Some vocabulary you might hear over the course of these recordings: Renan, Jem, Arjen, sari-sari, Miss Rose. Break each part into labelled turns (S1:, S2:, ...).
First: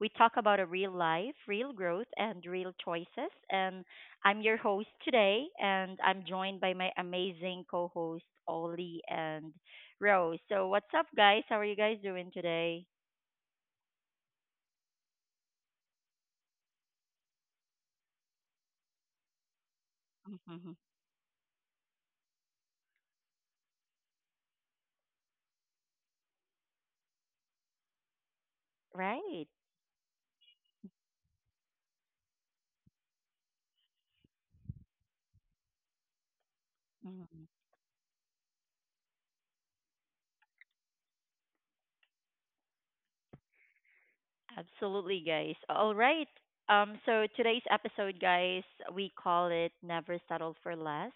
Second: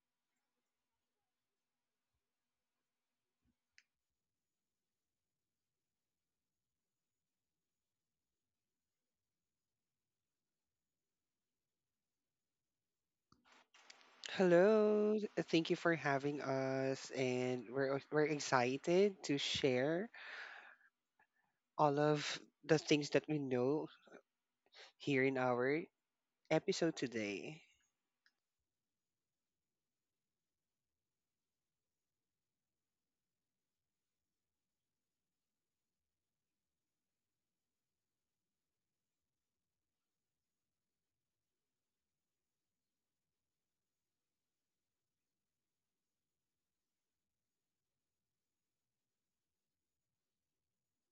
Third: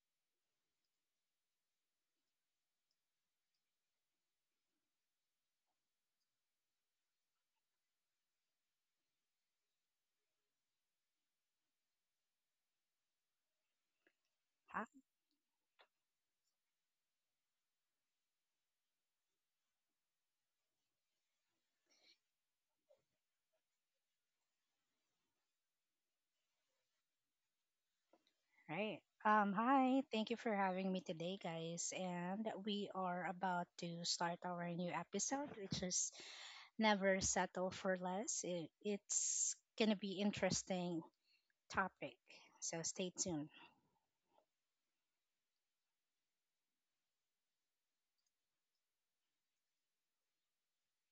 S1: we talk about a real life, real growth, and real choices. And I'm your host today, and I'm joined by my amazing co host, Ollie and Rose. So, what's up, guys? How are you guys doing today?
S2: Ah,
S3: Hello, thank you for having us, and we're excited to share all of the things that we know here in our episode today.
S2: Right.
S1: Right.
S2: Hi, thank you for having me today, guys. And we are about to start our new episode, which is Never Settle for Less. It's going to be interesting topic, so stay tuned.
S1: Absolutely, guys. All right. So today's episode, guys, we call it Never Settle for Less.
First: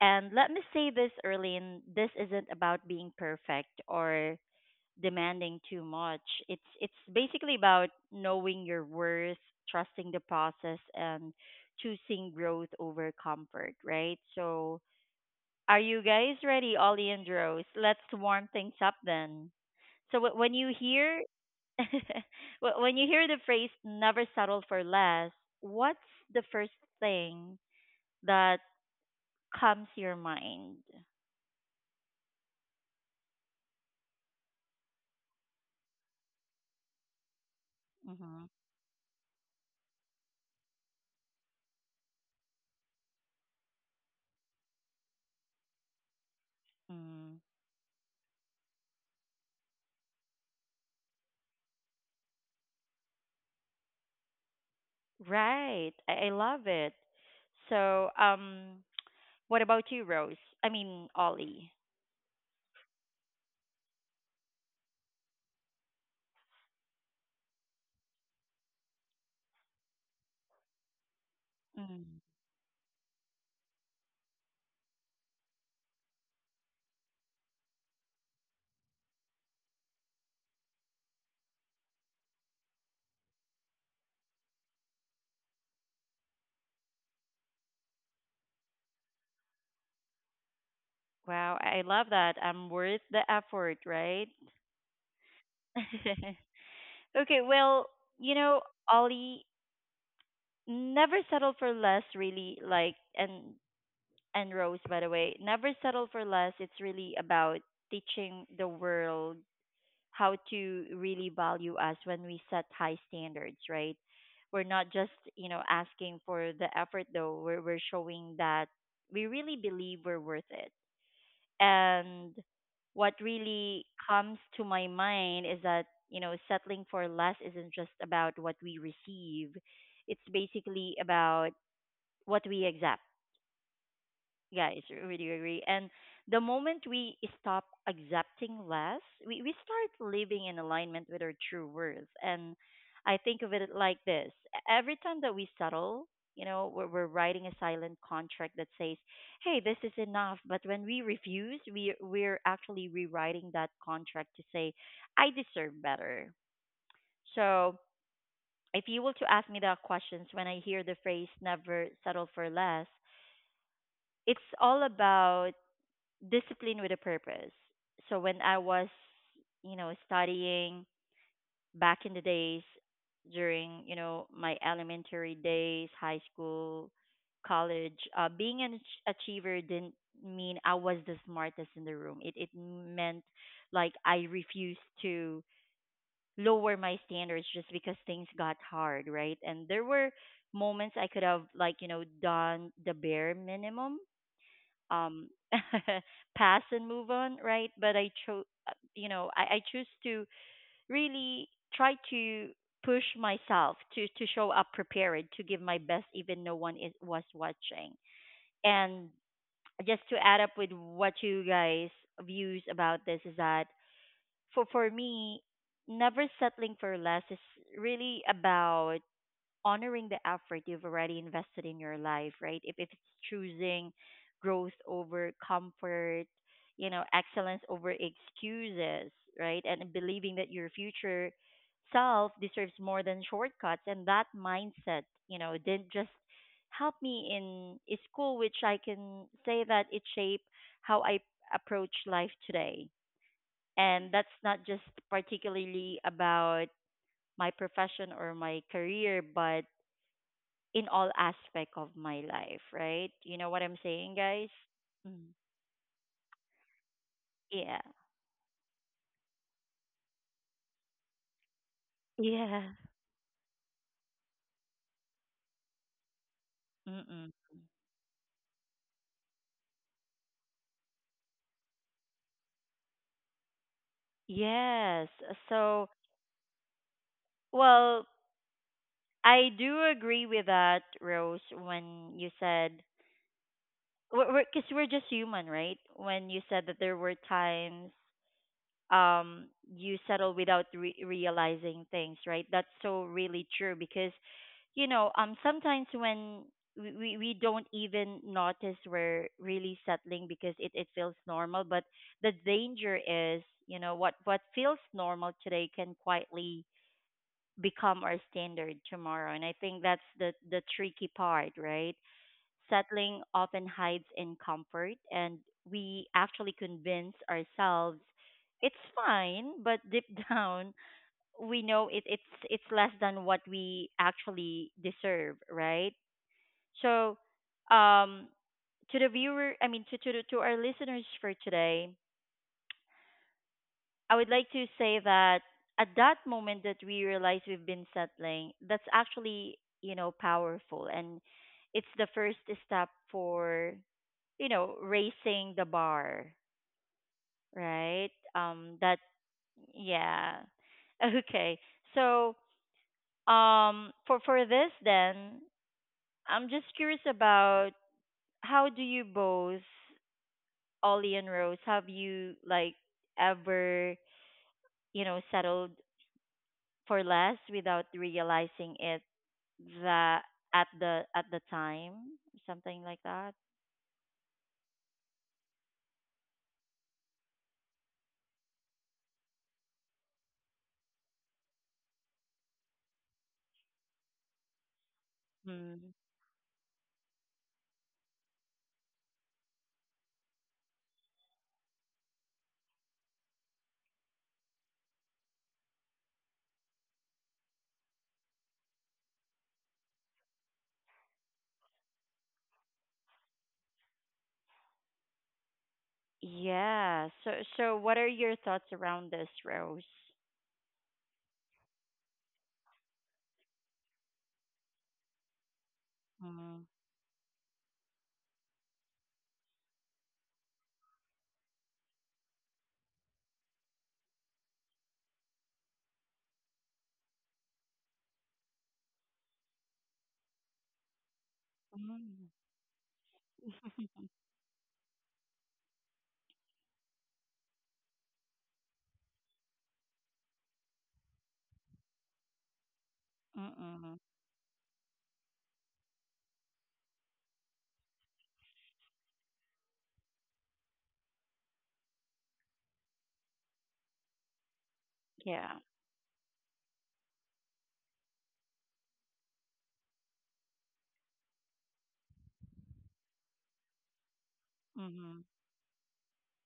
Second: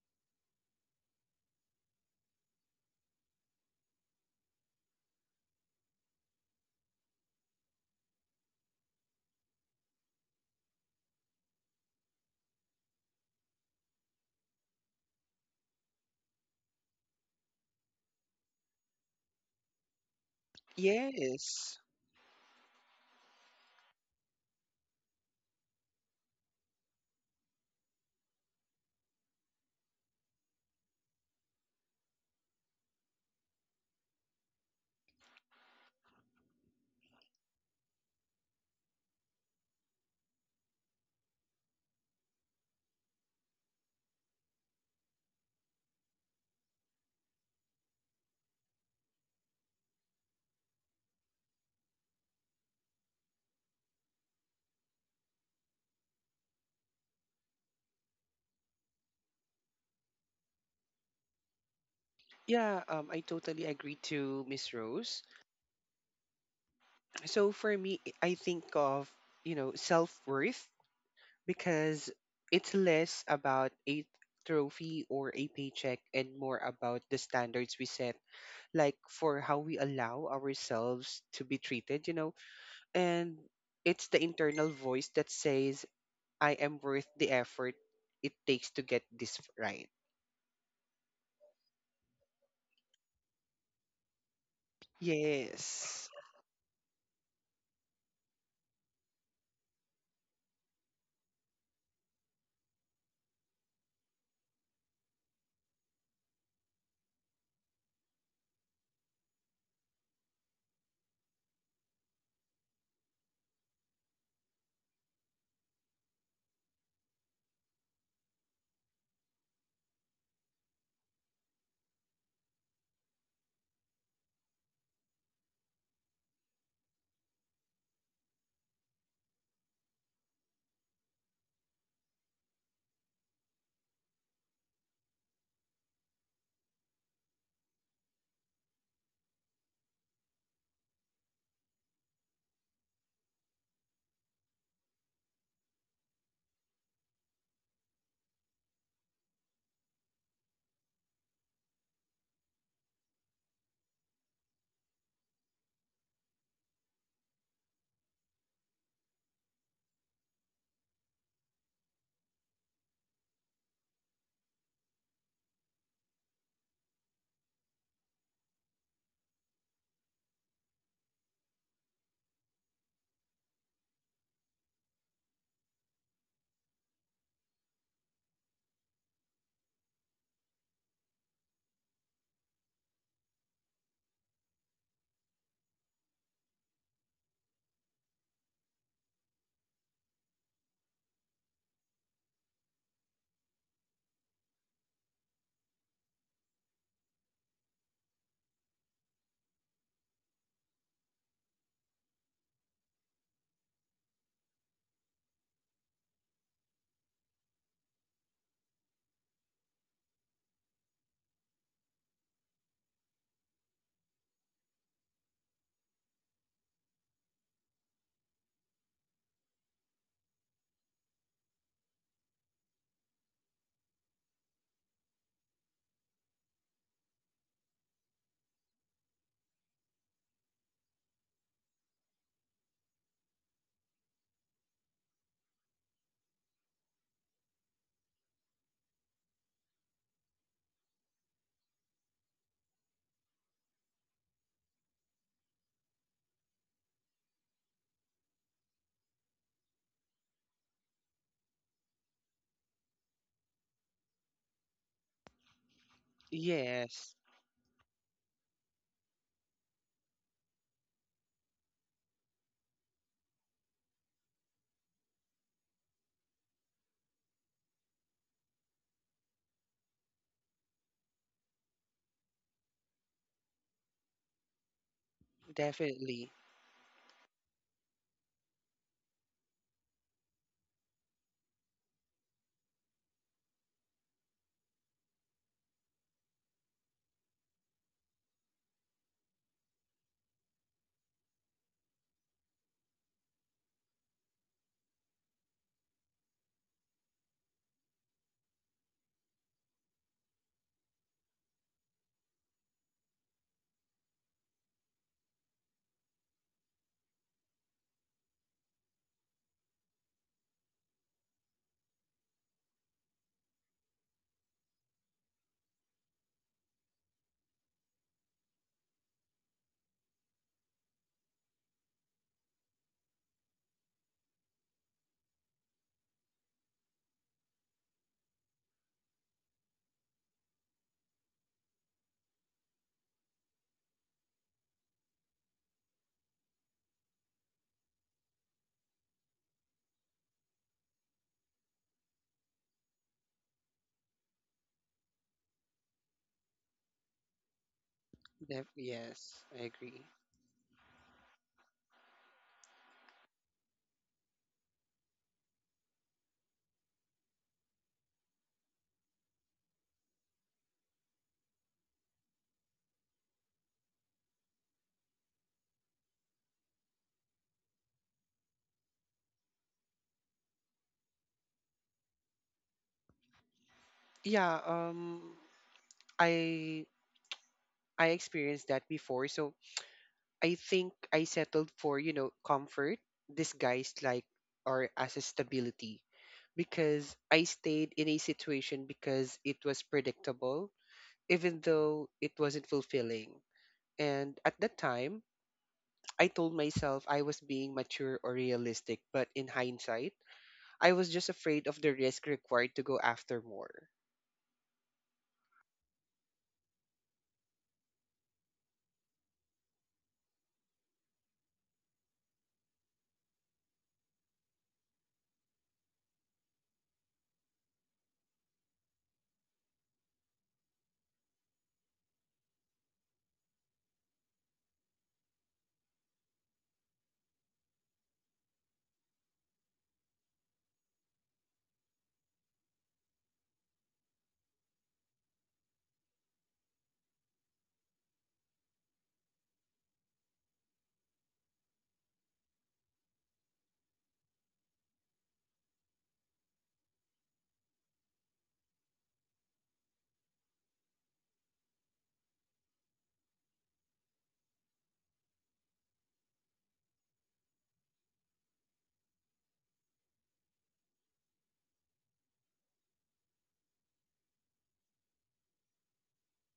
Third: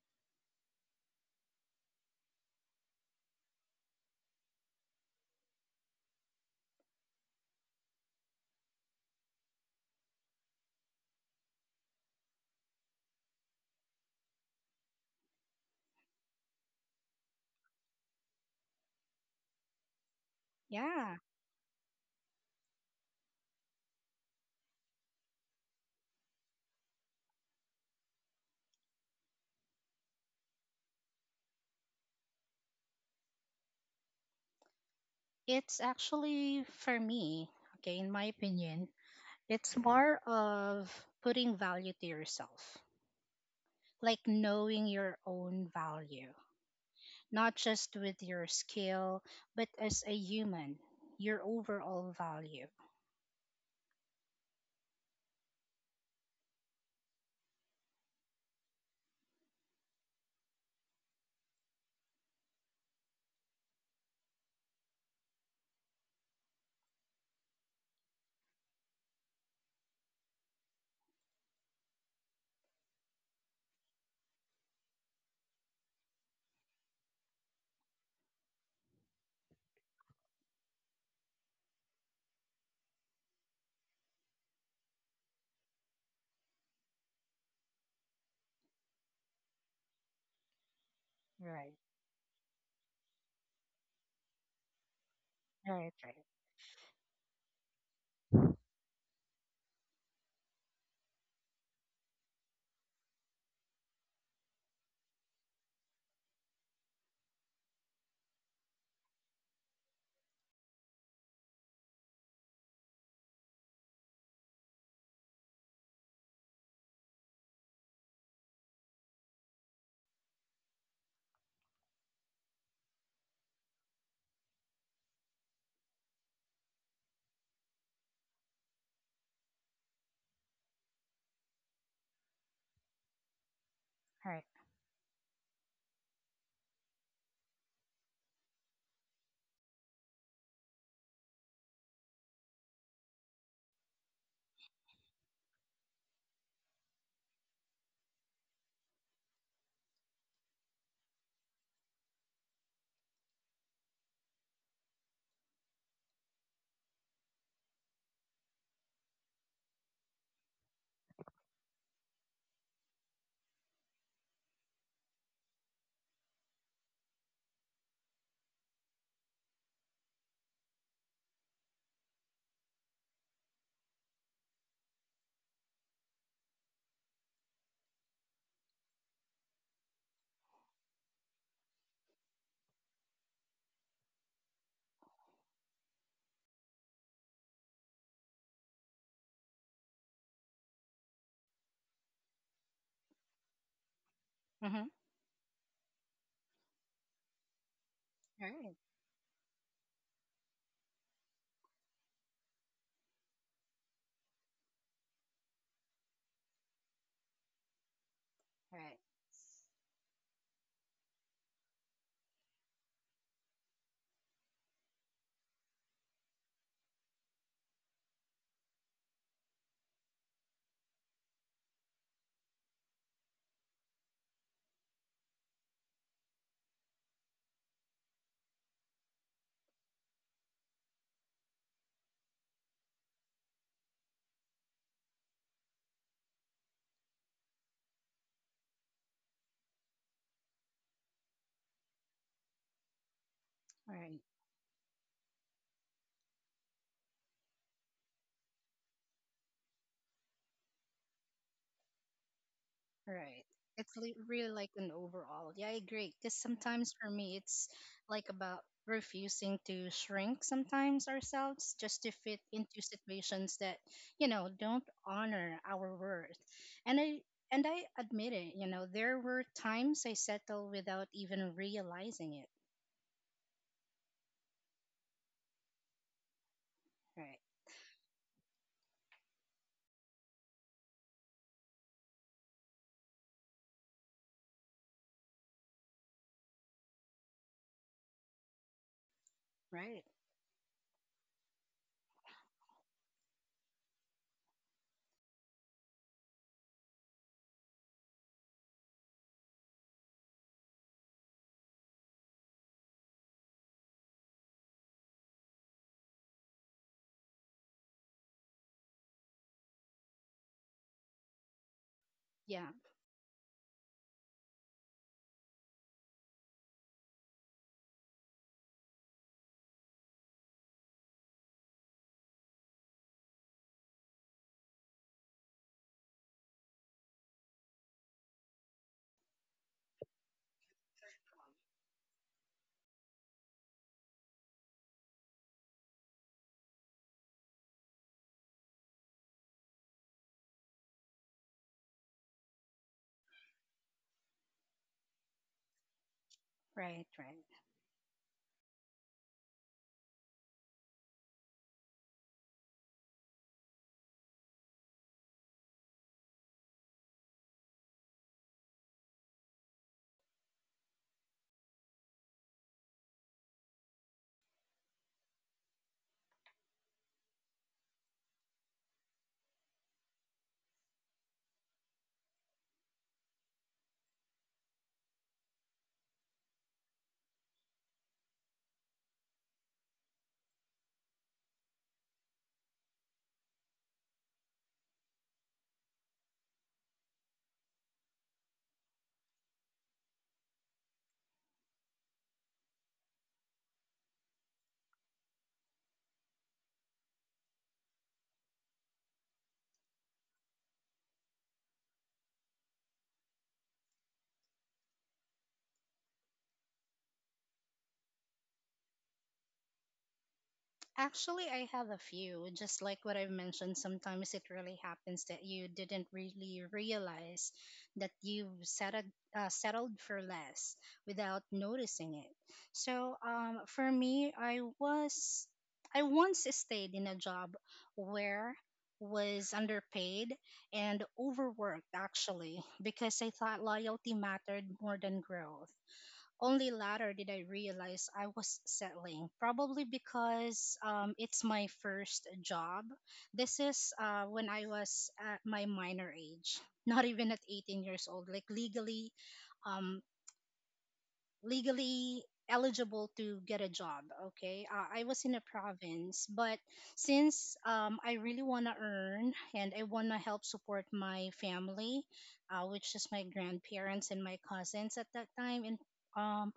S1: And let me say this early in this isn't about being perfect or demanding too much. It's basically about knowing your worth, trusting the process and choosing growth over comfort, right? So are you guys ready, Ollie and Rose? Let's warm things up then. So when you
S2: Yeah,
S1: hear
S3: Yes.
S1: when you hear the phrase "never settle for less," what's the first thing that comes to your mind?
S2: it's actually for me, okay, in my
S1: hmm
S2: opinion, it's more of putting value to yourself, like knowing your own value.
S1: Mm.
S2: Not just with your skill, but as a human, your overall value.
S1: Right, I love it. So, what about you, Rose? I mean, Ollie.
S3: Yeah, I totally agree to Miss Rose. So for me, I think of, self-worth, because
S1: Mm.
S3: it's less about a trophy or a paycheck and more about the standards we set, like for how we allow ourselves to be treated. And it's the internal voice that says, I am worth the effort it takes to get this right.
S1: Wow, I
S2: Right,
S1: I love that. I'm worth the effort, right?
S2: right,
S3: Yes.
S2: right,
S1: Okay, well, you know, Ollie, never settle for less really and Rose, by the way, never settle for less. It's really about teaching the world how to really value us when we set high standards, right? We're not just, you know, asking for the effort though. We're showing that we really believe we're worth it. And what really comes to my mind is that, you know, settling for less isn't just about what we receive. It's basically about what we accept
S2: right.
S1: yeah, it's really agree. And the moment we stop accepting less, we start living in alignment with our true worth. And I think of it like this every time that we settle, you know, we're writing a silent contract that says, hey, this is enough. But when we refuse, we're actually rewriting that contract to say, I deserve better. So if you were to ask me that questions when I hear the phrase never settle for less, it's all about discipline with a purpose. So when I was, you know, studying back in the days during, you know, my elementary days, high school, college, being an achiever didn't mean I was the smartest in the room. It meant like I refused to lower my standards just because things got hard, right? And there were moments I could have like, you know, done the bare minimum
S2: Mm-hmm.
S1: um pass and move on, right? But I chose
S2: Right,
S1: you know I choose to really try to push myself to show up prepared to give my best even no one is was watching.
S2: right,
S1: And just to add up with what you guys views about this is that for me never settling for less is really about honoring the effort you've already invested in your life, right? If it's choosing growth over comfort, you know, excellence over excuses, right? And believing that your future self deserves more than shortcuts. And that mindset, you know, didn't just help me in school, which I can say that it shaped how I approach life today. And
S2: right.
S1: that's not just particularly about my profession or my career, but in all aspect of my life, right? You
S2: Right.
S1: know what I'm
S2: It's
S1: saying, guys?
S2: really like an
S1: Mm.
S2: overall. Yeah, I agree. Because sometimes for
S3: Yes.
S2: me, it's
S1: Yeah.
S2: like about refusing to shrink sometimes ourselves just to fit
S1: Yeah.
S2: into situations that, you know, don't honor our worth. And I
S1: Mm-mm.
S2: and I admit it, there were times I settled without even realizing it.
S1: Yes. So,
S3: Definitely.
S2: Right.
S1: well, I do agree with that, Rose, when you said, because we're, 'cause we're just human, right? When you said that there were times um you
S2: Right.
S1: settle without realizing things, right? That's so really true because you know sometimes when we don't even notice we're really settling because it feels normal, but the danger is, you know, what feels normal today can quietly become our standard tomorrow. And I think that's the tricky part, right?
S2: Yeah.
S1: Settling often hides in comfort, and we actually convince ourselves it's fine, but deep down, we know it's less than what we actually deserve, right? So, um, to the viewer, I mean, to to our listeners for today, I would like to say that at that moment that we realize we've been settling, that's actually you know powerful, and it's the first step for you know raising the bar,
S2: Right. Right.
S1: right?
S3: Def-
S1: That
S3: yes, I agree.
S1: yeah Okay. So for this then, I'm just curious about how do you both Ollie and Rose, have you like ever, you know, settled for less without realizing it, that at the time, something like that.
S3: Yeah, I I experienced that before. So I think I settled for, comfort disguised, like, or as a
S1: Mm.
S3: stability, because I stayed in a situation because it was predictable, even though it wasn't fulfilling. And at that time, I told myself I was being mature or realistic, but in hindsight, I was just afraid of the risk required to go after more.
S1: Yeah. So so what are your thoughts around this, Rose?
S2: Actually, I have a few. Just like what I've mentioned, sometimes it really happens that you didn't really
S1: Mm,
S2: realize that you've settled, settled for less without noticing it. So, for me, I once stayed in a job where was underpaid and overworked
S1: mm,
S2: actually because I thought loyalty mattered more than growth. Only later did I realize I was settling, probably because it's my first job. This is
S1: mm-mm.
S2: when I was at my minor age, not even at 18 years old, like legally, um, legally eligible to get a job. Okay, I was in a
S1: Yeah.
S2: province, but since I really want to earn and I want to help support my family, which is my grandparents and my cousins at that
S1: Mhm.
S2: time, and um,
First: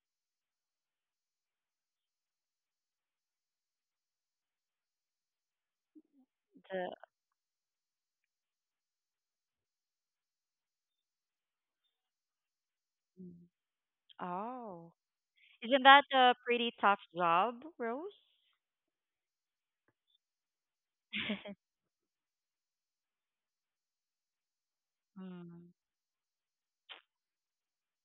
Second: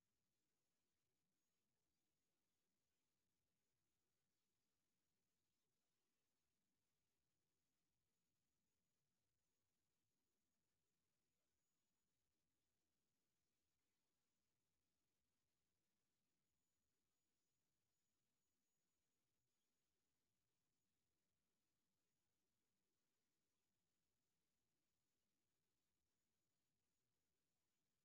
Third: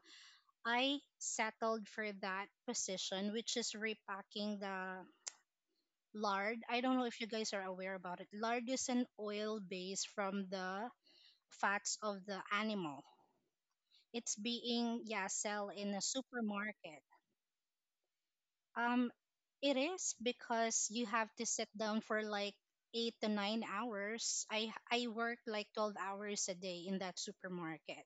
S2: I settled for that position, which is repacking the lard. I
S1: The
S2: don't know if you guys are aware about it. Lard is an oil base from the fats of the animal.
S1: mm.
S2: It's
S1: Oh.
S2: being, yeah, sell
S1: Isn't
S2: in a
S1: that a pretty tough
S2: supermarket.
S1: job, Rose?
S2: Um, it is because you have to sit down for like 8 to 9 hours. I work like
S1: Mm.
S2: 12 hours a day in that supermarket.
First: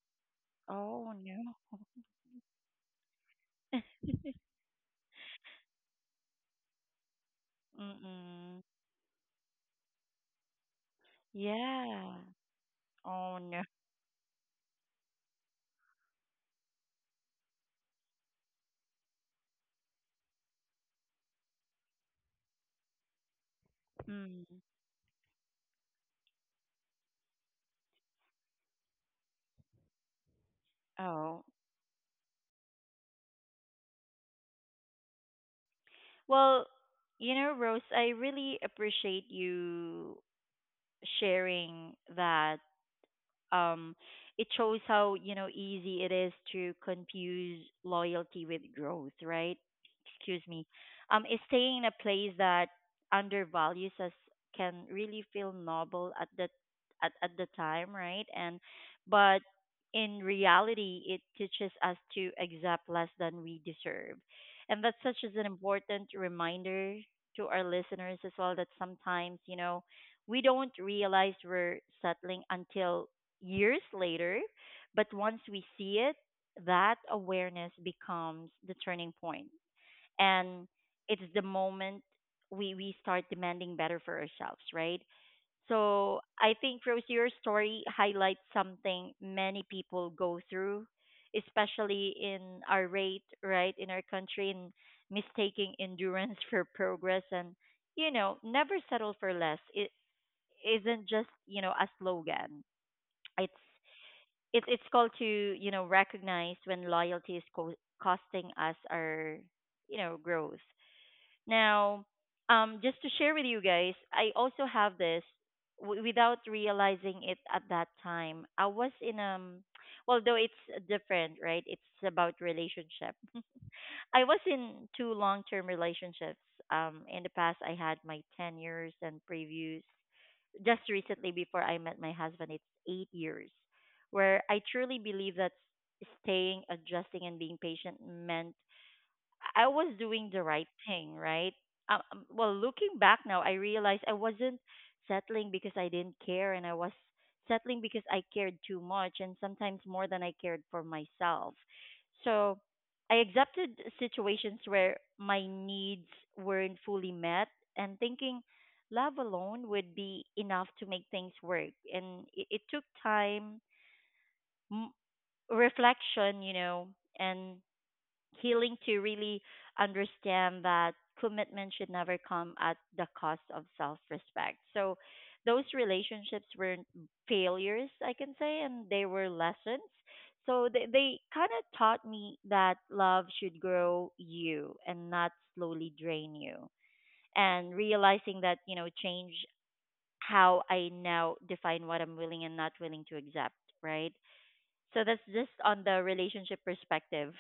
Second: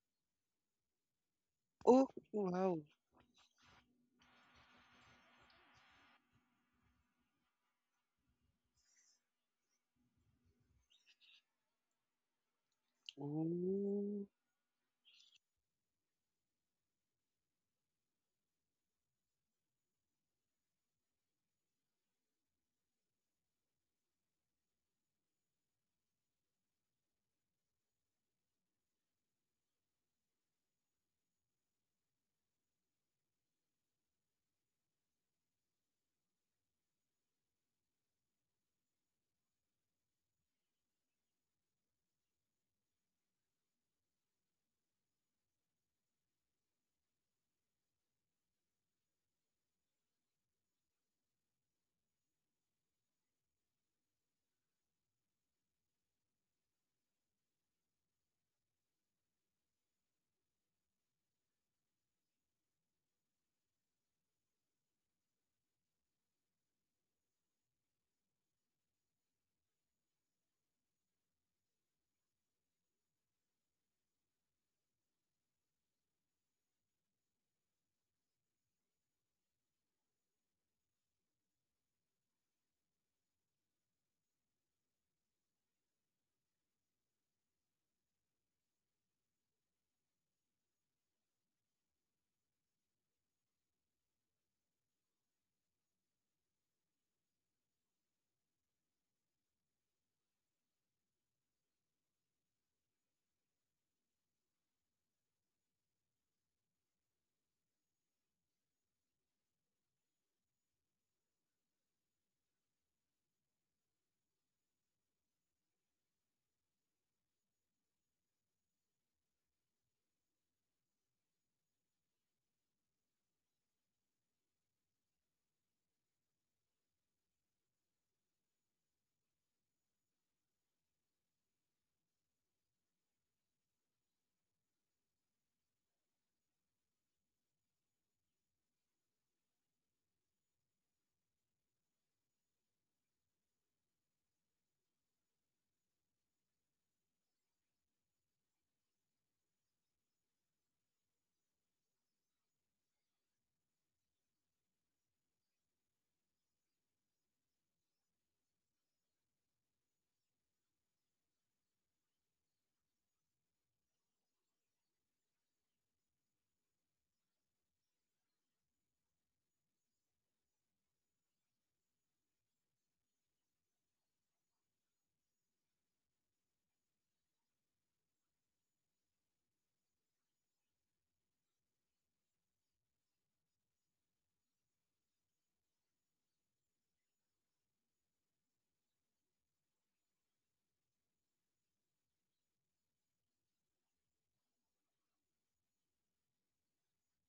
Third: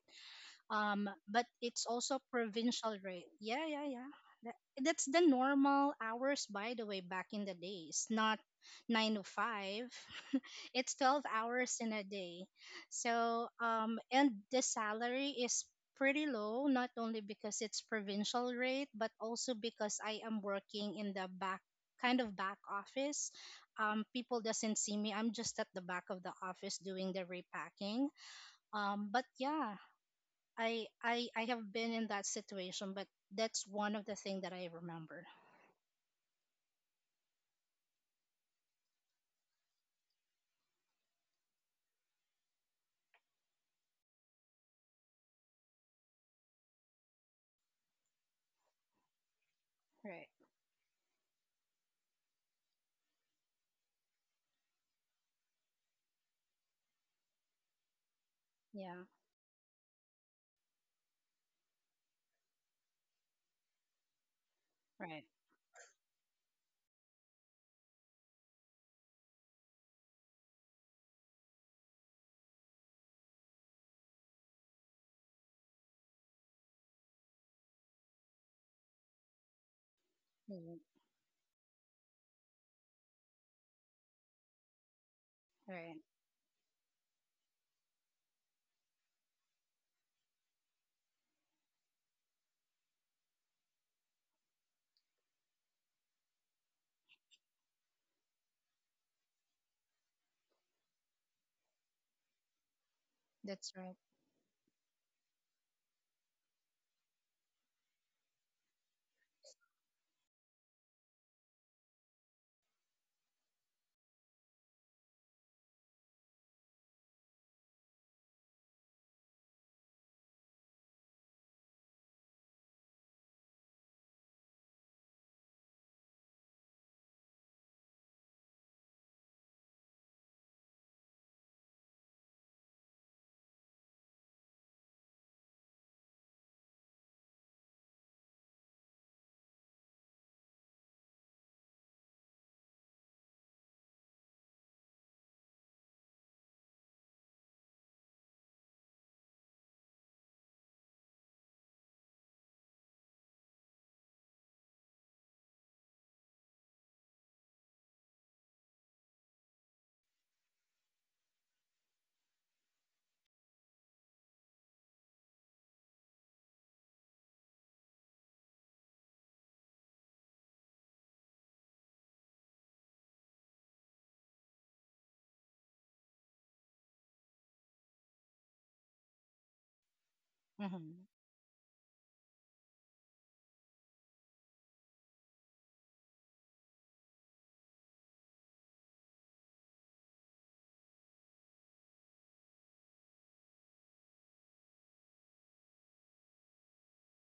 S1: Oh
S2: But
S1: no.
S2: it's
S3: Oh,
S2: also
S3: wow.
S2: provincial rate. Yeah, yeah, yeah. That- that's the normal hours, by the way, back in the days, not
S1: Mm-mm.
S2: 9 to 5. It's 12 hours in a
S1: Yeah.
S2: day.
S1: Oh
S2: So
S1: no.
S3: Ooh.
S2: and the salary is pretty low, not only because it's provincial rate but also because I am working in the back, kind of back office.
S1: Mm.
S2: People doesn't see me. I'm just at the back of the office doing the repacking. But yeah, I I
S1: Oh.
S2: I have been in that situation, but that's one of the thing that I remember.
S1: Well, you know, Rose, I really appreciate you sharing that. Um, it shows how you know easy it is to confuse loyalty with growth, right?
S2: Right.
S1: Excuse me. Is staying in a place that undervalues us can really feel noble at the time, right? And
S2: Yeah.
S1: but in reality, it teaches us to accept less than we deserve. And that's such
S2: Right.
S1: as an important reminder to our listeners as well that sometimes, you know, we don't realize we're settling until years later, but once we see it, that awareness becomes the turning point. And
S2: Mhm.
S1: it's the moment we start demanding better for ourselves, right?
S2: Right.
S1: So I think, Rose, your story highlights something many people go through, especially in our rate, right, in our country, in mistaking endurance for progress. And, you know, never settle for less. It isn't just, you know, a slogan. It's
S2: That's right.
S1: it's called to you know recognize when loyalty is costing us our you know growth now. Just to share with you guys, I also have this without realizing it at that time. I was in well though it's different, right? It's about relationship. I was in two long term relationships. In the past, I had my 10 years and previous. Just recently, before I met my husband, it's 8 years, where I truly believe that staying, adjusting, and being patient meant I was doing the right thing, right? Well, looking back now, I realized I wasn't settling because I didn't care, and I was settling because I cared too much, and sometimes more than I cared for myself. So I accepted situations where my needs weren't fully met, and thinking love alone would be enough to make things work. And it took time, m- reflection, you know, and healing to really understand that commitment should never come at the cost of self respect. So those relationships weren't failures, I can say, and they were lessons. So they,
S2: Hmm.
S1: they kind of taught me that love should grow you and not slowly drain you. And realizing that, you know, change how I now define what I'm willing and not willing to accept, right? So that's just on the relationship perspective.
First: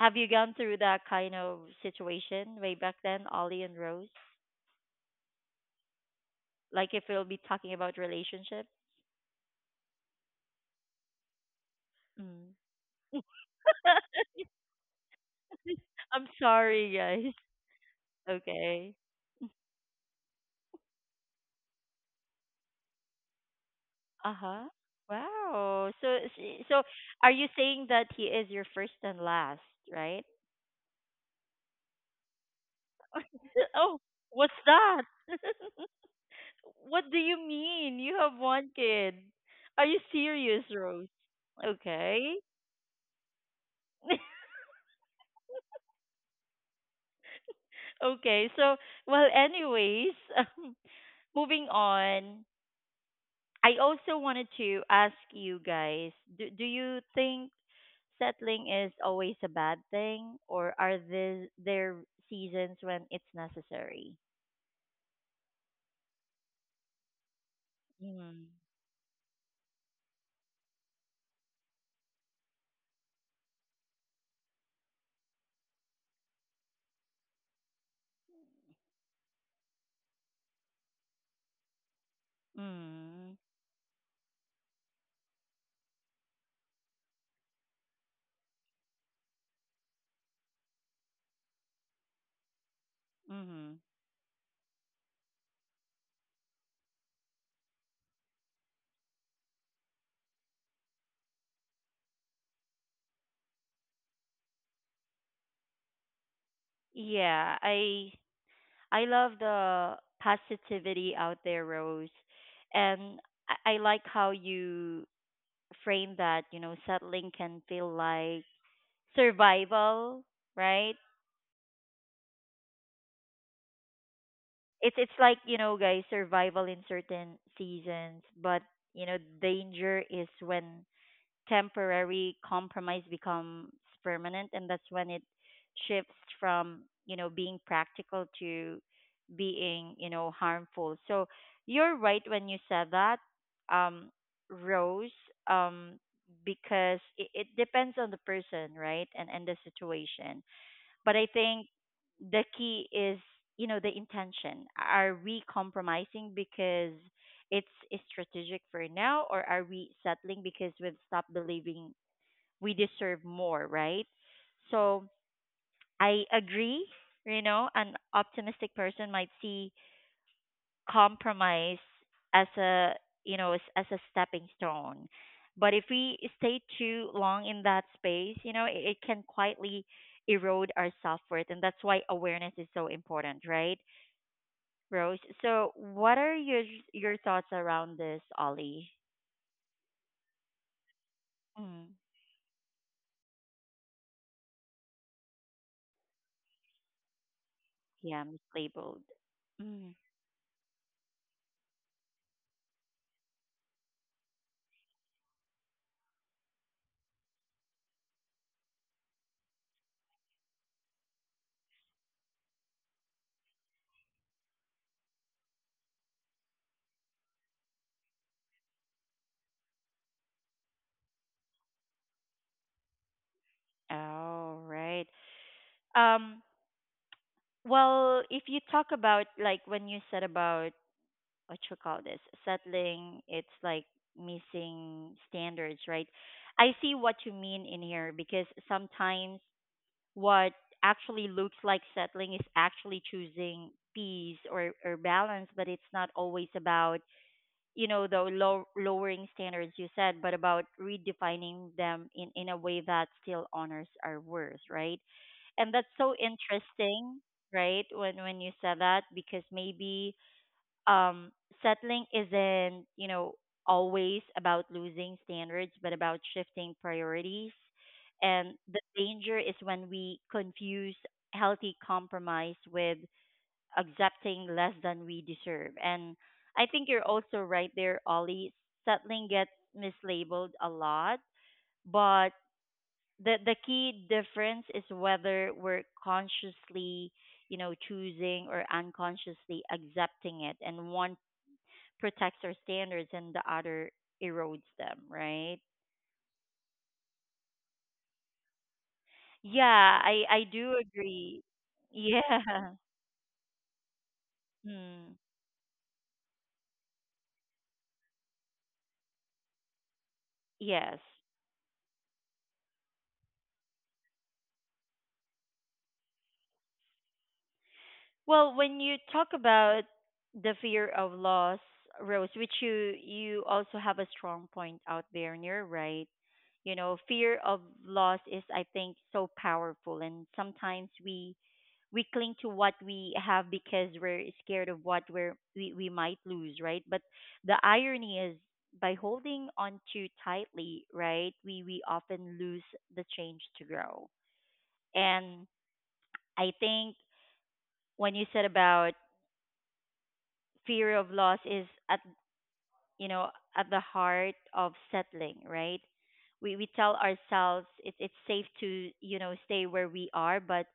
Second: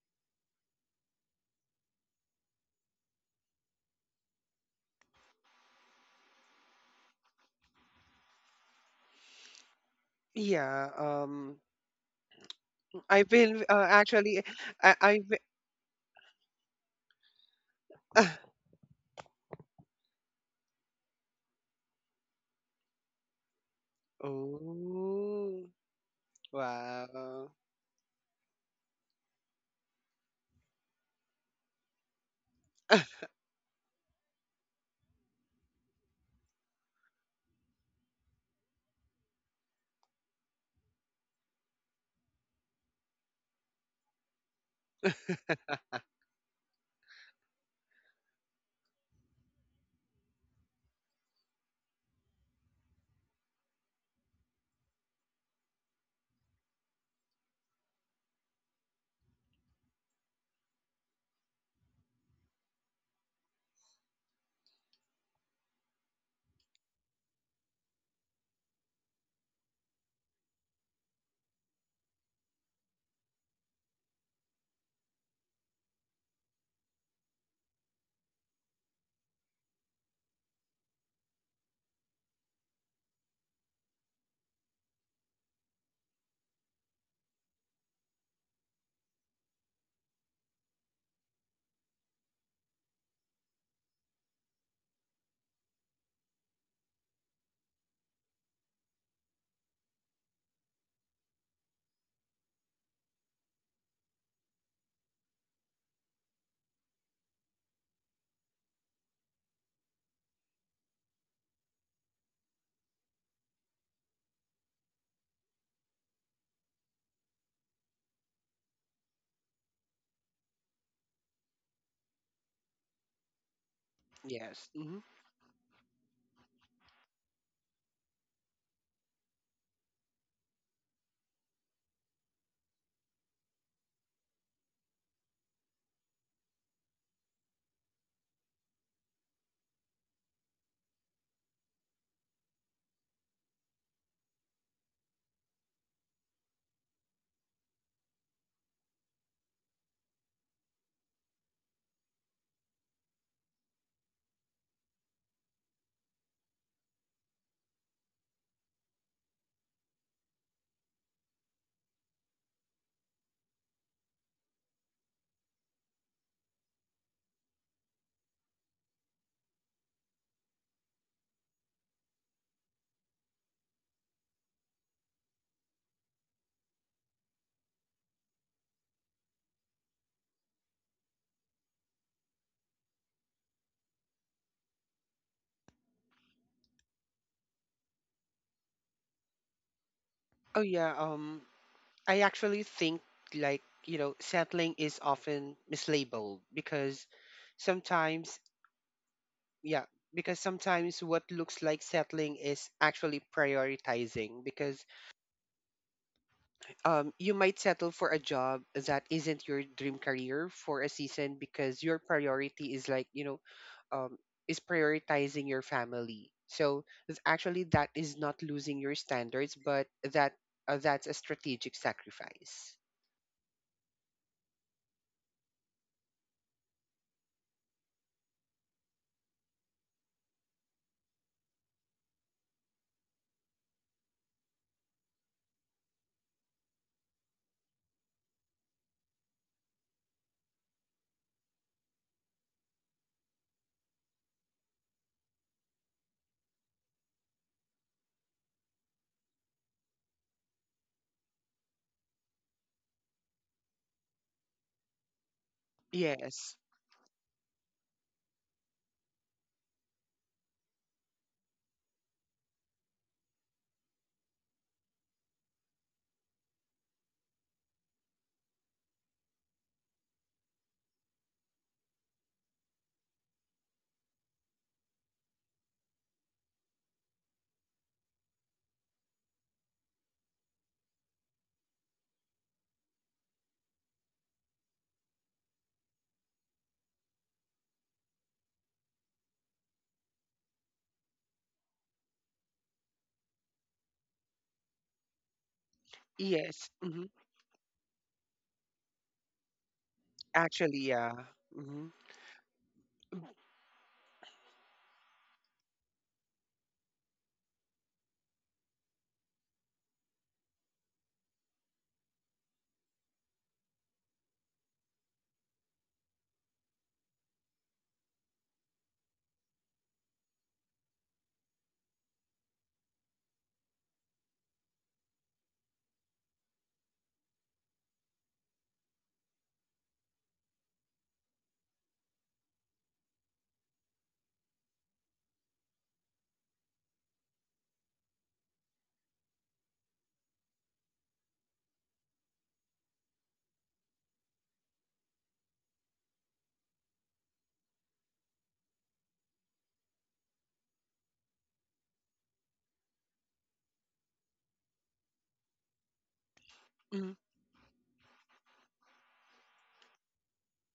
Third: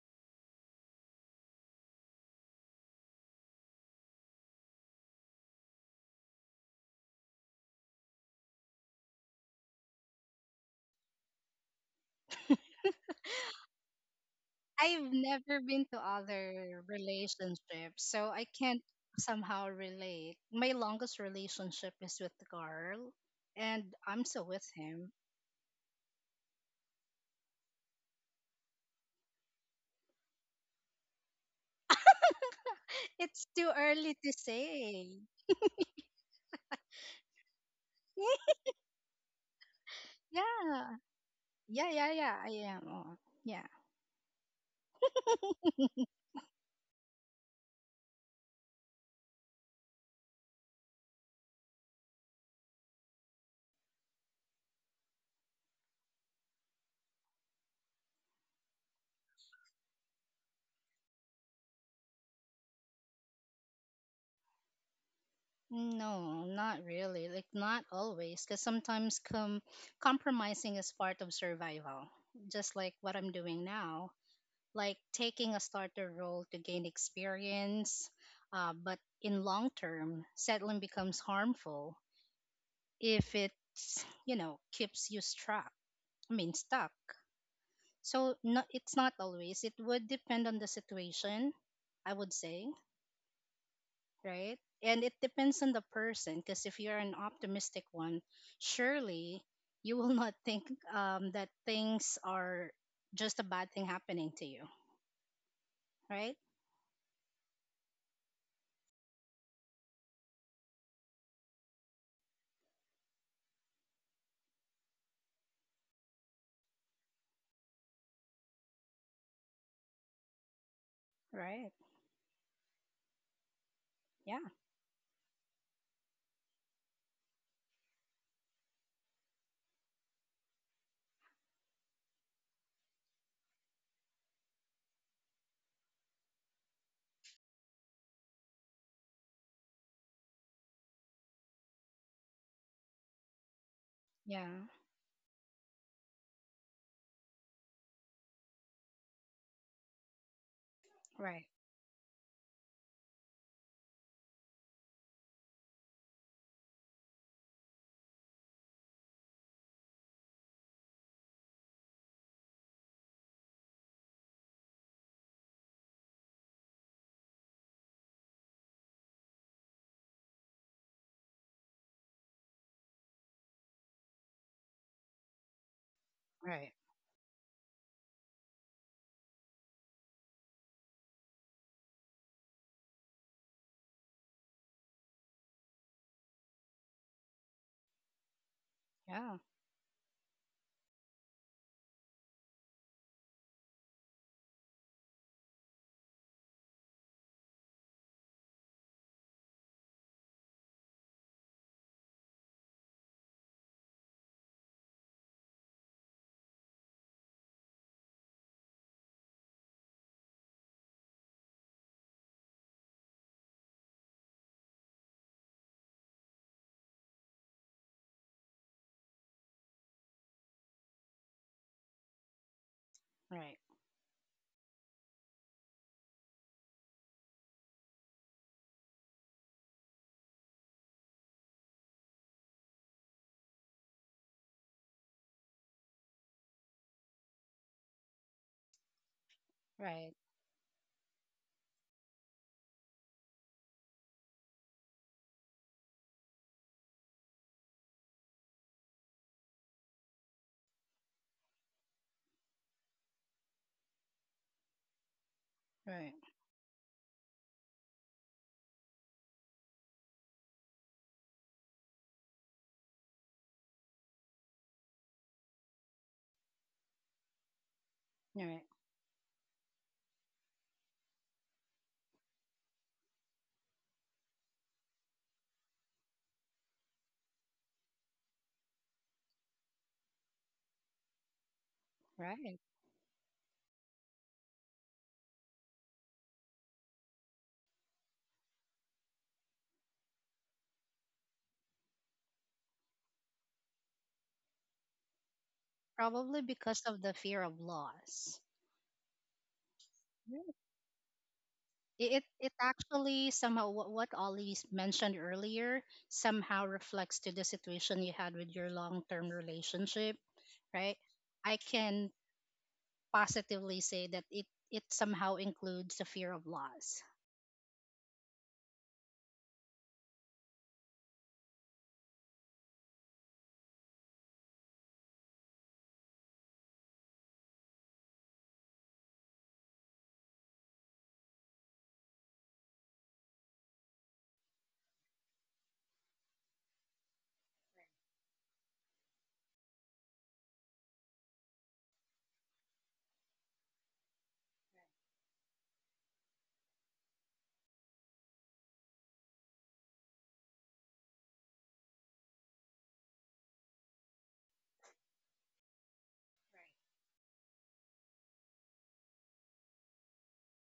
S1: Have you gone through that kind of situation way back then, Ollie and Rose? Like if we'll be talking about relationship?
S3: Yeah,
S1: Mm.
S3: I've been actually, I
S2: I've
S3: I've been-
S2: never been to
S1: I'm
S2: other
S1: sorry, guys.
S2: relationships, so I can't
S1: Okay.
S2: somehow relate. My longest relationship is with the girl, and I'm
S1: Uh
S2: still
S1: huh.
S2: with him.
S3: Oh,
S1: Wow. So, so are you
S3: wow.
S1: saying that he is your first and last, right?
S2: It's too
S1: Oh,
S2: early to
S1: what's that?
S2: say.
S1: What do you mean? You have one kid. Are you serious,
S2: Yeah.
S1: Rose?
S2: Yeah. Yeah.
S1: Okay.
S2: Yeah. I am. Oh, yeah.
S1: Okay. So, well, anyways, moving on, I also wanted to ask you guys, do you think settling is always a bad thing or are there seasons when it's necessary?
S2: No, not really. Like not
S1: Mm.
S2: always, because sometimes compromising is part of survival. Just like what I'm doing now, like taking a starter role to gain experience. But in long term, settling becomes harmful
S1: Mm.
S2: if it's, you know, keeps you stuck. I mean stuck. So no, it's not always. It would depend on the situation, I would say.
S1: Mhm.
S2: Right? And it depends on the person because if you're an optimistic one, surely you will not think that things are just a bad thing happening to you, right?
S1: Yeah, I love the positivity out there, Rose. And I like how you frame that, you know, settling can feel like survival, right?
S2: Right. Yeah.
S3: Yes.
S1: it's
S3: Hmm.
S1: it's like you know guys survival in certain seasons, but you know danger is when temporary compromise becomes permanent, and that's when it shifts from you know being practical to being you know harmful. So you're right when you said that um
S2: Yeah.
S1: Rose, um because it depends on the person, right, and the situation, but I
S2: Right.
S1: think the key is, you know, the intention. Are we compromising because it's strategic for now, or are we settling because we've stopped believing we deserve more, right? So I agree, you know, an optimistic person might see compromise as a you know as a stepping stone, but if we stay
S2: Right.
S1: too long in that space, you know, it can quietly erode our self-worth. And that's why awareness is so important, right, Rose? So what are your thoughts around this, Ollie?
S2: Yeah.
S3: Oh yeah.
S1: Mm.
S3: I actually think, like, settling is often mislabeled because
S1: Yeah,
S3: sometimes
S1: mislabeled.
S3: Yeah,
S1: Mm.
S3: because sometimes what looks like settling is actually prioritizing, because you might settle for a job that isn't your dream career for a season because your priority is um, is prioritizing your family. So actually, that is not losing your standards, but that's a strategic sacrifice.
S2: Right.
S1: Oh, right. um well, if you talk about, like, when you said about what you call this, settling, it's like missing standards, right? I see what you mean in here, because sometimes
S2: Right.
S1: what actually looks like settling is actually choosing peace or balance. But it's not always about, you know, the lowering standards you said, but about redefining them in a way that still honors our worth, right? And that's
S2: Right.
S1: so
S3: Yes.
S1: interesting, right, when you said that. Because maybe um, settling isn't, you know, always about losing standards, but about shifting priorities. And
S2: Right.
S1: the danger is when we confuse healthy compromise with accepting less than we deserve. And I think you're also right there, Ollie. Settling gets mislabeled a lot, but
S2: Right.
S1: the key difference is whether we're consciously, you know, choosing or unconsciously accepting it. And one protects our standards and the other erodes them, right?
S2: Probably
S3: Yes.
S2: because of
S3: Hmm.
S2: the fear of loss.
S1: Yeah, I
S2: Yeah.
S1: do
S3: Actually, yeah.
S1: agree.
S3: Hmm.
S2: It
S1: Yeah.
S2: actually somehow what Ollie
S1: Hmm.
S2: mentioned earlier somehow reflects to the situation you had with your long term relationship, right?
S1: Yes.
S2: I can positively say that it somehow includes the fear of loss.
S1: Well, when you talk about the fear of loss, Rose, which you also have a strong point out there, and you're right. You know, fear of loss is, I think, so powerful, and sometimes we cling to what we have, because we're scared of what we might lose, right? But the irony is, by holding on too tightly, right, we often lose the change to grow. And I think when you said about fear of loss is at, you know, at the heart of settling, right, we tell
S3: Mm.
S1: ourselves it's safe to, you know, stay where we are. But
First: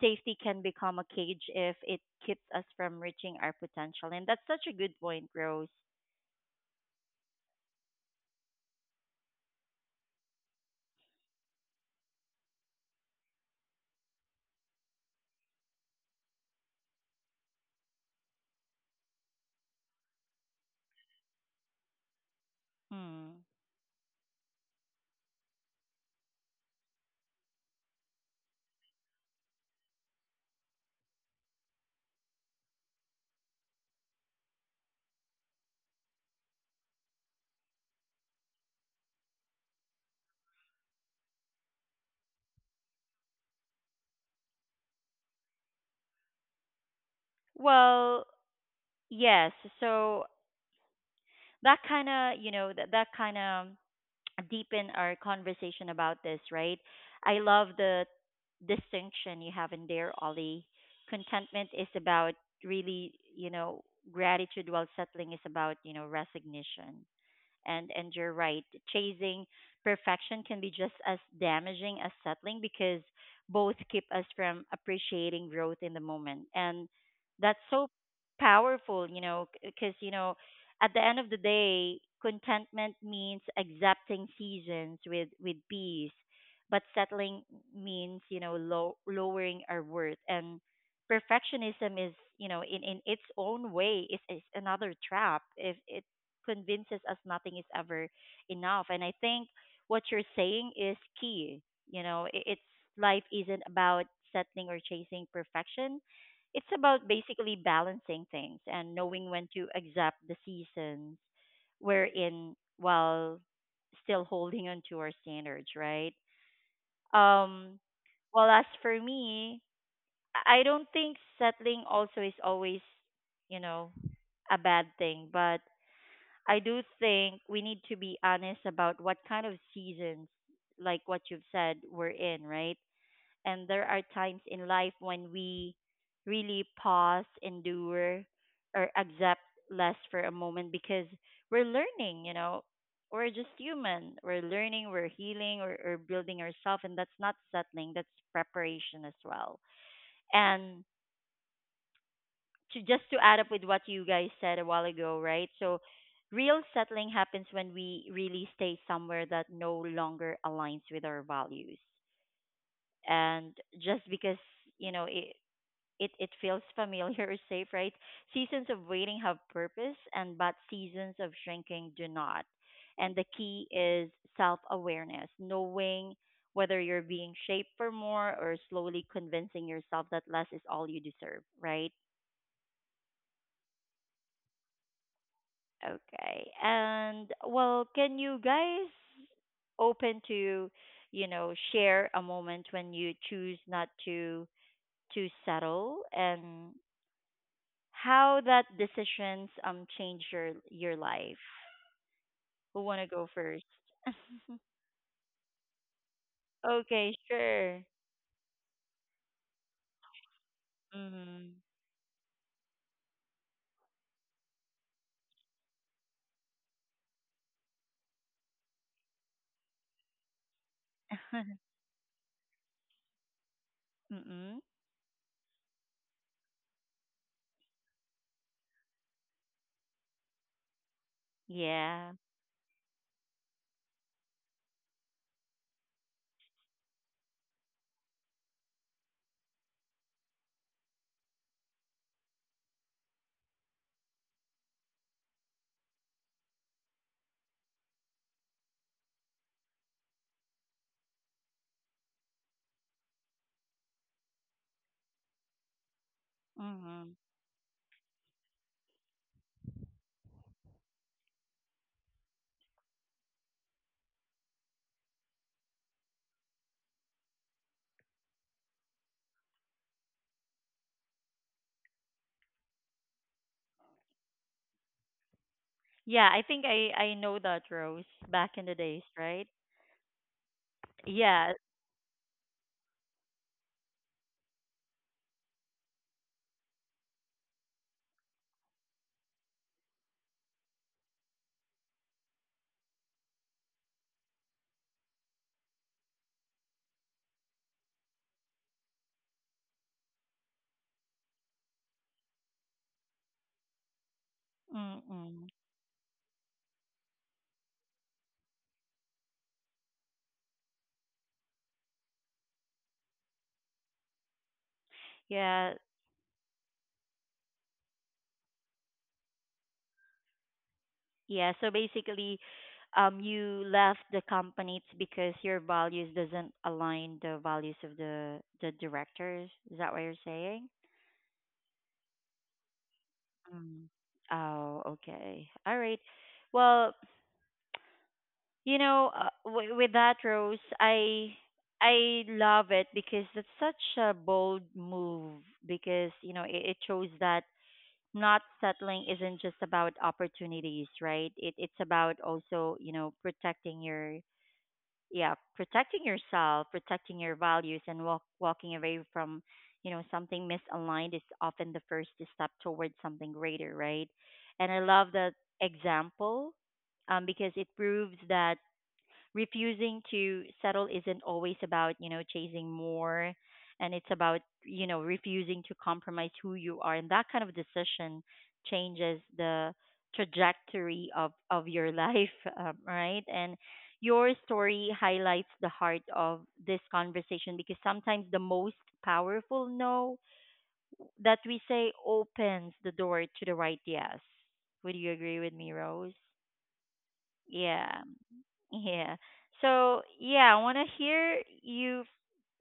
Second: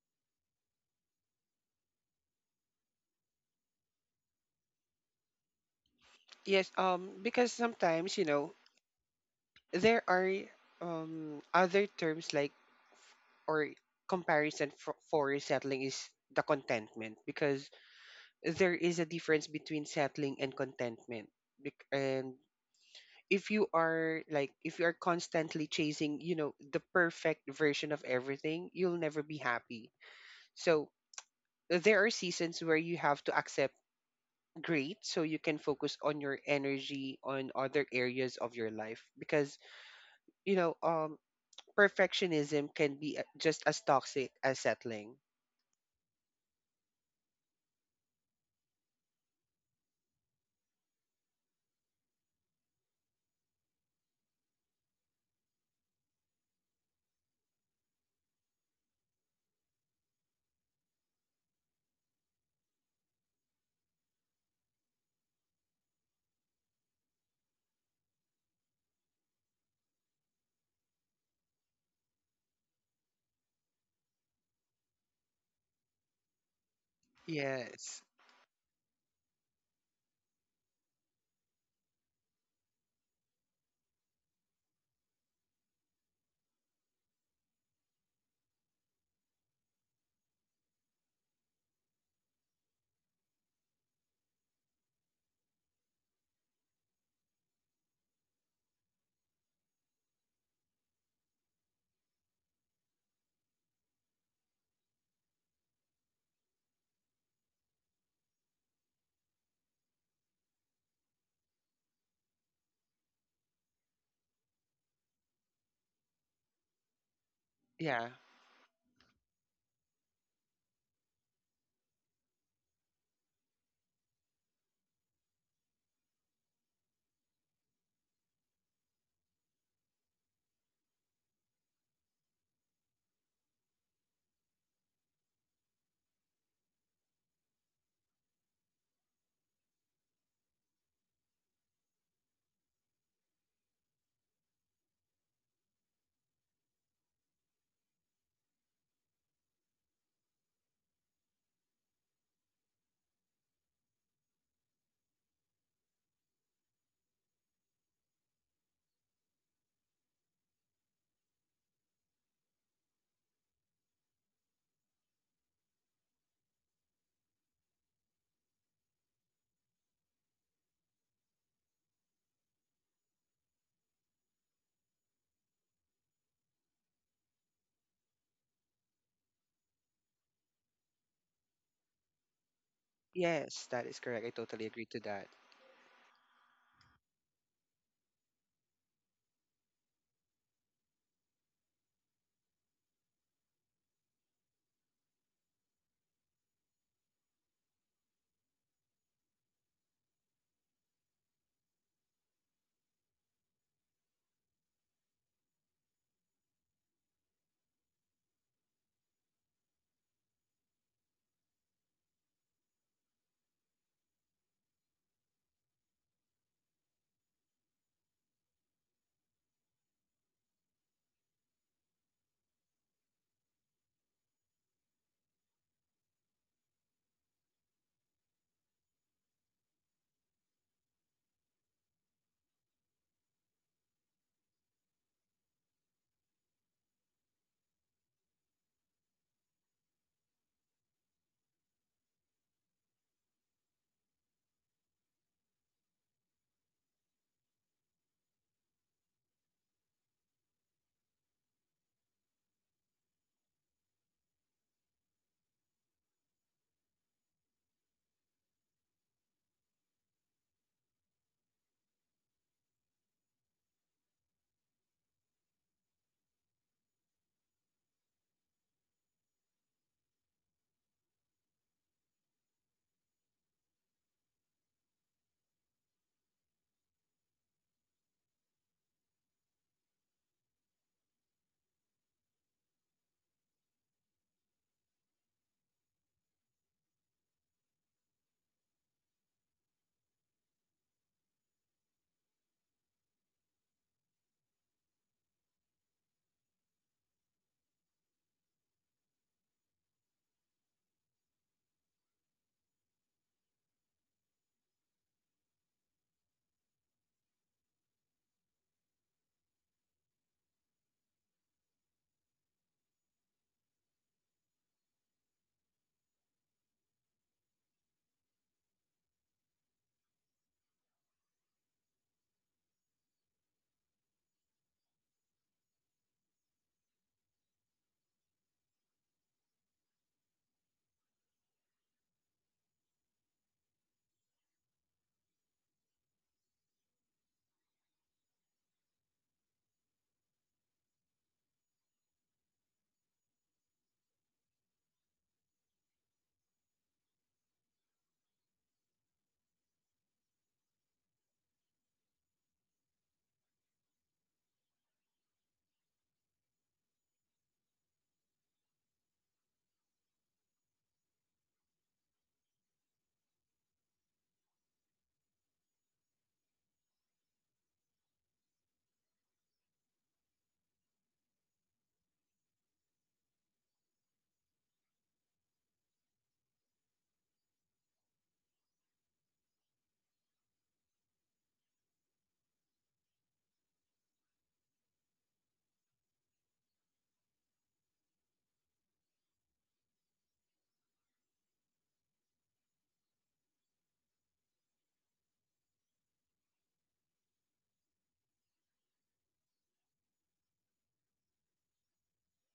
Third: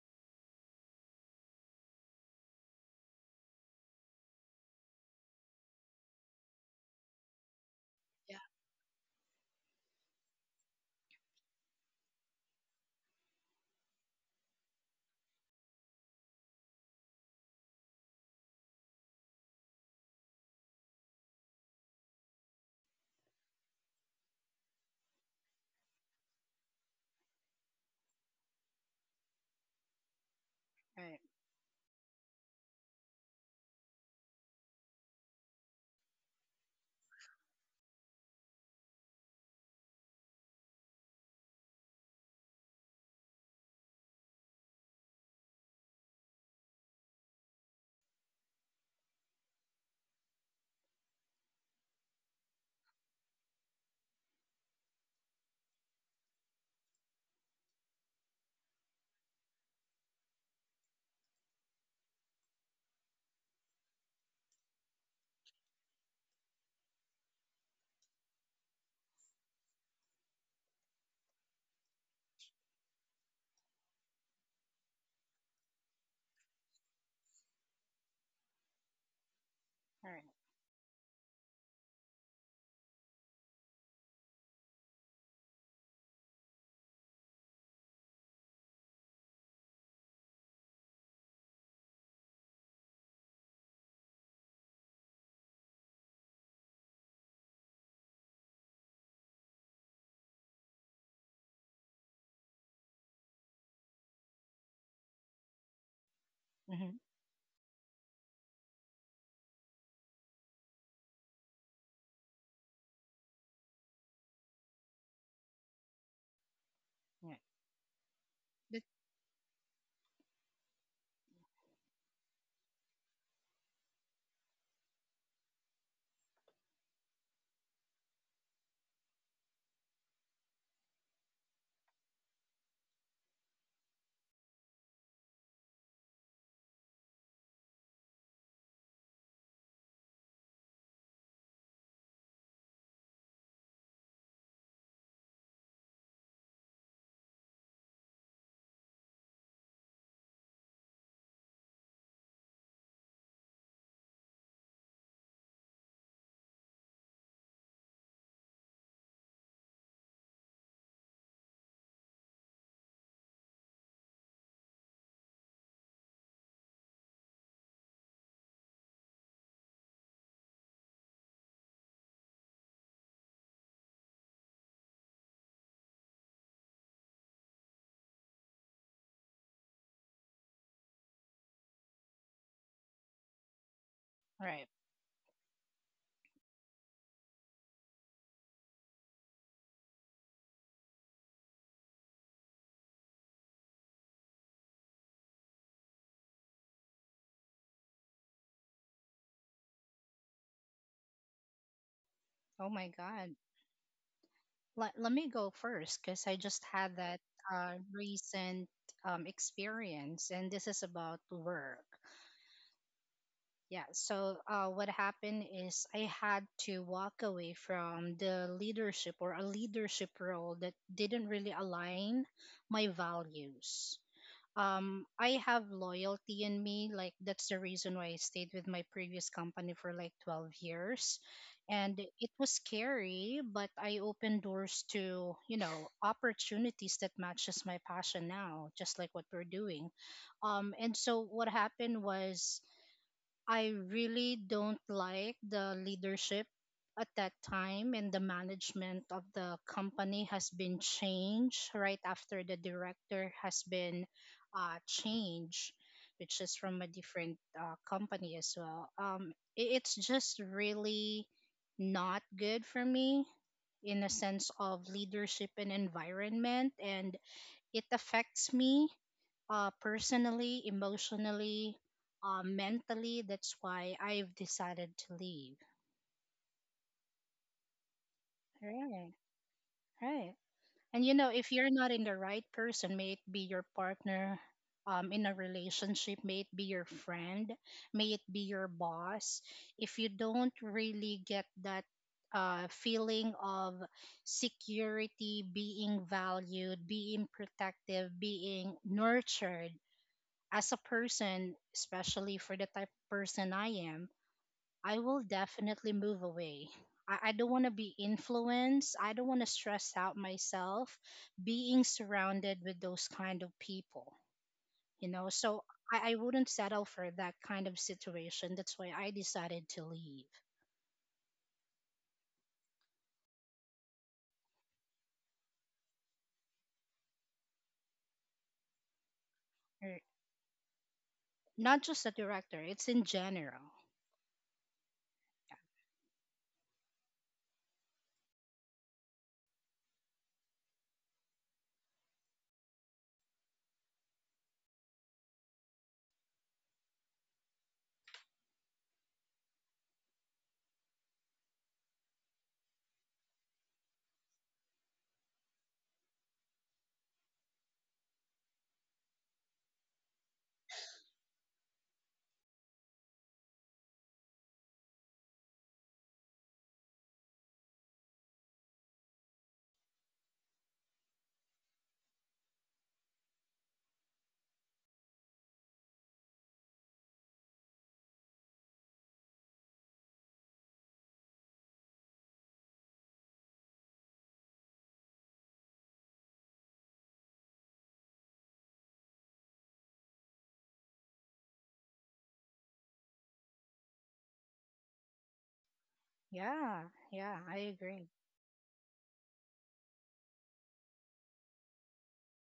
S1: safety can become a cage if it keeps us from reaching our potential. And that's such a good point, Rose.
S3: Yes, because sometimes,
S2: Yeah.
S3: there are other terms, like, or comparison for settling, is the contentment, because there is a difference between settling and contentment. And
S1: Hmm.
S3: if you are like, if you are constantly chasing the perfect version of everything, you'll never be happy. So
S2: Right.
S3: there are seasons where you have to accept great so you can focus on your energy on other areas of your life, because you know um perfectionism can be, just as toxic as settling.
S1: Well, yes, so that kind of, you know, that kind of deepen our conversation about this, right? I love the distinction you have in there, Ollie. Contentment is about really, you know, gratitude, while settling is about, you know, resignation. And you're right, chasing perfection can be just as damaging as settling, because both keep us from appreciating growth in the moment. And that's so
S3: Yes.
S1: powerful, you know, because, you
S2: All right.
S1: know, at the end of the day, contentment means accepting seasons with peace. But settling means, you know, lowering our worth. And perfectionism is, you know, in its own way is another trap if it convinces us nothing is ever enough. And I think what you're saying is key. You know, I- it's life isn't about settling or chasing perfection. It's
S2: Mm-hmm.
S1: about basically balancing things and knowing when to accept the seasons we're in while still holding on to our standards, right?
S2: Yeah.
S1: Um,
S3: Yeah.
S1: well, as
S2: But-
S1: for me, I don't think settling also is always, you know, a bad thing. But I do think we need to be honest about what kind of seasons, like what you've said, we're in, right? And there are times in life when we really pause, endure, or accept less for a moment, because we're learning, you know. We're just human. We're learning, we're healing, or building ourselves. And that's not settling, that's preparation as well. And to, just to add up with what you guys said a while ago, right? So real settling happens when we really stay somewhere that no longer aligns with our values. And just because, you know, it feels familiar or safe, right? Seasons of waiting have purpose, and but seasons of shrinking do not. And the key is self awareness, knowing whether you're being shaped for more or slowly convincing yourself that less is all you deserve, right?
S3: Yes, that is correct. I totally
S2: right.
S3: agree to that.
S1: Okay. And, well, can you guys open to, you know, share a moment when you choose not to settle and how that decisions change your life?
S2: Oh
S1: Who
S2: my
S1: want to go
S2: God.
S1: first?
S2: Let Let me go first because I just had
S1: Okay,
S2: that
S1: sure.
S2: recent experience, and this is about
S1: Mhm.
S2: work. Yeah, so what happened is I had to walk away from the leadership or a leadership role that didn't really align my values.
S1: Mhm.
S2: I have loyalty in me, like that's the reason why I stayed with my previous company for like 12 years. And
S1: Yeah.
S2: it was scary, but I opened doors to, you know, opportunities that matches my passion now, just like what we're doing. And so what happened was I really don't like the leadership at that time and the management of the company has been changed right after the director has been changed, which is from a
S1: Mhm.
S2: different company as well. It's just really not good for me in a sense of leadership and environment, and it affects me personally, emotionally, mentally. That's why I've decided to leave.
S1: Yeah, I think I know that, Rose, back in the days,
S2: Right,
S1: right?
S2: right. And you know, if
S1: Yeah.
S2: you're not in the right person, may it be your partner in a relationship, may it be your friend, may it be your boss, if you don't really get that feeling of security, being valued, being protective, being nurtured, as a person, especially for the type of person I am, I will
S1: Mm-mm.
S2: definitely move away. I don't want to be influenced. I don't want to stress out myself being surrounded with those kind of people, you know? So
S1: Yeah.
S2: I wouldn't settle for that kind of situation. That's why I decided to leave.
S1: Yeah, so basically, you left the company, it's because your values doesn't align the values of the directors. Is that what
S2: Er,
S1: you're saying?
S2: Not just the director, it's in general.
S1: Mm. Oh, okay. All right. Well, you know, with that, Rose, I love it, because it's such a bold move. Because, you know, it shows that not settling isn't just about opportunities, right? It's about also, you know, protecting your, yeah, protecting yourself, protecting your values. And walking away from, you know, something misaligned is often the first step towards something greater, right? And I love that example. Because it proves that refusing to settle isn't always about, you know, chasing more. And it's about, you know, refusing to compromise who you are. And that kind of decision changes the trajectory of your life. Right. And your story highlights the heart of this conversation, because sometimes the most powerful no that we say opens the door to the right yes. Would you agree with me, Rose?
S2: Yeah, yeah, I
S1: Yeah.
S2: agree.
S1: Yeah. So, yeah, I want to hear you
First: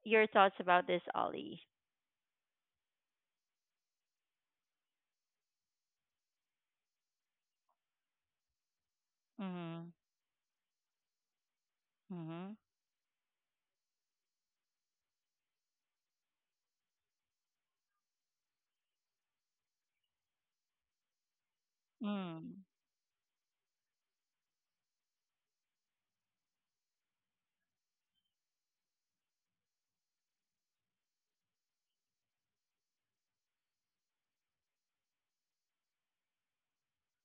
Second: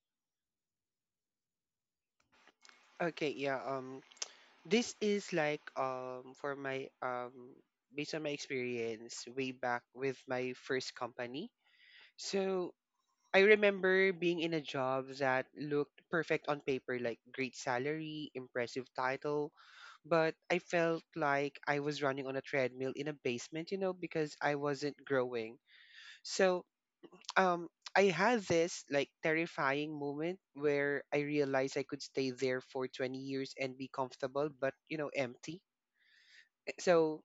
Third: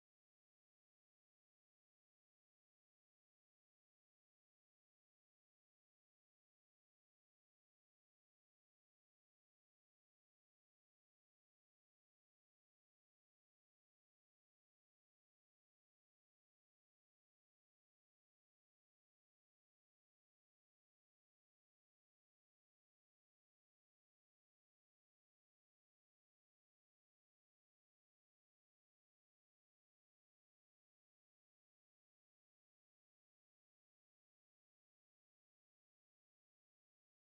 S1: your thoughts about this, Ollie.
S3: Okay, yeah. This is, like, for my based on my experience way back
S1: Mhm.
S3: with my first company.
S1: Mhm.
S3: So I remember being in a job that looked perfect on paper, like great salary, impressive title, but I felt like I was running on a
S1: Mm.
S3: treadmill in a basement, because I wasn't growing. So um I had this, like, terrifying moment where I realized I could stay there for 20 years and be comfortable, but empty. So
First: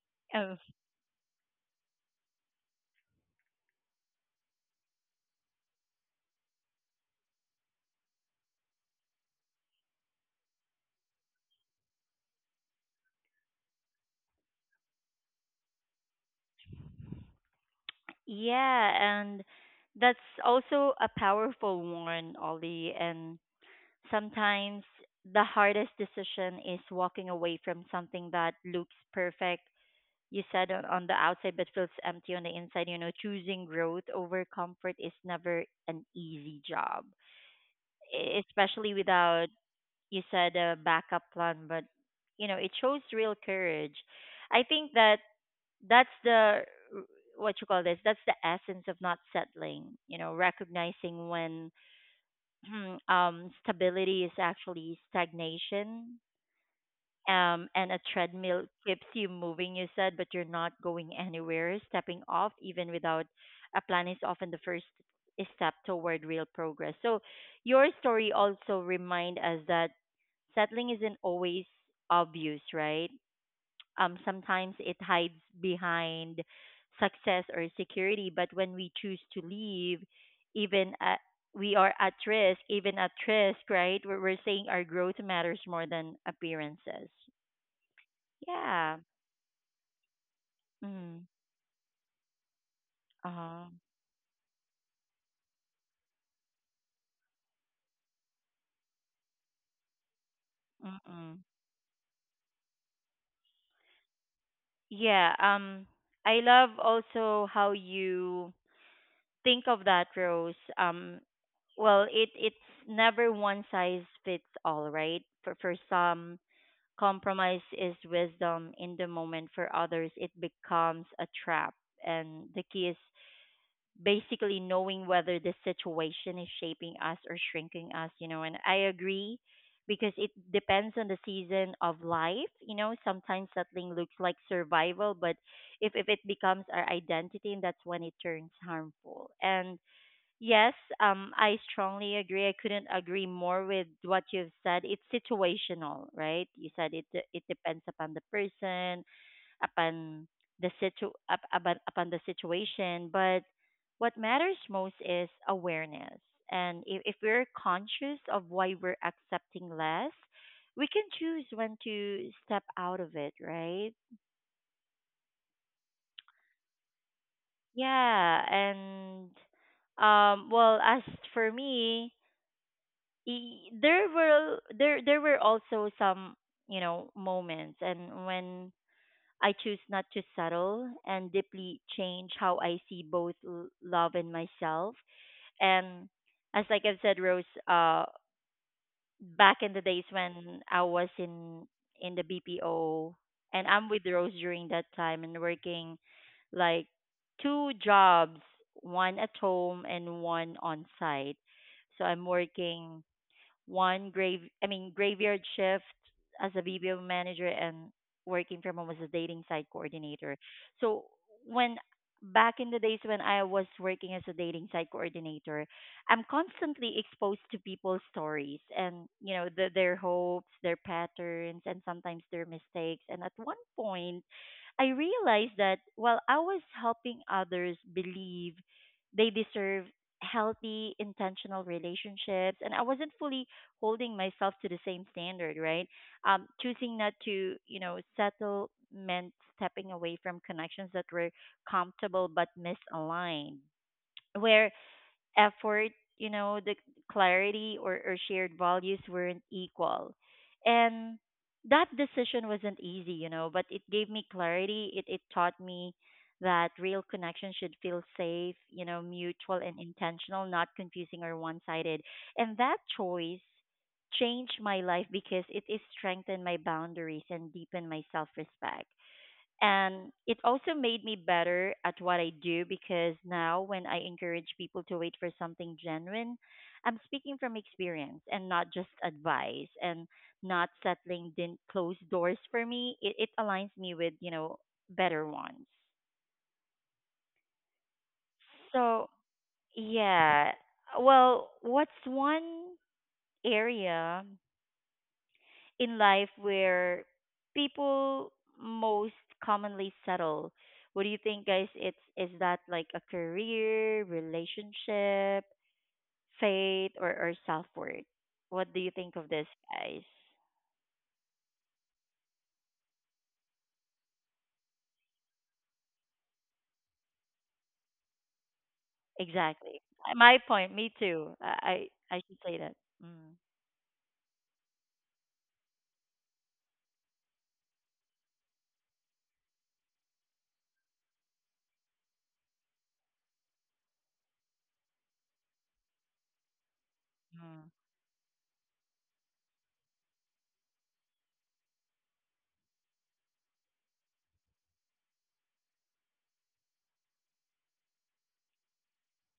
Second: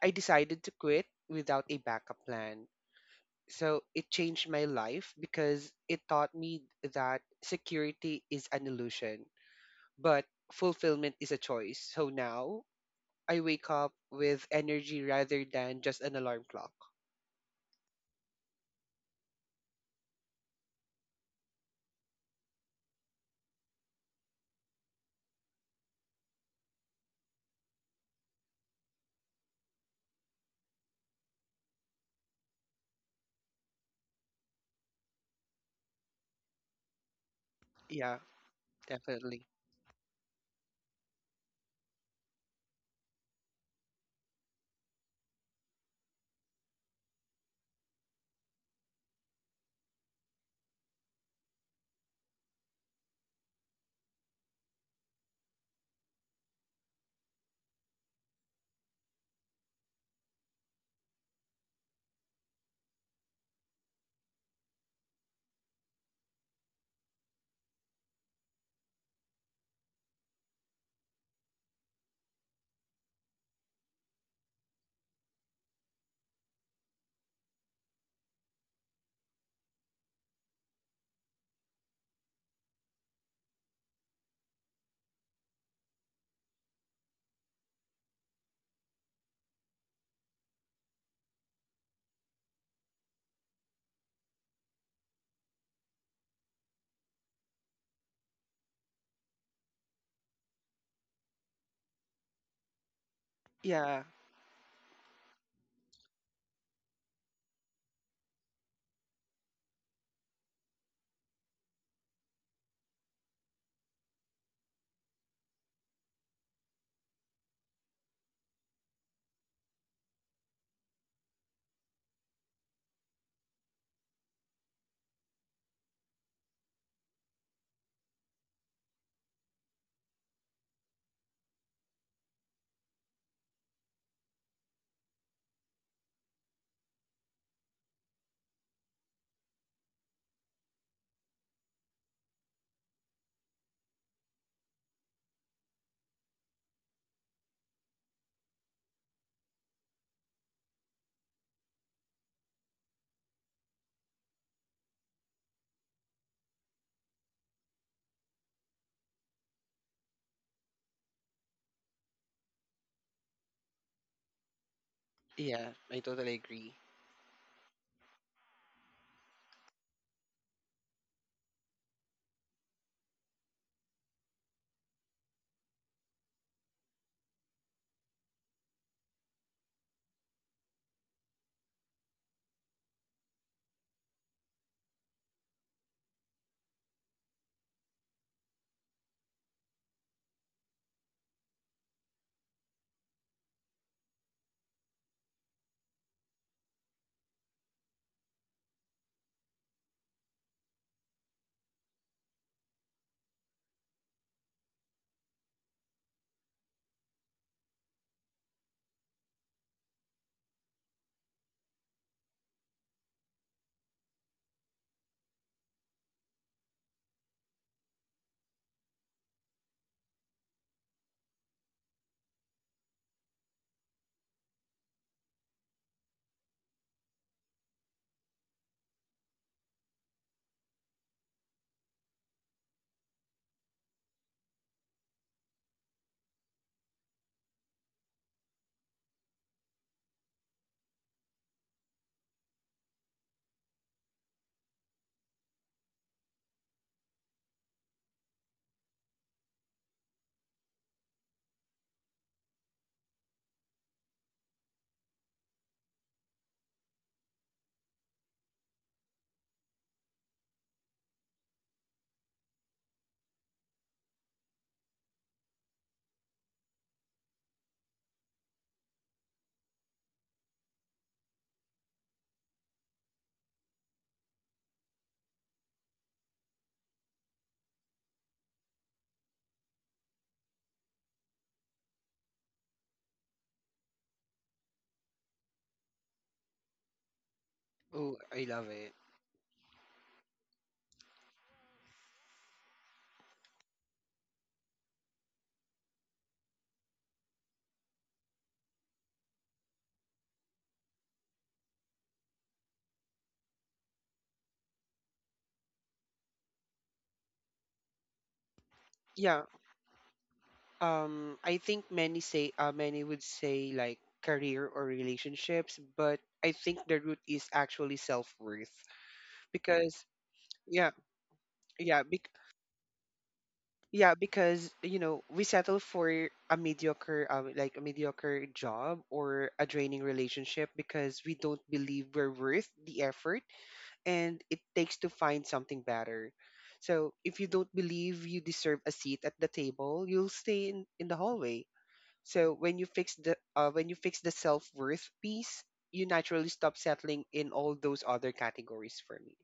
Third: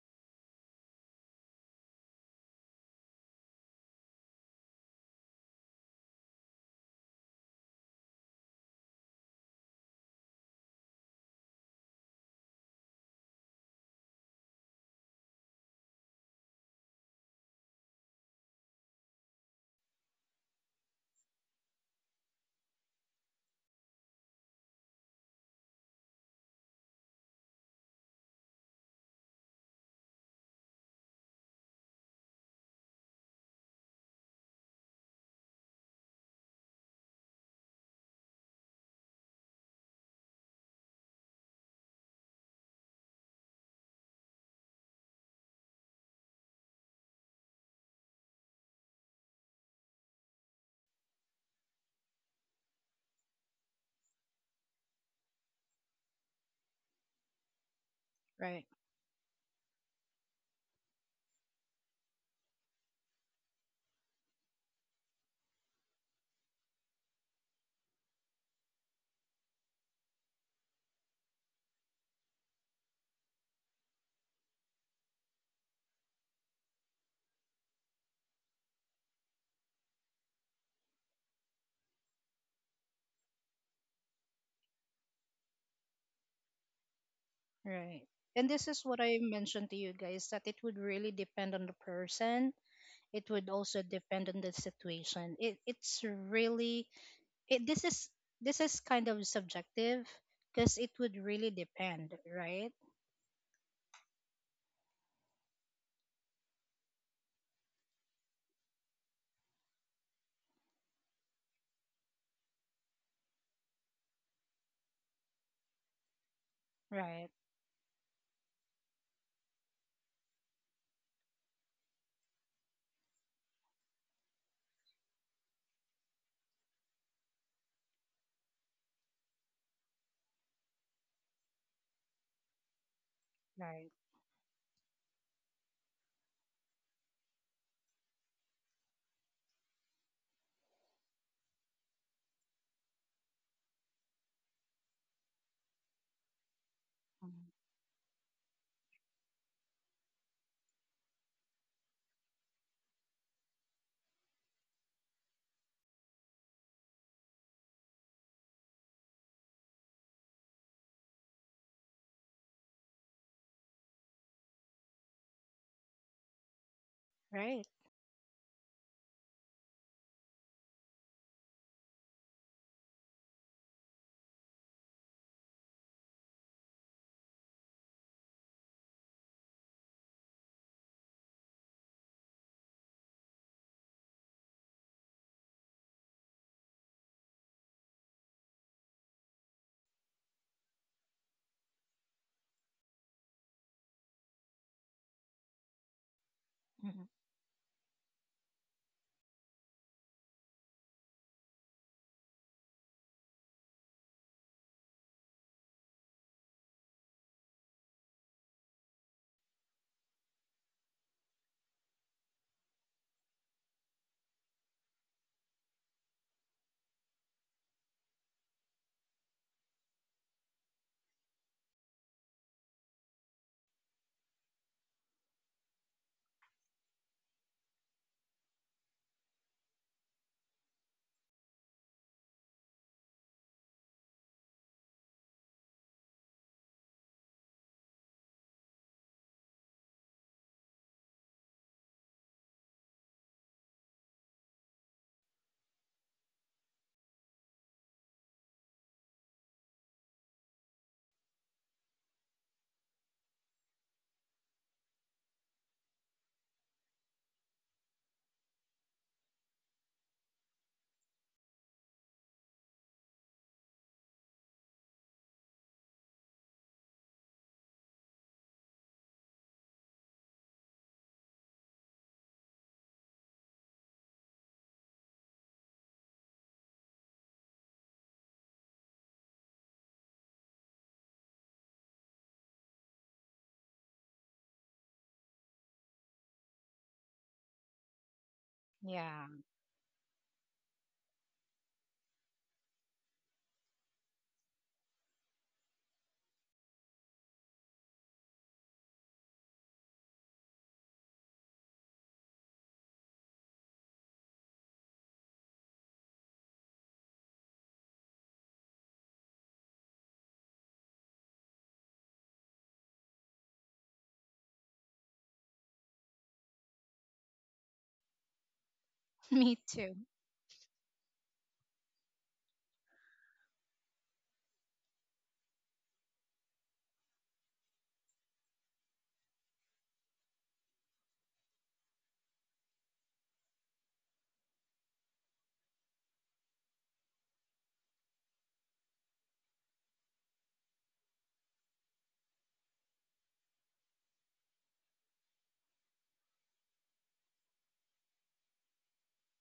S3: I
S1: Oh.
S3: decided to quit without a backup plan. So it changed my life because it taught me that security is an illusion, but fulfillment is a choice. So now I wake up with energy rather than just an alarm clock.
S1: Yeah, and that's also a powerful one, Ollie. And sometimes the hardest decision is walking away from something that looks perfect. You said on the outside, but feels empty on the inside. You know, choosing growth over comfort is never an easy job.
S3: Yeah,
S1: Especially
S3: definitely.
S1: without, you said, a backup plan. But, you know, it shows real courage. I think that's the r- what you call this, that's the essence of not settling, you know, recognizing when stability is actually stagnation. And a treadmill
S2: Right,
S1: keeps you moving, you said, but you're not going anywhere. Stepping off, even without a plan, is often the first step toward real progress. So, your story also remind us that settling isn't always obvious, right? Sometimes it hides behind success or security. But when we choose to leave, even at even at risk, right? We're saying our growth matters more than appearances.
S2: right. And this is
S1: Yeah.
S2: what I mentioned to you guys that it would really
S1: Mm.
S2: depend on the person. It would
S1: Uh-huh.
S2: also depend on the situation. It's really it, this is this is kind of subjective because it would
S1: Mm-mm.
S2: really depend, right?
S3: Yeah,
S1: Yeah. I love also how you think of that, Rose. Well, it's never one size fits all, right? For some,
S2: Right.
S1: compromise is wisdom in the moment. For others, it becomes a trap. And the key is basically knowing whether the situation is shaping us or shrinking us, you know. And I agree, because it depends on the season of life, you know. Sometimes
S2: Right.
S1: settling looks like survival. But if it becomes our identity, and that's when it turns harmful. And yes, I strongly agree. I couldn't agree more with what you've said. It's situational, right? You said it
S2: Mhm.
S1: it depends upon the person, upon the upon the situation. But what matters most is awareness. And if we're conscious of why we're accepting less, we can choose when to step out of it, right?
S3: yeah, I totally agree.
S2: Right.
S1: Yeah. And well, as for me, there were also some, you know, moments and when I choose not to settle, and deeply change how I see both love and myself. And, as like I've said, Rose, back in the days when I was in the BPO, and I'm with Rose during that time and working like
S2: Mhm.
S1: two jobs, one at home and one on site. So I'm working one grave I mean graveyard shift as a BPO manager and working from home as a dating site coordinator. So, when back in the days when I was working as a dating site coordinator, I'm constantly exposed to people's stories. And, you know, their hopes, their patterns, and sometimes their mistakes. And at one point, I realized that while I was helping others believe they deserve healthy, intentional relationships, and I wasn't fully holding myself to the same standard, right? Choosing not to, you know, settle meant stepping away from connections that were comfortable but misaligned. Where effort, you know, the clarity or shared values weren't equal. And that decision wasn't easy, you know, but it gave me clarity. It taught me that real connection should feel safe, you know, mutual and intentional, not confusing or one sided. And that choice changed my life, because it strengthened my boundaries and deepened my self respect. And it also made me better at what I do, because now when I encourage people to wait for something genuine, I'm speaking from experience and not just advice. And not settling closed doors for me. It aligns me with, you know, better ones.
S3: Oh, I love it.
S1: So,
S2: Yeah.
S1: yeah. Well, what's one area in life where people most commonly settle? What do you think, guys? It's Is that like a career, relationship, faith, or self worth? What do you think of
S3: Yeah,
S1: this, guys?
S3: I think many say, many would say, like, career or relationships, but I think the root is actually self worth,
S2: Me
S1: Exactly.
S2: too.
S3: because
S1: My point.
S3: yeah,
S1: Me too. I
S3: yeah,
S1: I, I should say that. Mm,
S3: Yeah, because we settle for a mediocre job or a draining relationship, because we don't believe we're worth the effort and it takes to find something better. So if you
S1: mm.
S3: don't believe you deserve a seat at the table, you'll stay in the hallway. So when you fix the self worth piece, you naturally stop settling in all those other categories for me.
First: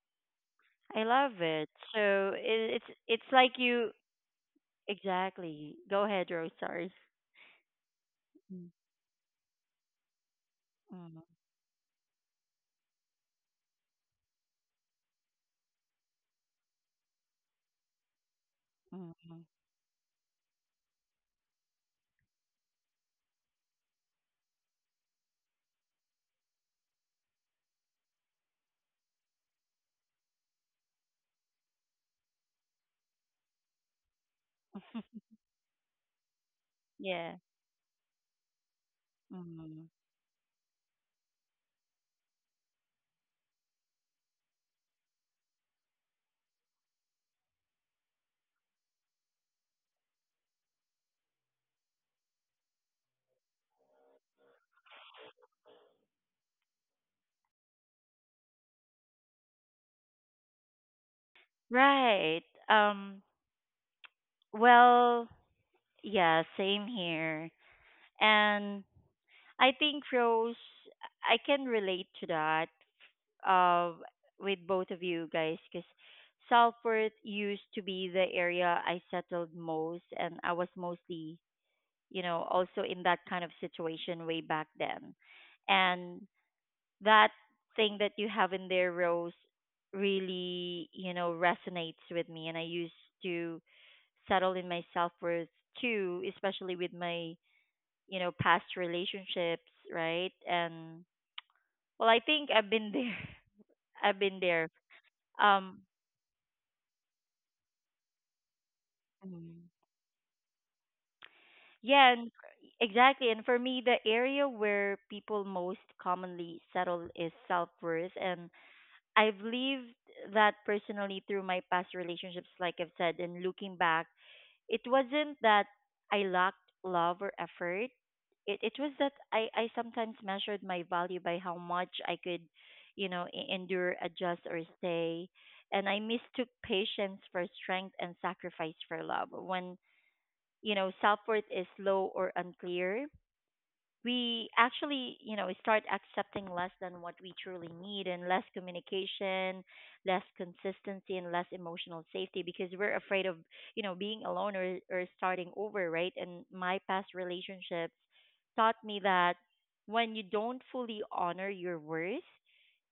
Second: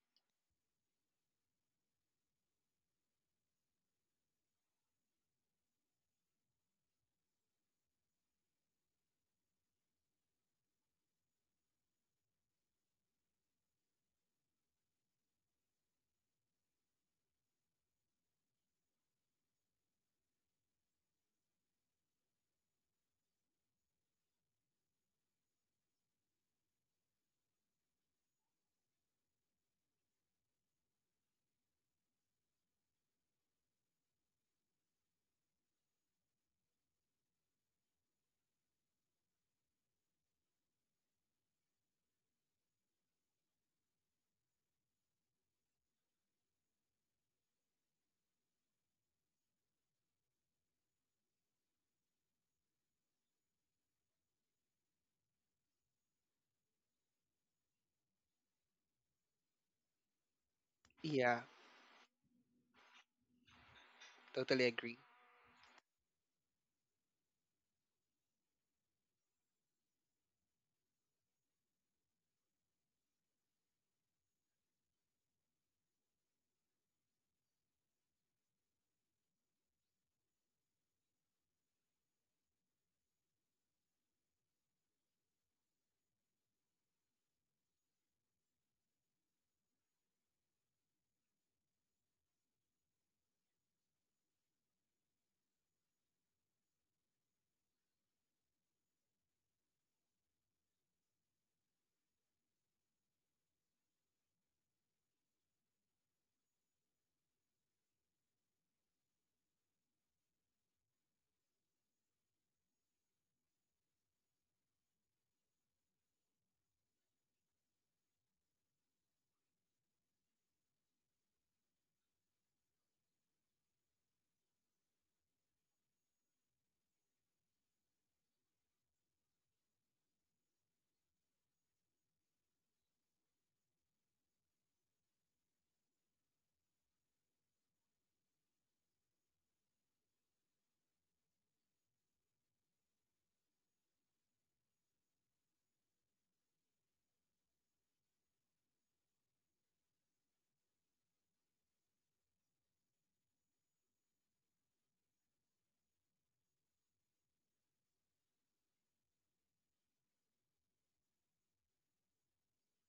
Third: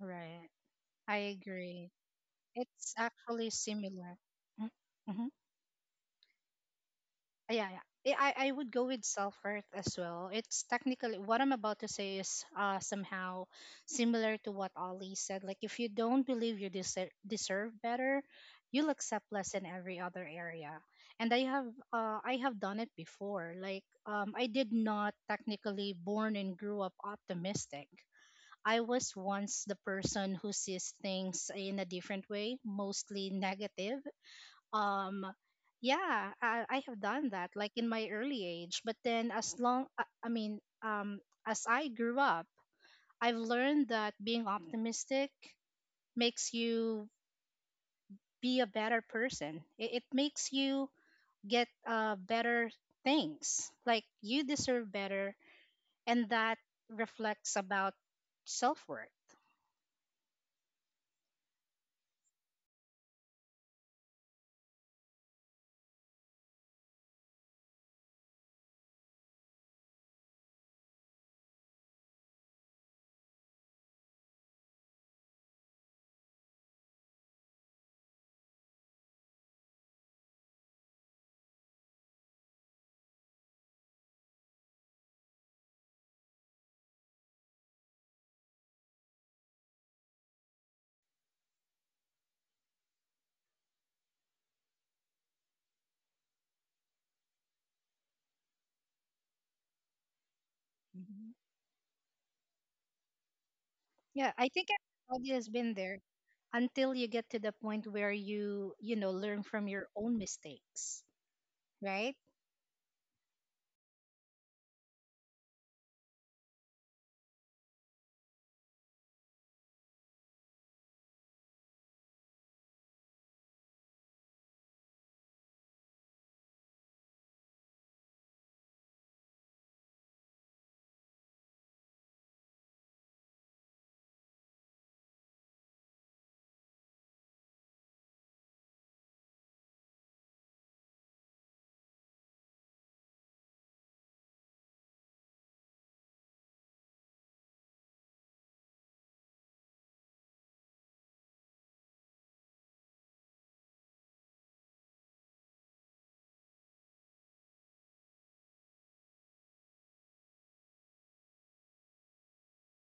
S2: Right.
S1: I
S2: I
S1: love it.
S2: agree.
S1: So it,
S2: It's
S1: it's it's
S2: actually
S1: like you
S2: similar. Mhm. Mhm.
S1: exactly. Go ahead, Rose. Sorry.
S2: Yeah, yeah. I would
S1: Mm,
S2: go with self worth as well. It's technically
S1: mm,
S2: what I'm about to say is somehow similar to what Ollie said. Like, if you don't believe you deserve better, you'll
S1: mm,
S2: accept
S1: mm.
S2: less in every other area. And I have done it before. Like, I did not technically born and grew up optimistic. I was once the person who sees things in a different way, mostly negative. um I have done
S1: Yeah.
S2: that like in my early age, but then
S1: Mm-hmm.
S2: I mean, as I grew up, I've learned that being optimistic makes you be a better person. It makes you get better things, like you deserve better, and that reflects about self-worth.
S3: Yeah,
S1: Right. Um,
S3: totally agree.
S1: well, yeah, same here. And I think, Rose, I can relate to that, uh, with both of you guys, because self worth used to be the area I settled most. And I was mostly, you know, also in that kind of situation way back then. And that thing that you have in there, Rose, really, resonates with me. And I used to settle in my self worth too, especially with my, past relationships, right? And
S2: Mhm.
S1: well, I think I've been there. I've
S2: Yeah,
S1: been
S2: I think
S1: there.
S2: everybody has been
S1: Um,
S2: there until you get to the point where you know, learn from
S1: mm,
S2: your own mistakes, right?
S1: yeah, and exactly. And for me, the area where people most commonly settle is self worth. And I've lived that personally through my past relationships, like I've said, and looking back, it wasn't that I lacked love or effort. It was that I sometimes measured my value by how much I could, endure, adjust, or stay. And I mistook patience for strength and sacrifice for love. When, self worth is low or unclear, we actually, start accepting less than what we truly need and less communication, less consistency and less emotional safety because we're afraid of, being alone or starting over, right? And my past relationships taught me that when you don't fully honor your worth,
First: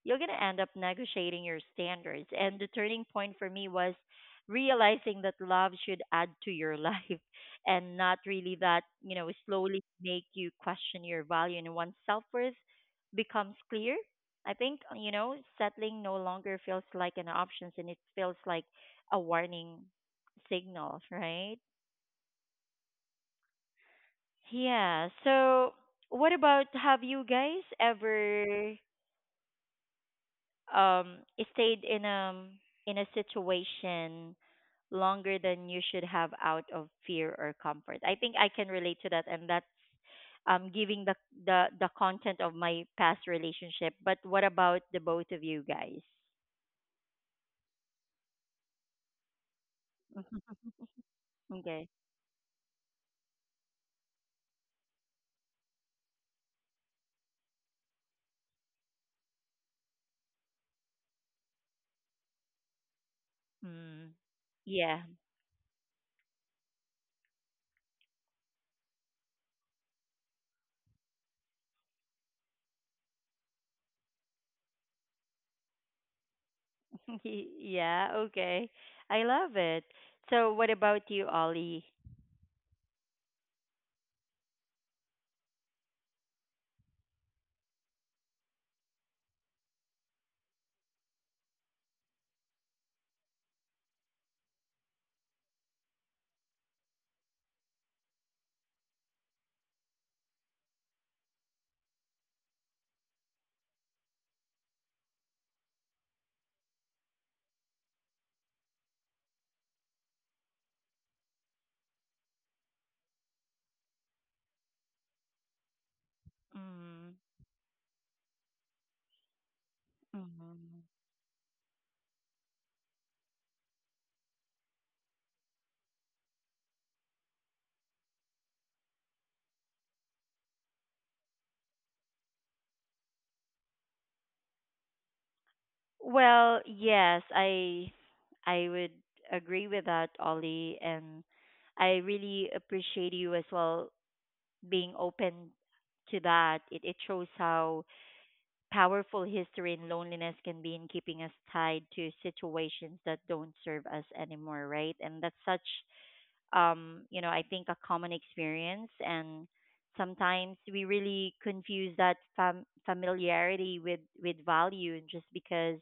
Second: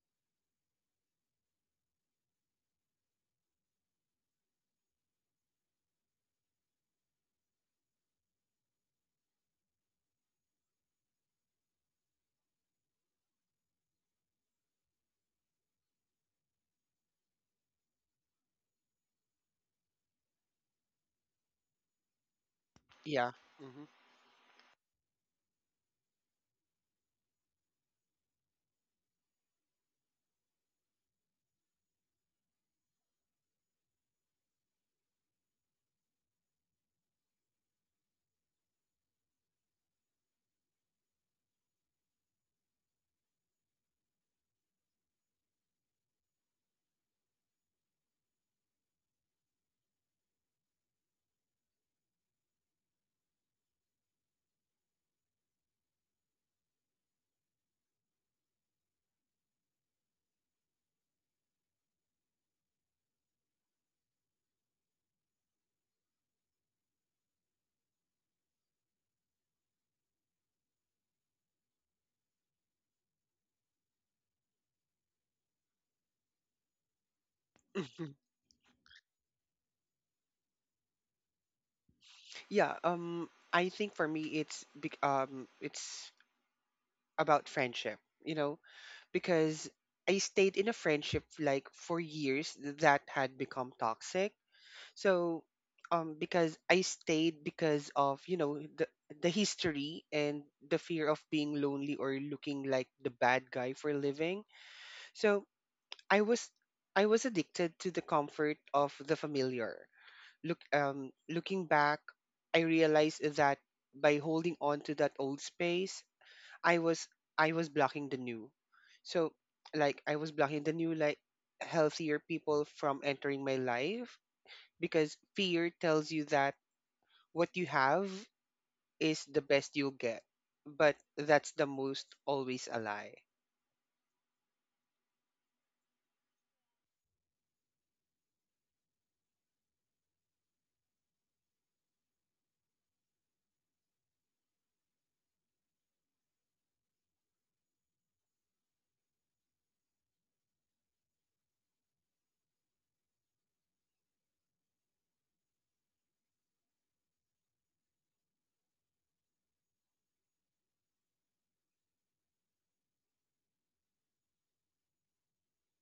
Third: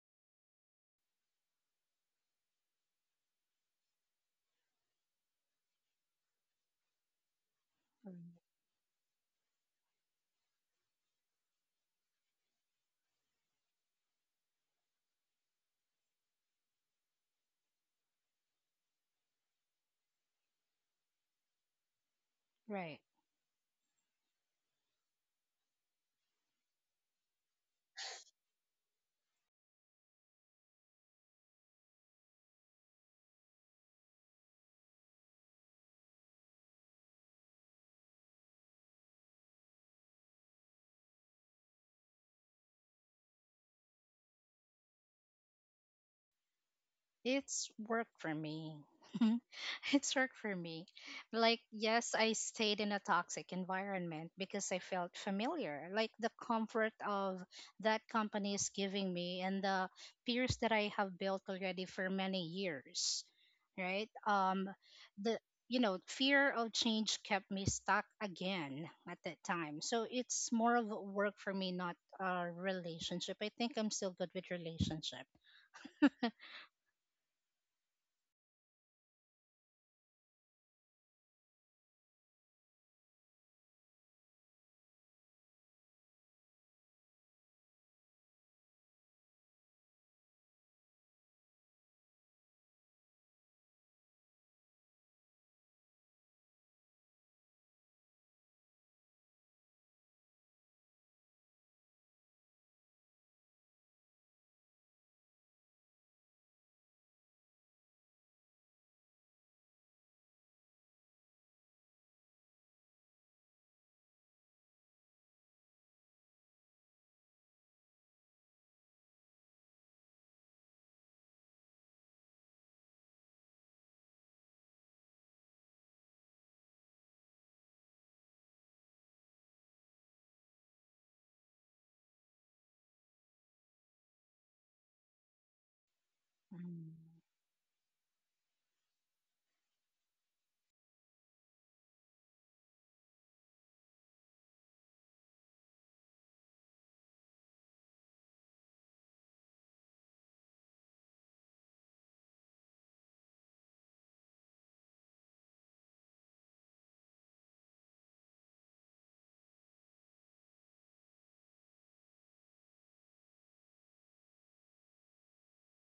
S1: you're going to end up negotiating your standards. And the turning point for me was realizing that love should add to your life and not
S2: Mm.
S1: really that, slowly make you question your value. And once self worth becomes clear, I think, settling no longer feels like an option and it feels like a warning signal, right?
S2: Right.
S3: Yeah.
S1: Yeah. So, what about have you guys ever um stayed in a situation longer than you should have out of fear or comfort. I think I can relate to that and that's giving the the content of my past relationship. But what about the both of you guys?
S2: It's work for me. It's work for me. Like,
S1: Okay.
S2: yes, I stayed in a toxic environment because I felt familiar. Like, the comfort of that company is giving me and the peers that I have built already for many years, right?
S1: Mm. Yeah.
S2: The, you know, fear of change kept me stuck again at that time. So it's more of a work for me, not a relationship. I think I'm still good with relationship.
S1: Yeah,
S3: Hmm.
S1: okay. I love it. So what about you, Ollie?
S3: Yeah, I think for me it's about friendship, you know, because I stayed in a friendship, like, for years, that had become toxic. So, because I stayed because of, the history and the fear of being lonely or looking like the bad guy for a living. So, I was I was addicted to the comfort of the familiar. Looking back, I realized that by holding on to that old space, i was
S1: Mm.
S3: I was blocking the new. So, like, I was blocking the
S1: Mm.
S3: new, like, healthier people from entering my life, because fear tells you that what you have is the best you'll get, but that's the most always a lie.
S1: Well,
S2: Mm.
S1: yes, I would agree with that, Ollie, and I really appreciate you as well being open to that. It shows how powerful history and loneliness can be in keeping us tied to situations that don't serve us anymore, right? And that's such I think a common experience. And sometimes we really confuse that familiarity with value. And just because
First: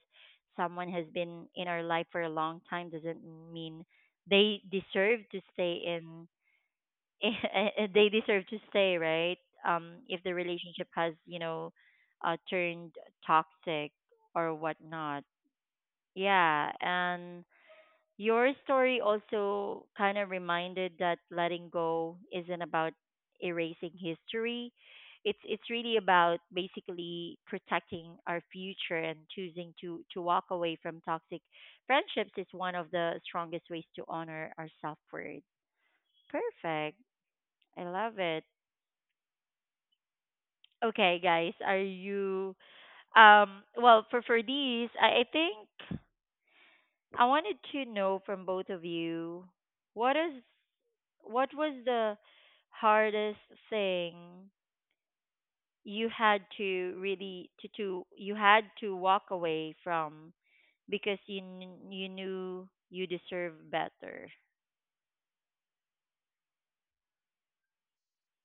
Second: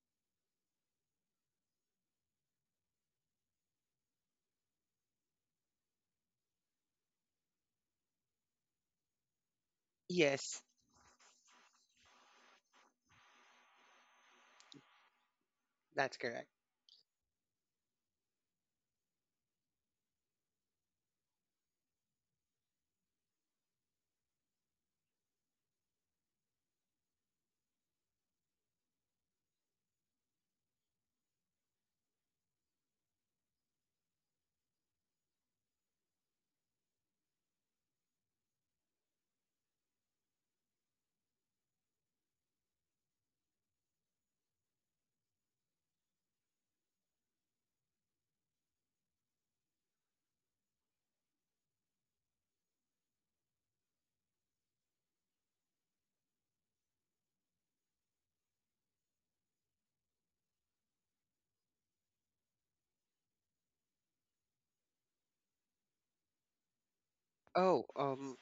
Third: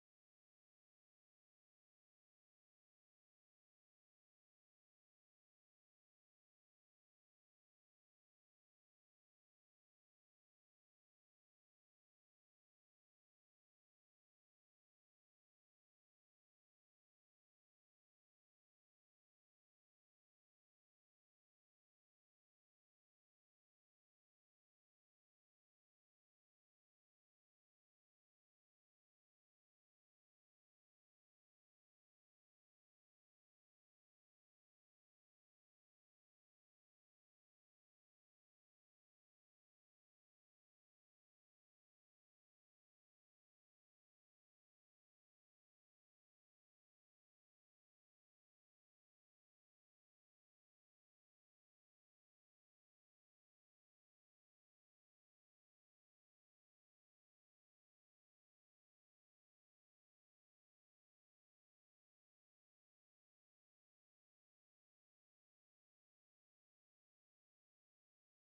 S1: someone has been in our life for a long time doesn't mean they deserve to stay in, they deserve to stay, right? If the
S3: Yes,
S1: relationship has, turned toxic or whatnot.
S3: that's correct.
S1: Yeah. And your story also kind of reminded that letting go isn't about erasing history. It's really about basically protecting our future and choosing to walk away from toxic friendships is one of the strongest ways to honor our self-worth. Perfect. I love it. Okay, guys, are you well for these, I think I wanted to know from both of you what is what was the hardest thing you had to really to, you had to walk away from because you you knew you deserve better.
S3: Oh,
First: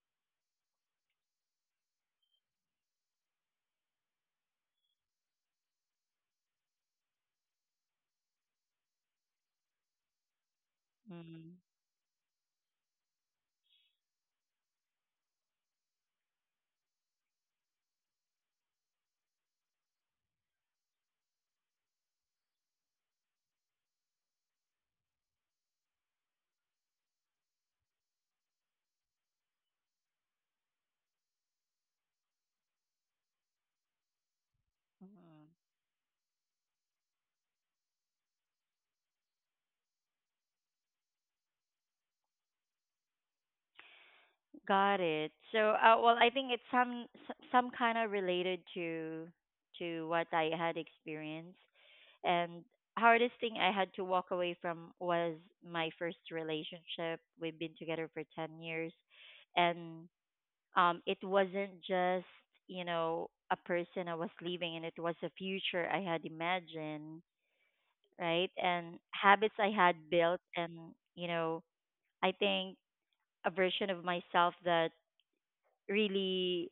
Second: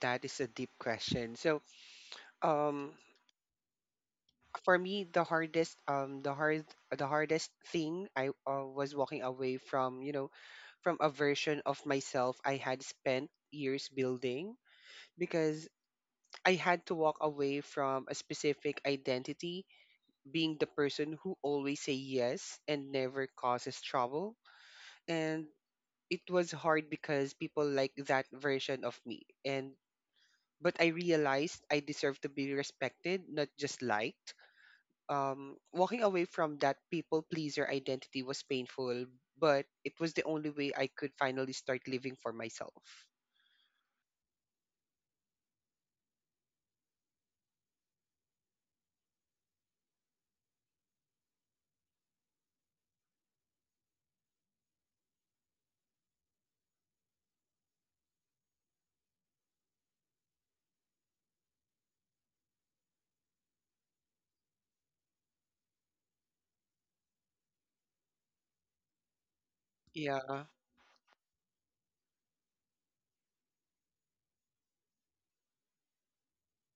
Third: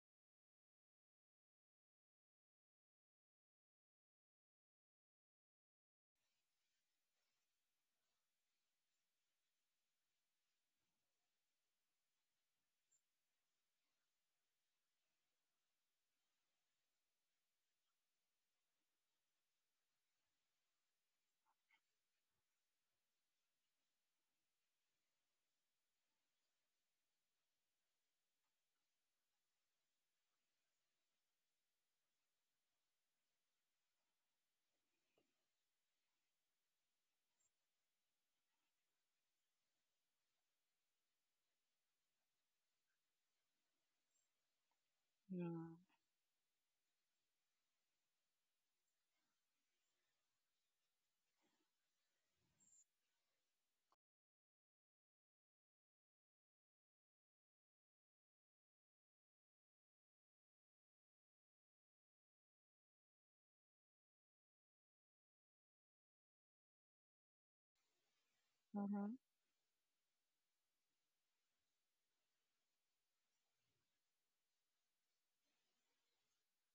S3: that is a deep question. So um for me, the hardest thing I was walking away from, a version
S1: Mm.
S3: of myself I had spent years building, because I had to walk away from a specific identity, being the person who always say yes and never causes trouble. And it was hard because people like that version of me, and but I realized I deserve to be respected, not just liked.
S1: Mm.
S3: Walking away from that people pleaser identity was painful, but it was the only way I could finally start living for myself.
S1: Got it.
S2: Yeah.
S1: So, well, I think it's some some kind of related to what I had experienced. And hardest thing I had to walk away from was my first relationship. We've been together for 10 years and it wasn't just, a person I was leaving and it was a future I had imagined, right? And
S2: Mhm.
S1: habits I had built
S3: Yeah.
S1: and, you know, I think a version of myself that really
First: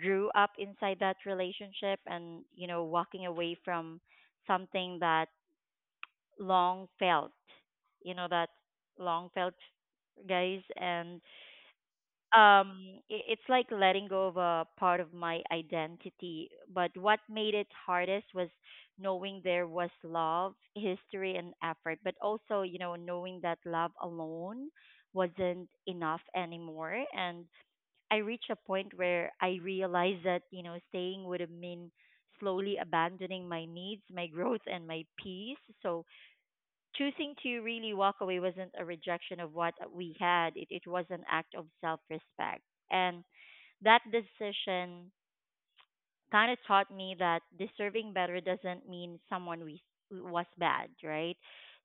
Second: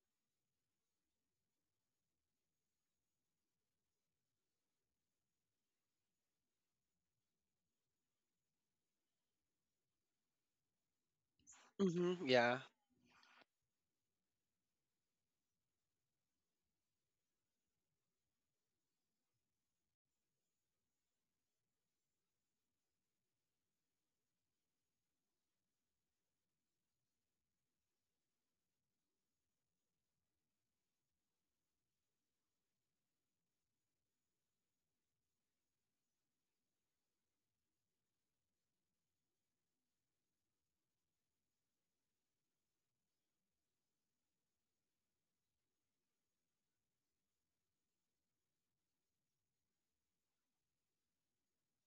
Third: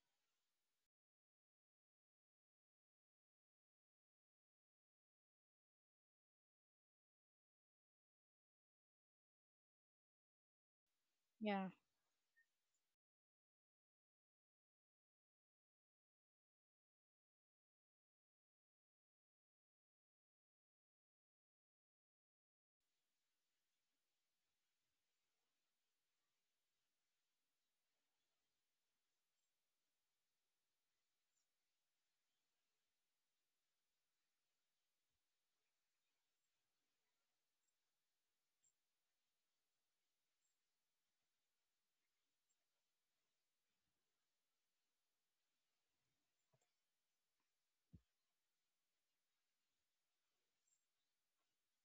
S1: grew up inside that relationship and, walking away from something that long felt. You know that long felt, guys, and
S2: Yeah.
S3: Mm-hmm. Yeah.
S1: it's like letting go of a part of my identity. But what made it hardest was knowing there was love, history, and effort, but also you know knowing that love alone wasn't enough anymore, and I reached a point where I realized that you know staying would have mean slowly abandoning my needs, my growth, and my peace. So choosing to really walk away wasn't a rejection of what we had. It was an act of self respect. And that decision kind of taught me that deserving better doesn't mean someone we was bad, right?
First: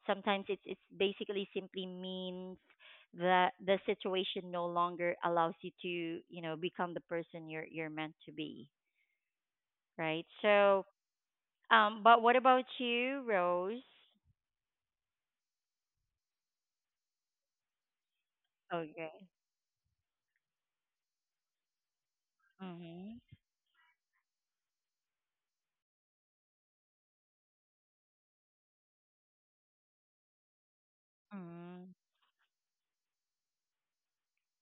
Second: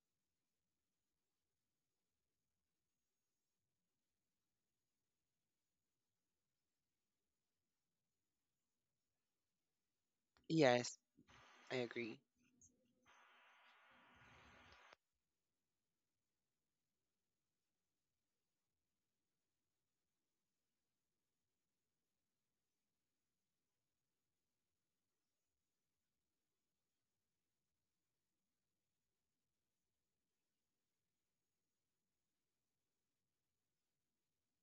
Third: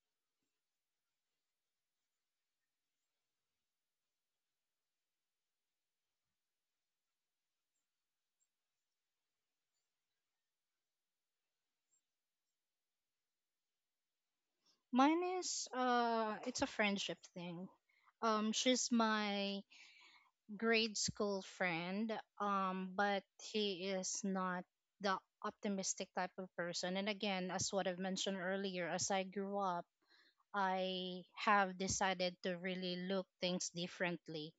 S1: Sometimes it's basically simply means that the situation no longer allows you to, become the person you're meant to be, right? So,
S3: Yes, I agree.
S1: but what about you, Rose?
S2: Mine is it's a friendship thing. She's
S1: Okay.
S2: my grade school friend,
S1: Mhm.
S2: but he is not the optimistic type of person. And again, as what I've mentioned earlier, as I grew up, I have
S1: Mhm.
S2: decided to really look things differently.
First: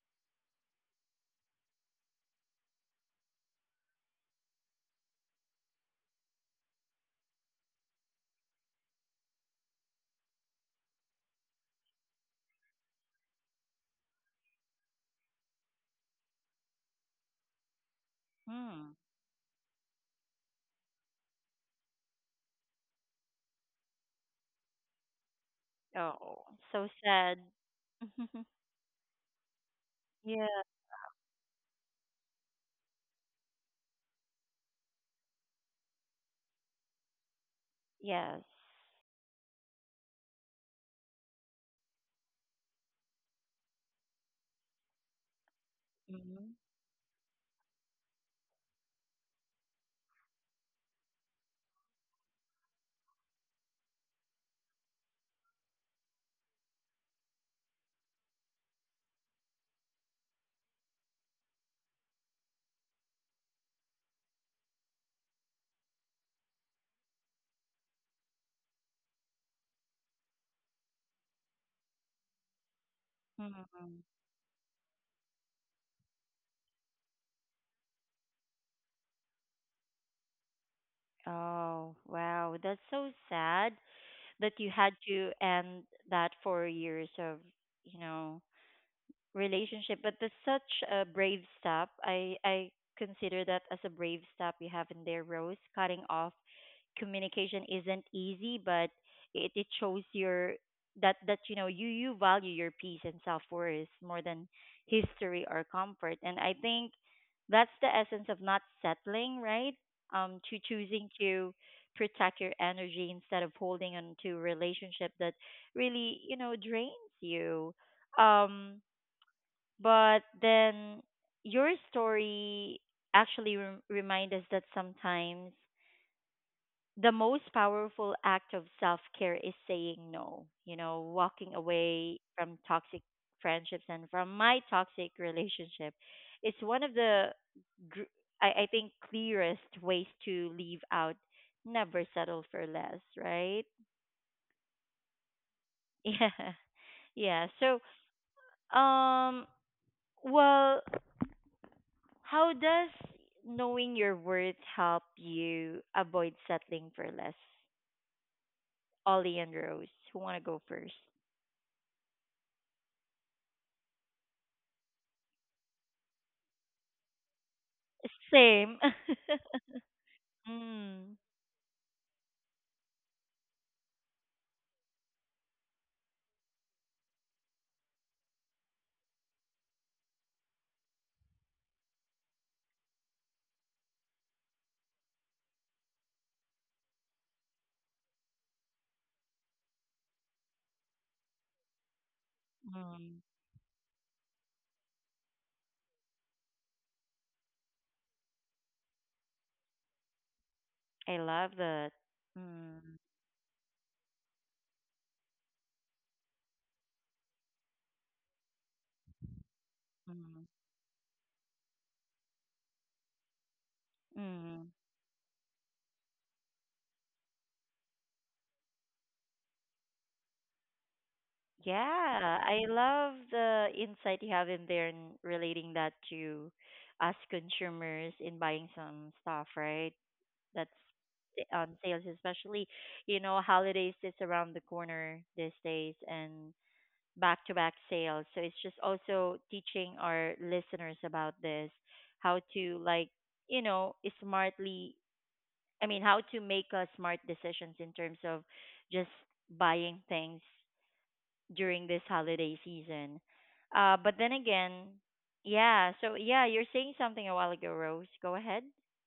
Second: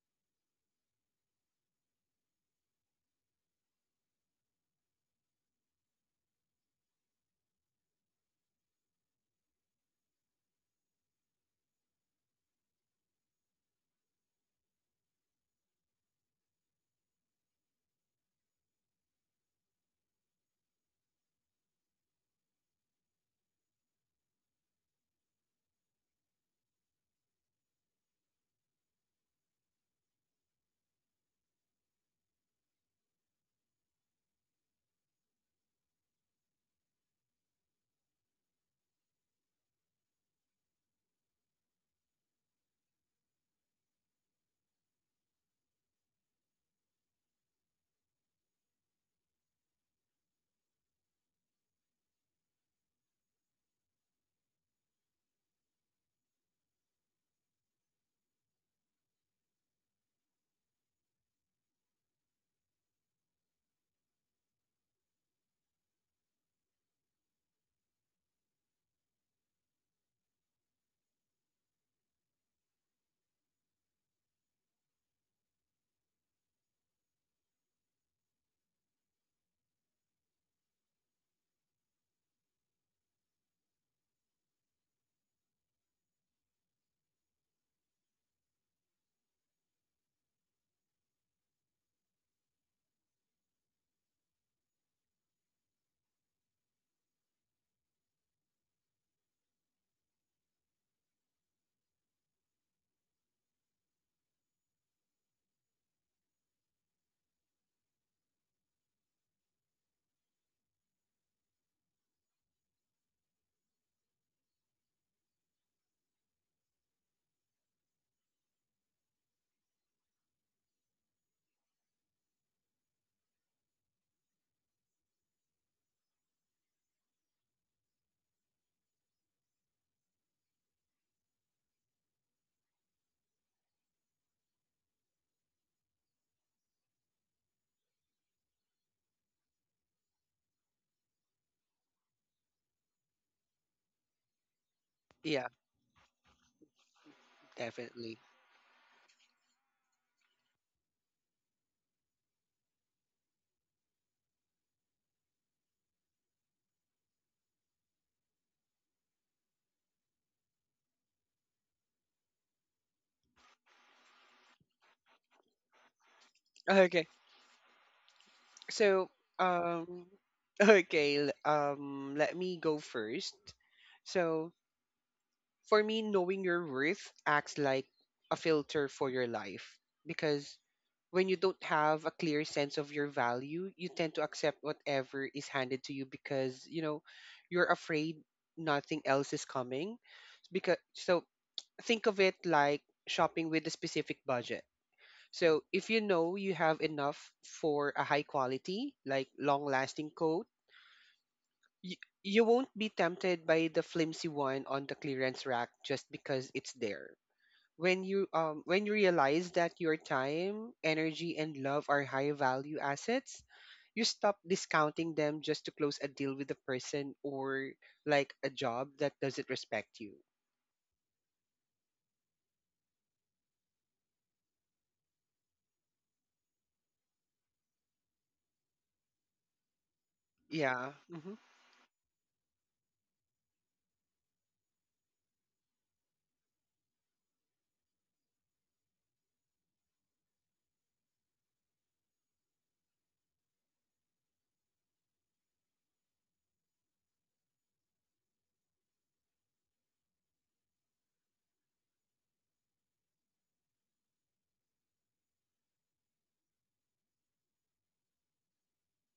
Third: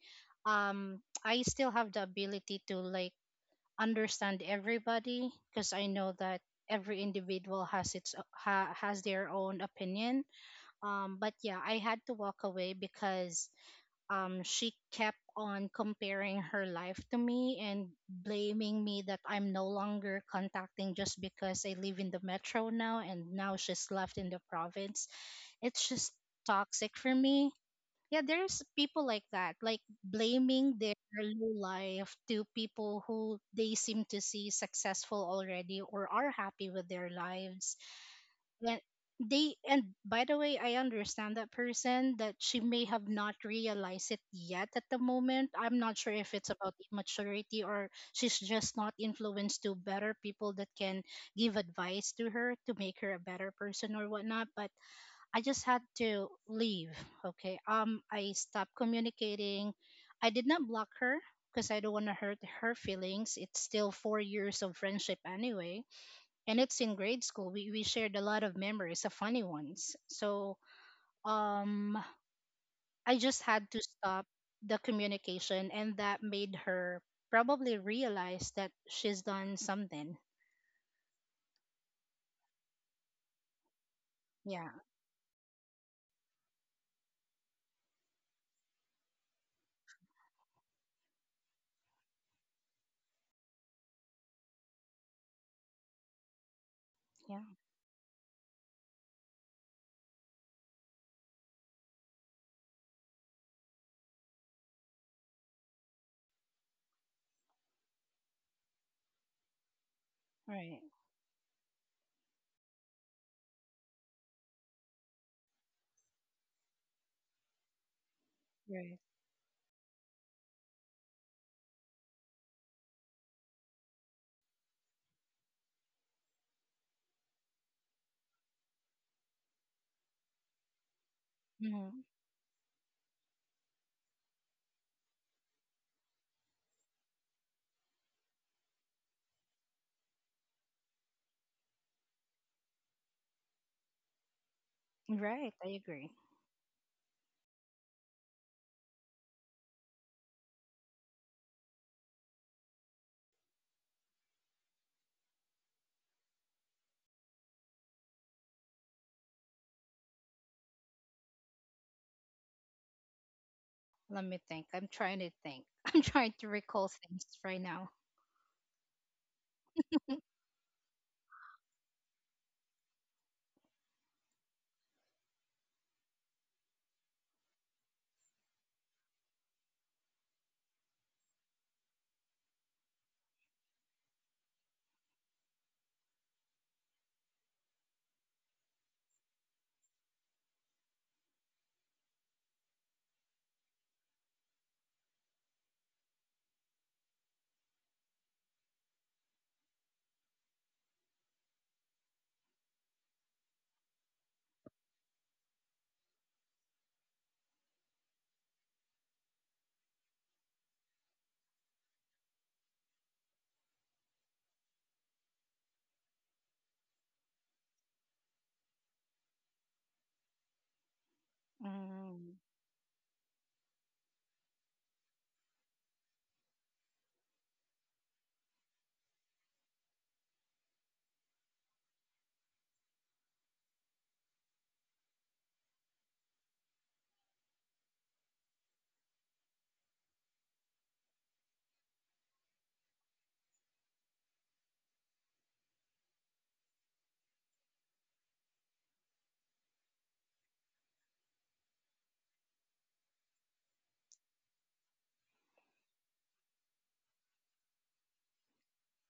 S2: I still have the ability to like understand everybody because I know that every individual has its has their own opinion. But yeah, I had to walk away because she kept on comparing her life to me and blaming
S1: Hmm.
S2: me that I'm no longer contacting just because I live in the metro now and now she's left in the province. It's just
S1: Oh, so
S2: toxic for
S1: sad.
S2: me. Yeah, there's people like that, like
S1: Yeah.
S2: blaming their low life to people who they seem to see successful already or are happy with their lives
S1: Yes.
S2: when they and by the way, I understand that person, that she may have not realized it yet at the moment. I'm not sure if
S1: Mm-hmm.
S2: it's about immaturity or she's just not influenced to better people that can give advice to her to make her a better person or whatnot, but I just had to leave. Okay. I stopped communicating. I did not block her because I don't want to hurt her feelings. It's still 4 years of friendship anyway. And it's in grade school. We shared a lot of memories, of funny ones. So um, I just had to
S1: Mm-hmm.
S2: stop the communication. And that made her probably realize that she's done something.
S1: Oh, wow. That's so sad that you
S2: Yeah.
S1: had to end that 4 years of, you know, relationship but that's such a brave step I consider that as a brave step you have in there, Rose. Cutting off
S2: Yeah.
S1: communication isn't easy but it shows your that that you know you you value your peace and self-worth more than history or comfort and I think that's the essence of not settling, right? To
S2: Right.
S1: choosing to protect your energy instead of holding on to a relationship that really you know drains you. um
S2: Right.
S1: but then your story actually remind us that sometimes the most powerful act of self-care is saying no, walking
S2: Mhm.
S1: away from toxic friendships and from my toxic relationship. It's one of the gr- I think clearest ways to leave out never settle for less, right?
S3: Yeah,
S2: Right. I agree.
S1: Yeah. Yeah. So,
S3: definitely.
S1: um well, how does knowing your worth help you avoid settling for less? Ollie and Rose, who want to go first?
S2: Let me think. I'm trying to think. I'm trying to recall
S3: Okay.
S2: things right now.
S3: So,
S1: Same.
S3: um, okay,
S1: Mm,
S3: let me go first. So, for me, knowing your worth acts like a filter for your life, because when you don't have a clear sense of your value, you tend to accept whatever is handed to you, because, you're afraid nothing else is coming. Because, so, think of it like
S1: mm.
S3: shopping with a specific budget. So if you know you have enough for a high quality, like long lasting coat,
S1: I love
S3: you,
S1: that.
S3: you won't be
S1: Mm,
S3: tempted by the flimsy one on the clearance rack just because it's there. When you realize that your
S1: mm,
S3: time, energy and love are high value assets, you stop
S1: mm.
S3: discounting them just to close a deal with a person or, like, a job that doesn't respect you.
S2: Um,
S1: Yeah, I love the insight you have in there and relating that to us consumers in buying some stuff, right? That's
S3: Yeah. Hmm.
S1: on sales, especially, holidays is around the corner these days and back to back sales. So it's just also teaching our listeners about this, how to like, you know, smartly, I mean, how to make smart decisions in terms of just buying things during this holiday season. But then again, yeah, so yeah, you're saying something a while ago, Rose. Go ahead.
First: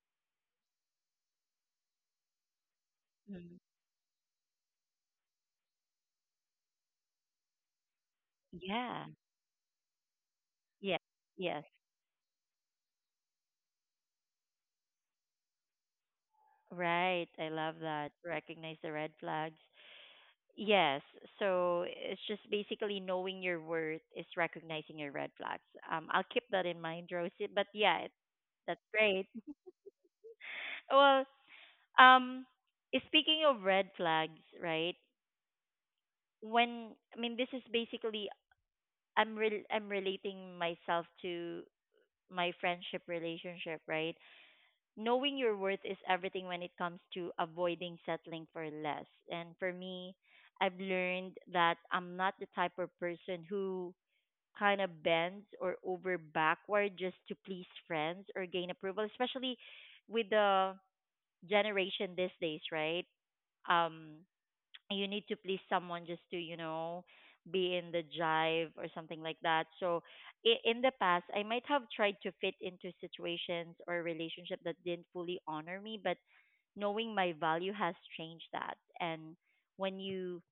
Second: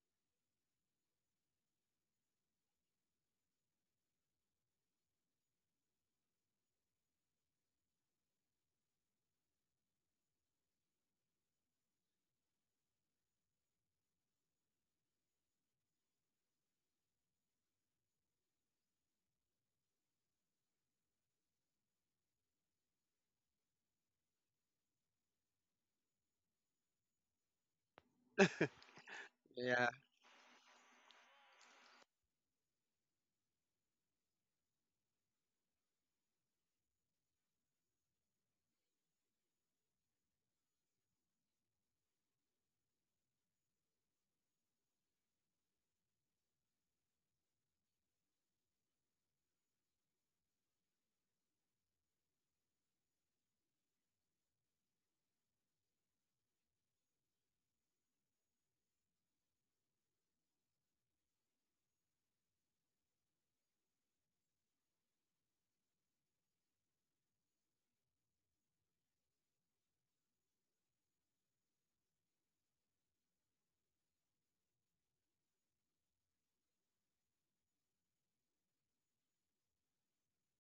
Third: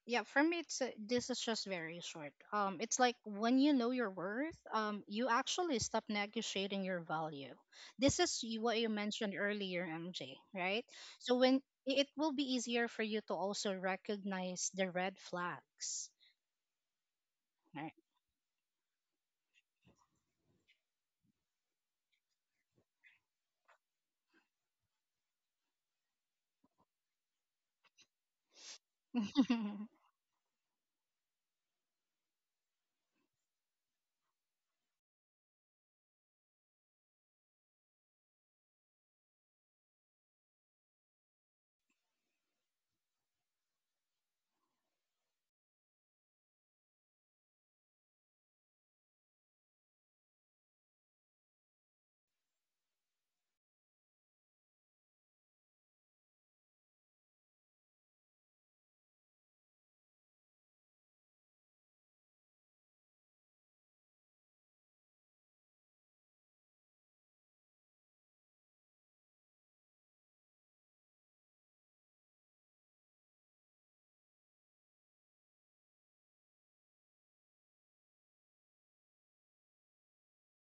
S2: yeah, for me, it's this is just very short. It's like when
S1: Mm.
S2: you know your worth, you actually stop negotiating your value. This is what you
S1: Yeah.
S2: mentioned earlier, MJ, right?
S1: Yeah.
S2: So when
S1: Yes.
S2: it will be easier for you to also recognize the red flags,
S1: Right. I love
S2: right?
S1: that. Recognize the red flags. Yes. So it's just basically knowing your worth is recognizing your red flags. I'll keep that in mind, Rosie. But yeah, it, that's great.
S3: Yeah,
S1: Well, um, speaking of red flags, right? When I mean, this is basically I'm relating myself to my friendship relationship, right? Knowing your worth is everything when it comes to avoiding settling for less. And for me, I've learned that I'm not the type of person who kind of bends or over backward just to please friends or gain approval, especially with the generation these days, right? Um, you need to please someone just to you know be in the jive or something like that so in the past I might have tried to fit into situations or relationship that didn't fully honor me but knowing my value has changed that and when you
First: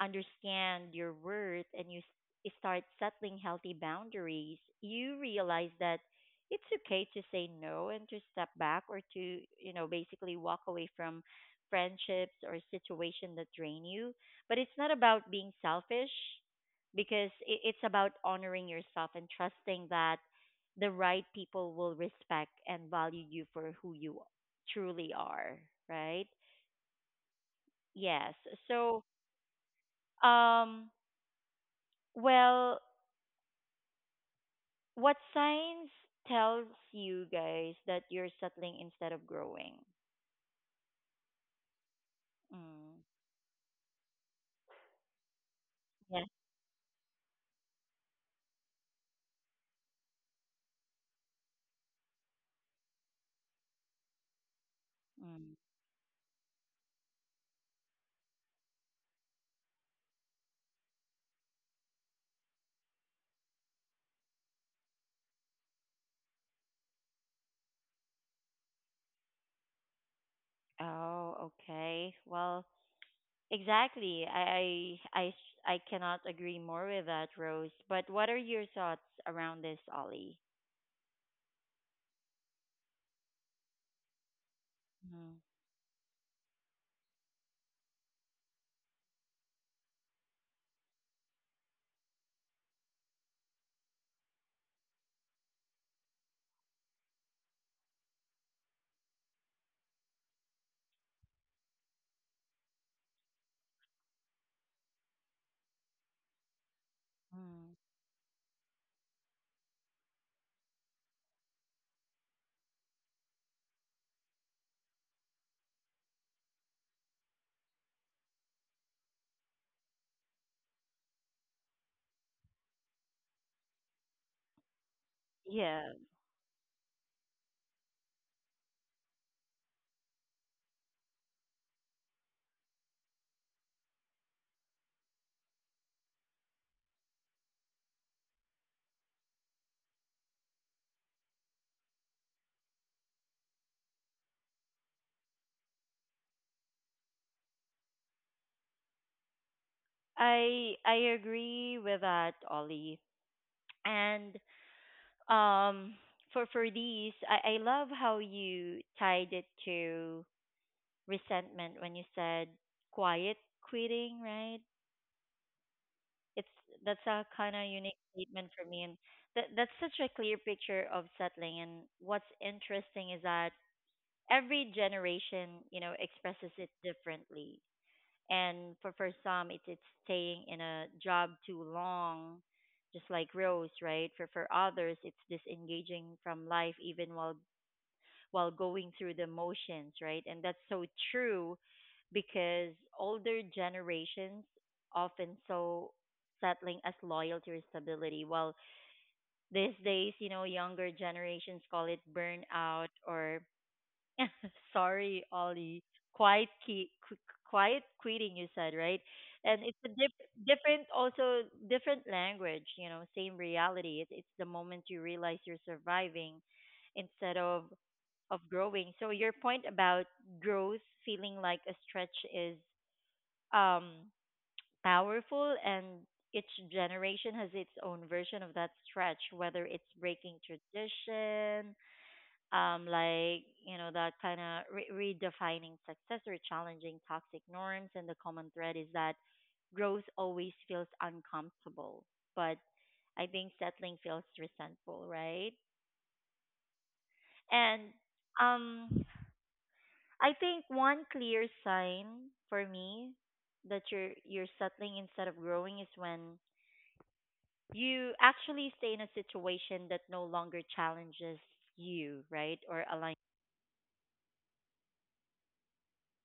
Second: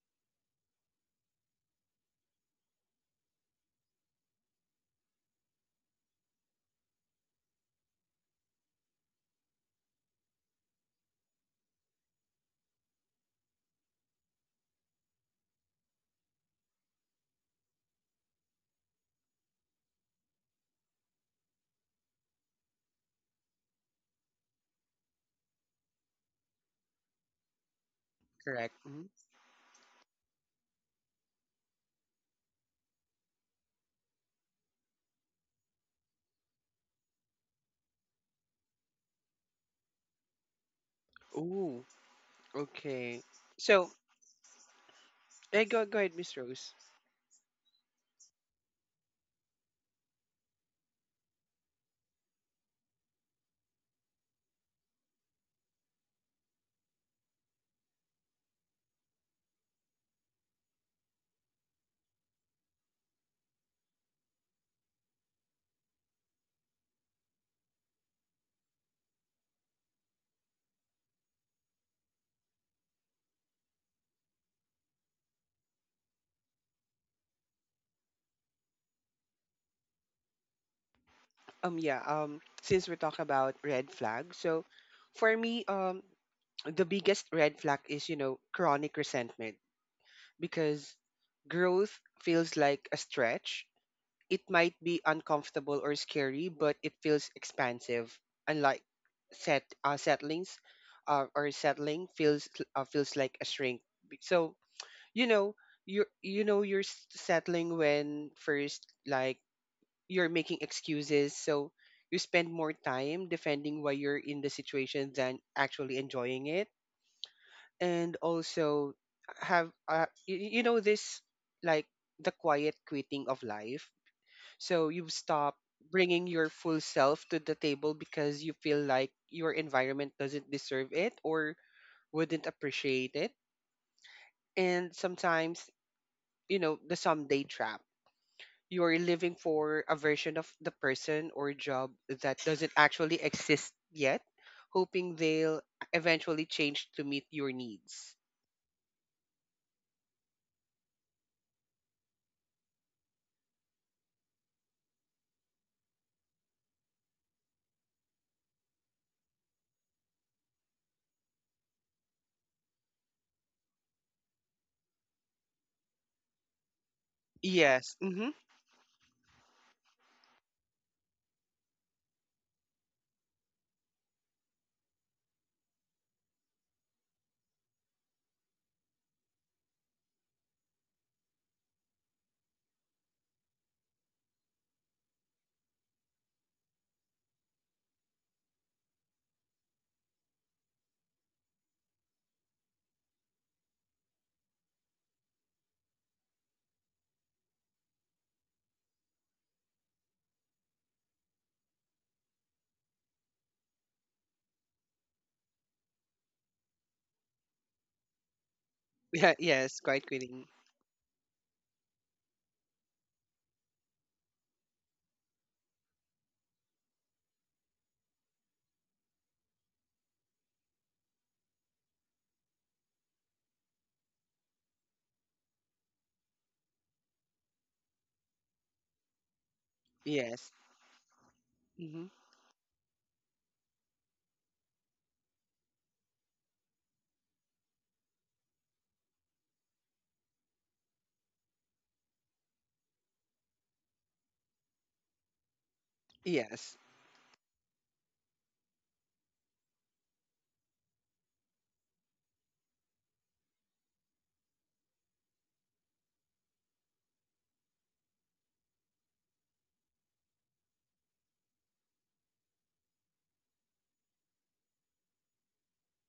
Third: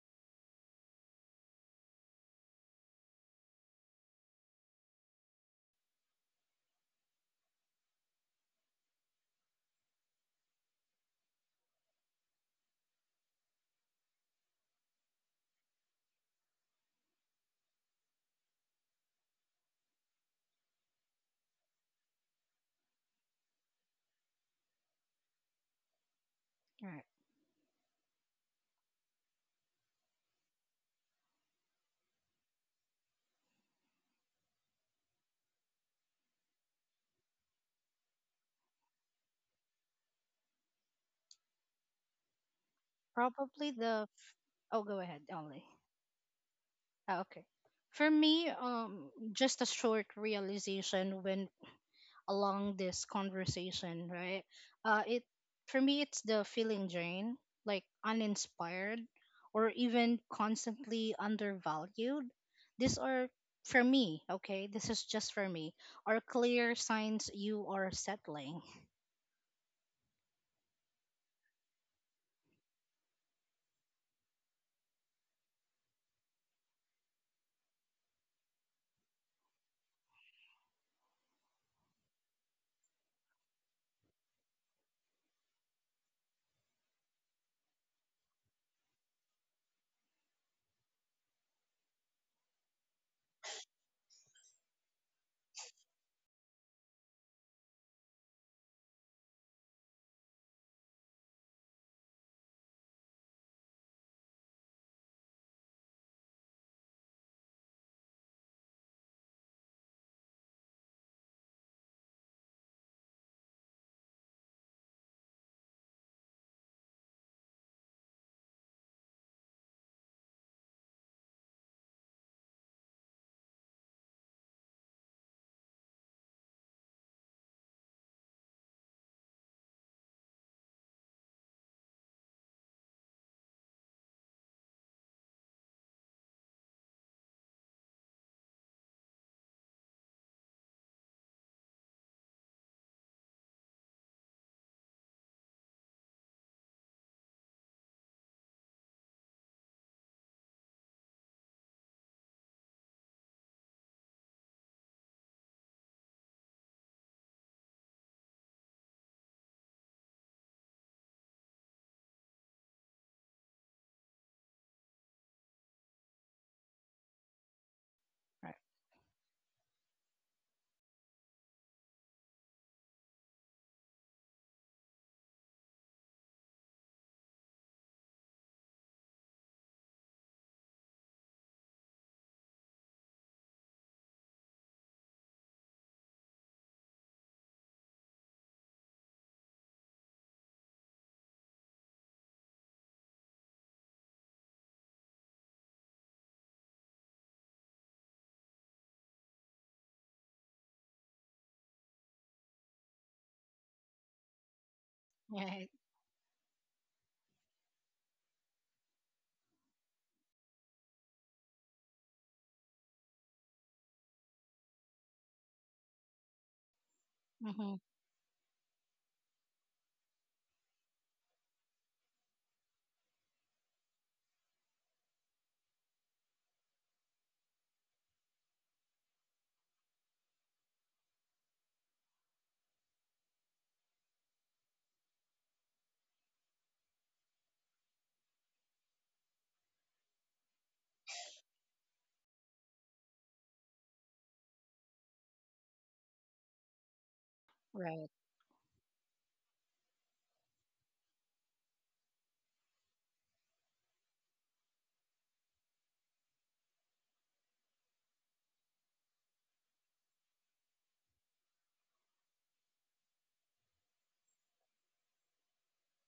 S1: understand your worth and you start settling healthy boundaries you realize that it's okay to say no and to step back or to you know basically walk away from friendships or situation that drain you. But it's not about being selfish because it's about honoring yourself and trusting that the right people will respect and value you for who you truly are, right?
S2: Right.
S1: Yes.
S3: correct.
S1: So,
S3: Mm-hmm.
S1: um, well, what signs tells you guys that you're settling instead of growing?
S3: Ooh,
S1: Mm.
S3: okay.
S2: Probably
S3: So,
S2: the. Oh, go ahead, Only.
S3: Go ahead,
S1: Yeah.
S3: Miss Rose.
S2: Ah, okay. For me, just a short realization when along this conversation, right? It
S1: Mm.
S2: For me, it's the feeling drain, like uninspired, or even constantly undervalued. These are for me, okay. This is just for me. Are clear signs you are settling,
S1: Oh, okay. Well, exactly. I cannot agree more with that, Rose. But what are your thoughts around this, Ollie?
S3: Yeah. Since we're talking about red flag, so
S1: Mm,
S3: for me, the biggest red flag is, chronic resentment, because growth feels like a stretch. It might be uncomfortable or scary, but it feels expansive. Unlike set uh, settlings, settling feels, feels like a shrink. So you know
S1: mm.
S3: settling when, first, like, you're making excuses. So you spend more time defending why you're in the situation than actually enjoying it. And also have uh, you, you know this, like, the quiet quitting of life. So you've stopped
S1: Yeah,
S3: bringing your full self to the table because you feel like your environment doesn't deserve it or wouldn't appreciate it. And sometimes, the someday trap. You're living for a version of the person or job that doesn't actually exist yet, hoping they'll eventually change to meet your needs.
S1: I agree with that, Ollie. And um, for these, I love how you tied it to resentment when you said quiet quitting, right? It's that's a kind of unique
S3: Yes. Mm-hmm.
S1: statement for
S2: right?
S1: me, and that that's such a clear picture of settling. And what's interesting is that every generation, expresses it differently. And for some, it's staying in a job too long, just like Rose, right? For others, it's disengaging from life even while going through the motions, right? And that's so true because older generations often so settling as loyalty or stability while these days you know younger generations call it burnout or Sorry, Ollie.
S2: Right.
S1: Quiet key, qu- Quiet quitting. You said right,
S3: Yeah,
S1: and it's a
S3: yes, quite quitting.
S1: different, also different language. You know, same reality. It, it's the moment you realize you're surviving instead of
S2: Hmm.
S1: growing. So your point about growth feeling like a stretch is um powerful, and each generation has its own version of that stretch, whether it's breaking
S3: Yes.
S1: tradition
S3: Mm-hmm.
S1: like you know that kind of redefining success or challenging toxic norms and the common thread is that growth always feels uncomfortable but I think settling feels resentful, right?
S3: Yes.
S1: And
S2: Right.
S1: um I think one clear sign for me that you're settling instead of growing is when you actually stay in a situation that no longer challenges you, right? Or align.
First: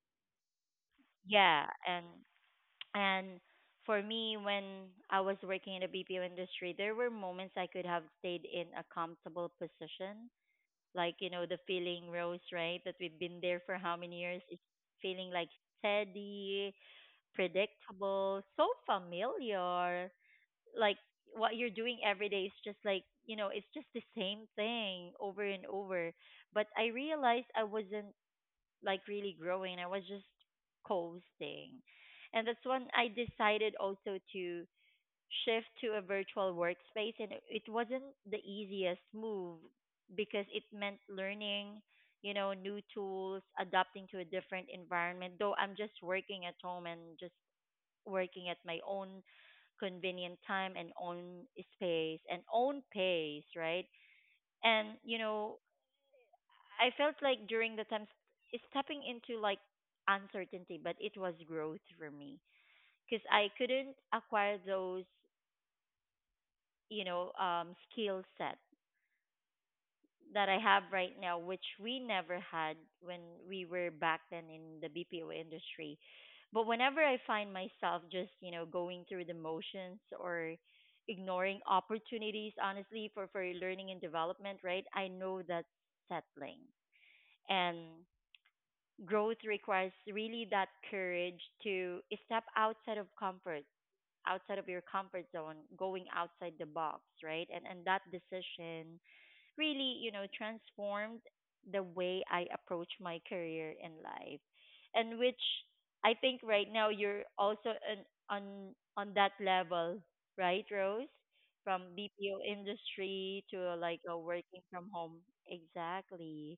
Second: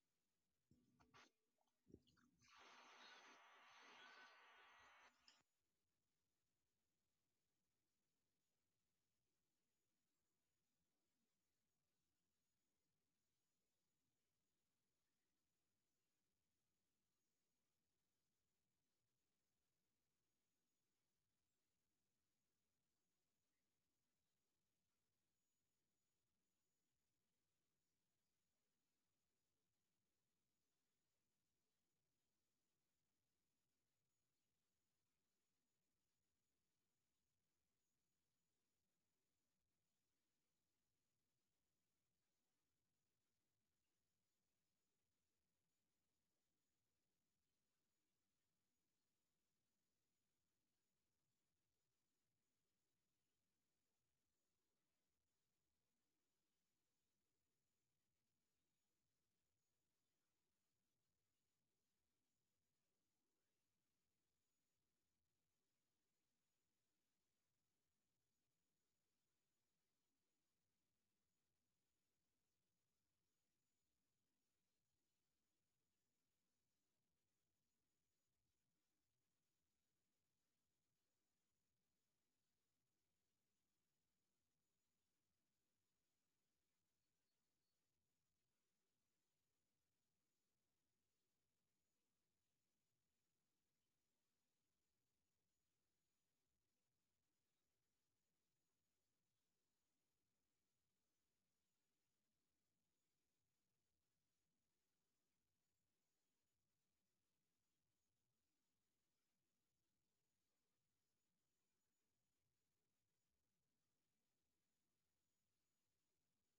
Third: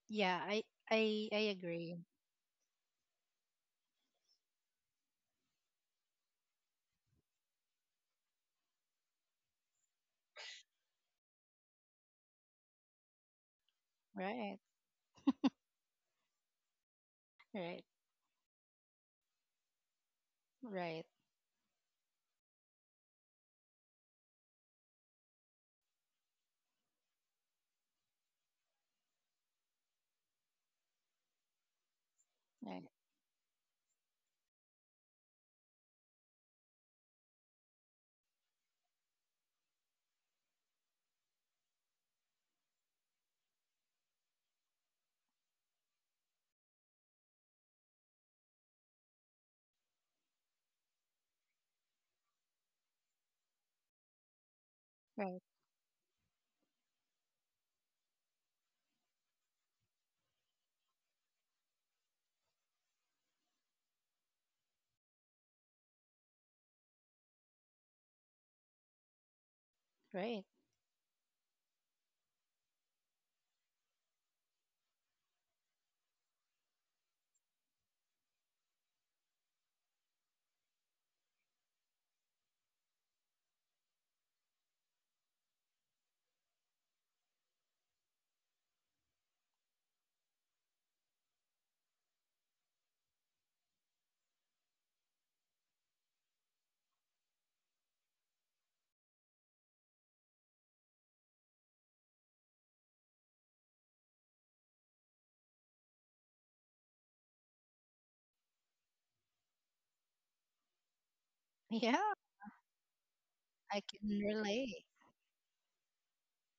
S2: Yeah, I
S1: Yeah.
S2: agree.
S1: And for me, when I was working in the BPO industry, there were moments I could have stayed in a comfortable position. Like, you know, the feeling rose, right? That we've been there for how many years?
S2: Right.
S1: It's feeling like steady,
S2: Right.
S1: predictable, so familiar. Like,
S2: Right.
S1: what you're doing every day is just like, you know, it's just the same thing over and over. But I realized I wasn't like really growing. I was just coasting. And that's
S2: Right.
S1: when I decided also to shift to a virtual workspace. And it wasn't the easiest move because it meant learning, you know, new tools, adapting to a different environment. Though I'm just working at home and just working at my own convenient time and own space and own pace, right? And, you
S2: Right.
S1: know, I felt like during the time stepping into like uncertainty, but it was growth for me because I couldn't acquire those, you know, skill set
S2: Right.
S1: that I have right now, which we never had when we were back then in the BPO industry. But whenever I find myself just, you know, going through the motions or ignoring opportunities, honestly, for learning and development, right? I know that's settling. And growth requires really that courage to step outside of comfort, outside of your comfort zone, going outside the box, right? And that decision really, you know, transformed the way I approach my career in life, and which I think right now you're also on on on that level, right, Rose? From
S2: Yeah,
S1: BPO industry to
S2: I
S1: like
S2: can
S1: a working
S2: relate.
S1: from home. Exactly.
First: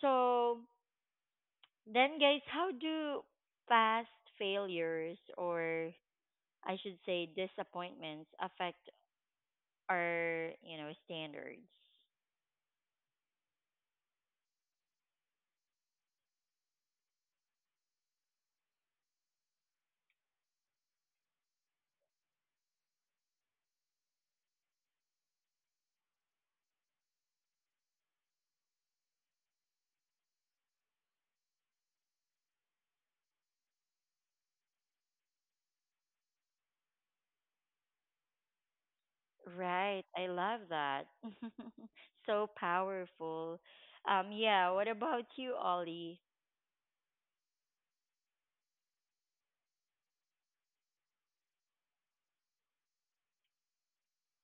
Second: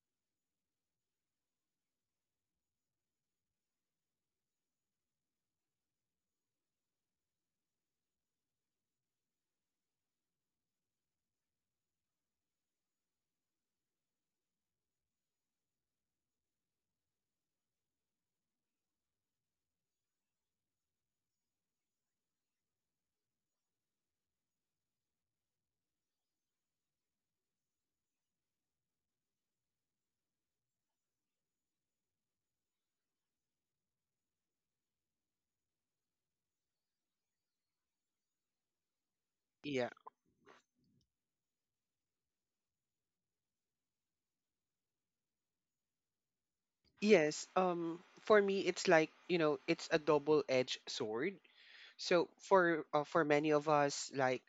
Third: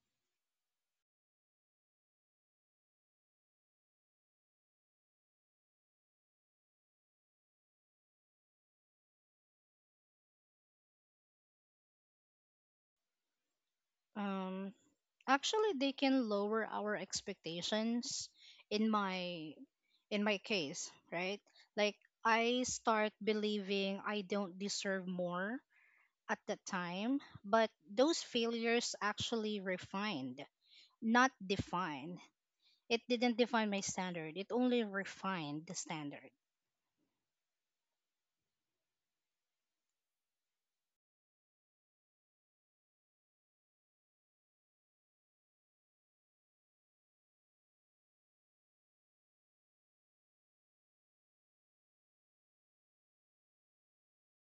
S1: So then, guys, how do past failures or, I should say, disappointments affect our, you know, standards?
S2: Um, actually, they can lower our expectations. In my in my case, right? Like I start believing I don't deserve more at that time, but those failures actually refined, not defined. It didn't define my standard. It only refined the standard.
S3: Yeah.
S1: Right. I love that. So powerful. Yeah, what about you, Ollie?
S3: Yes. For me it's like, you know, it's a double-edged sword. So for many of us, like,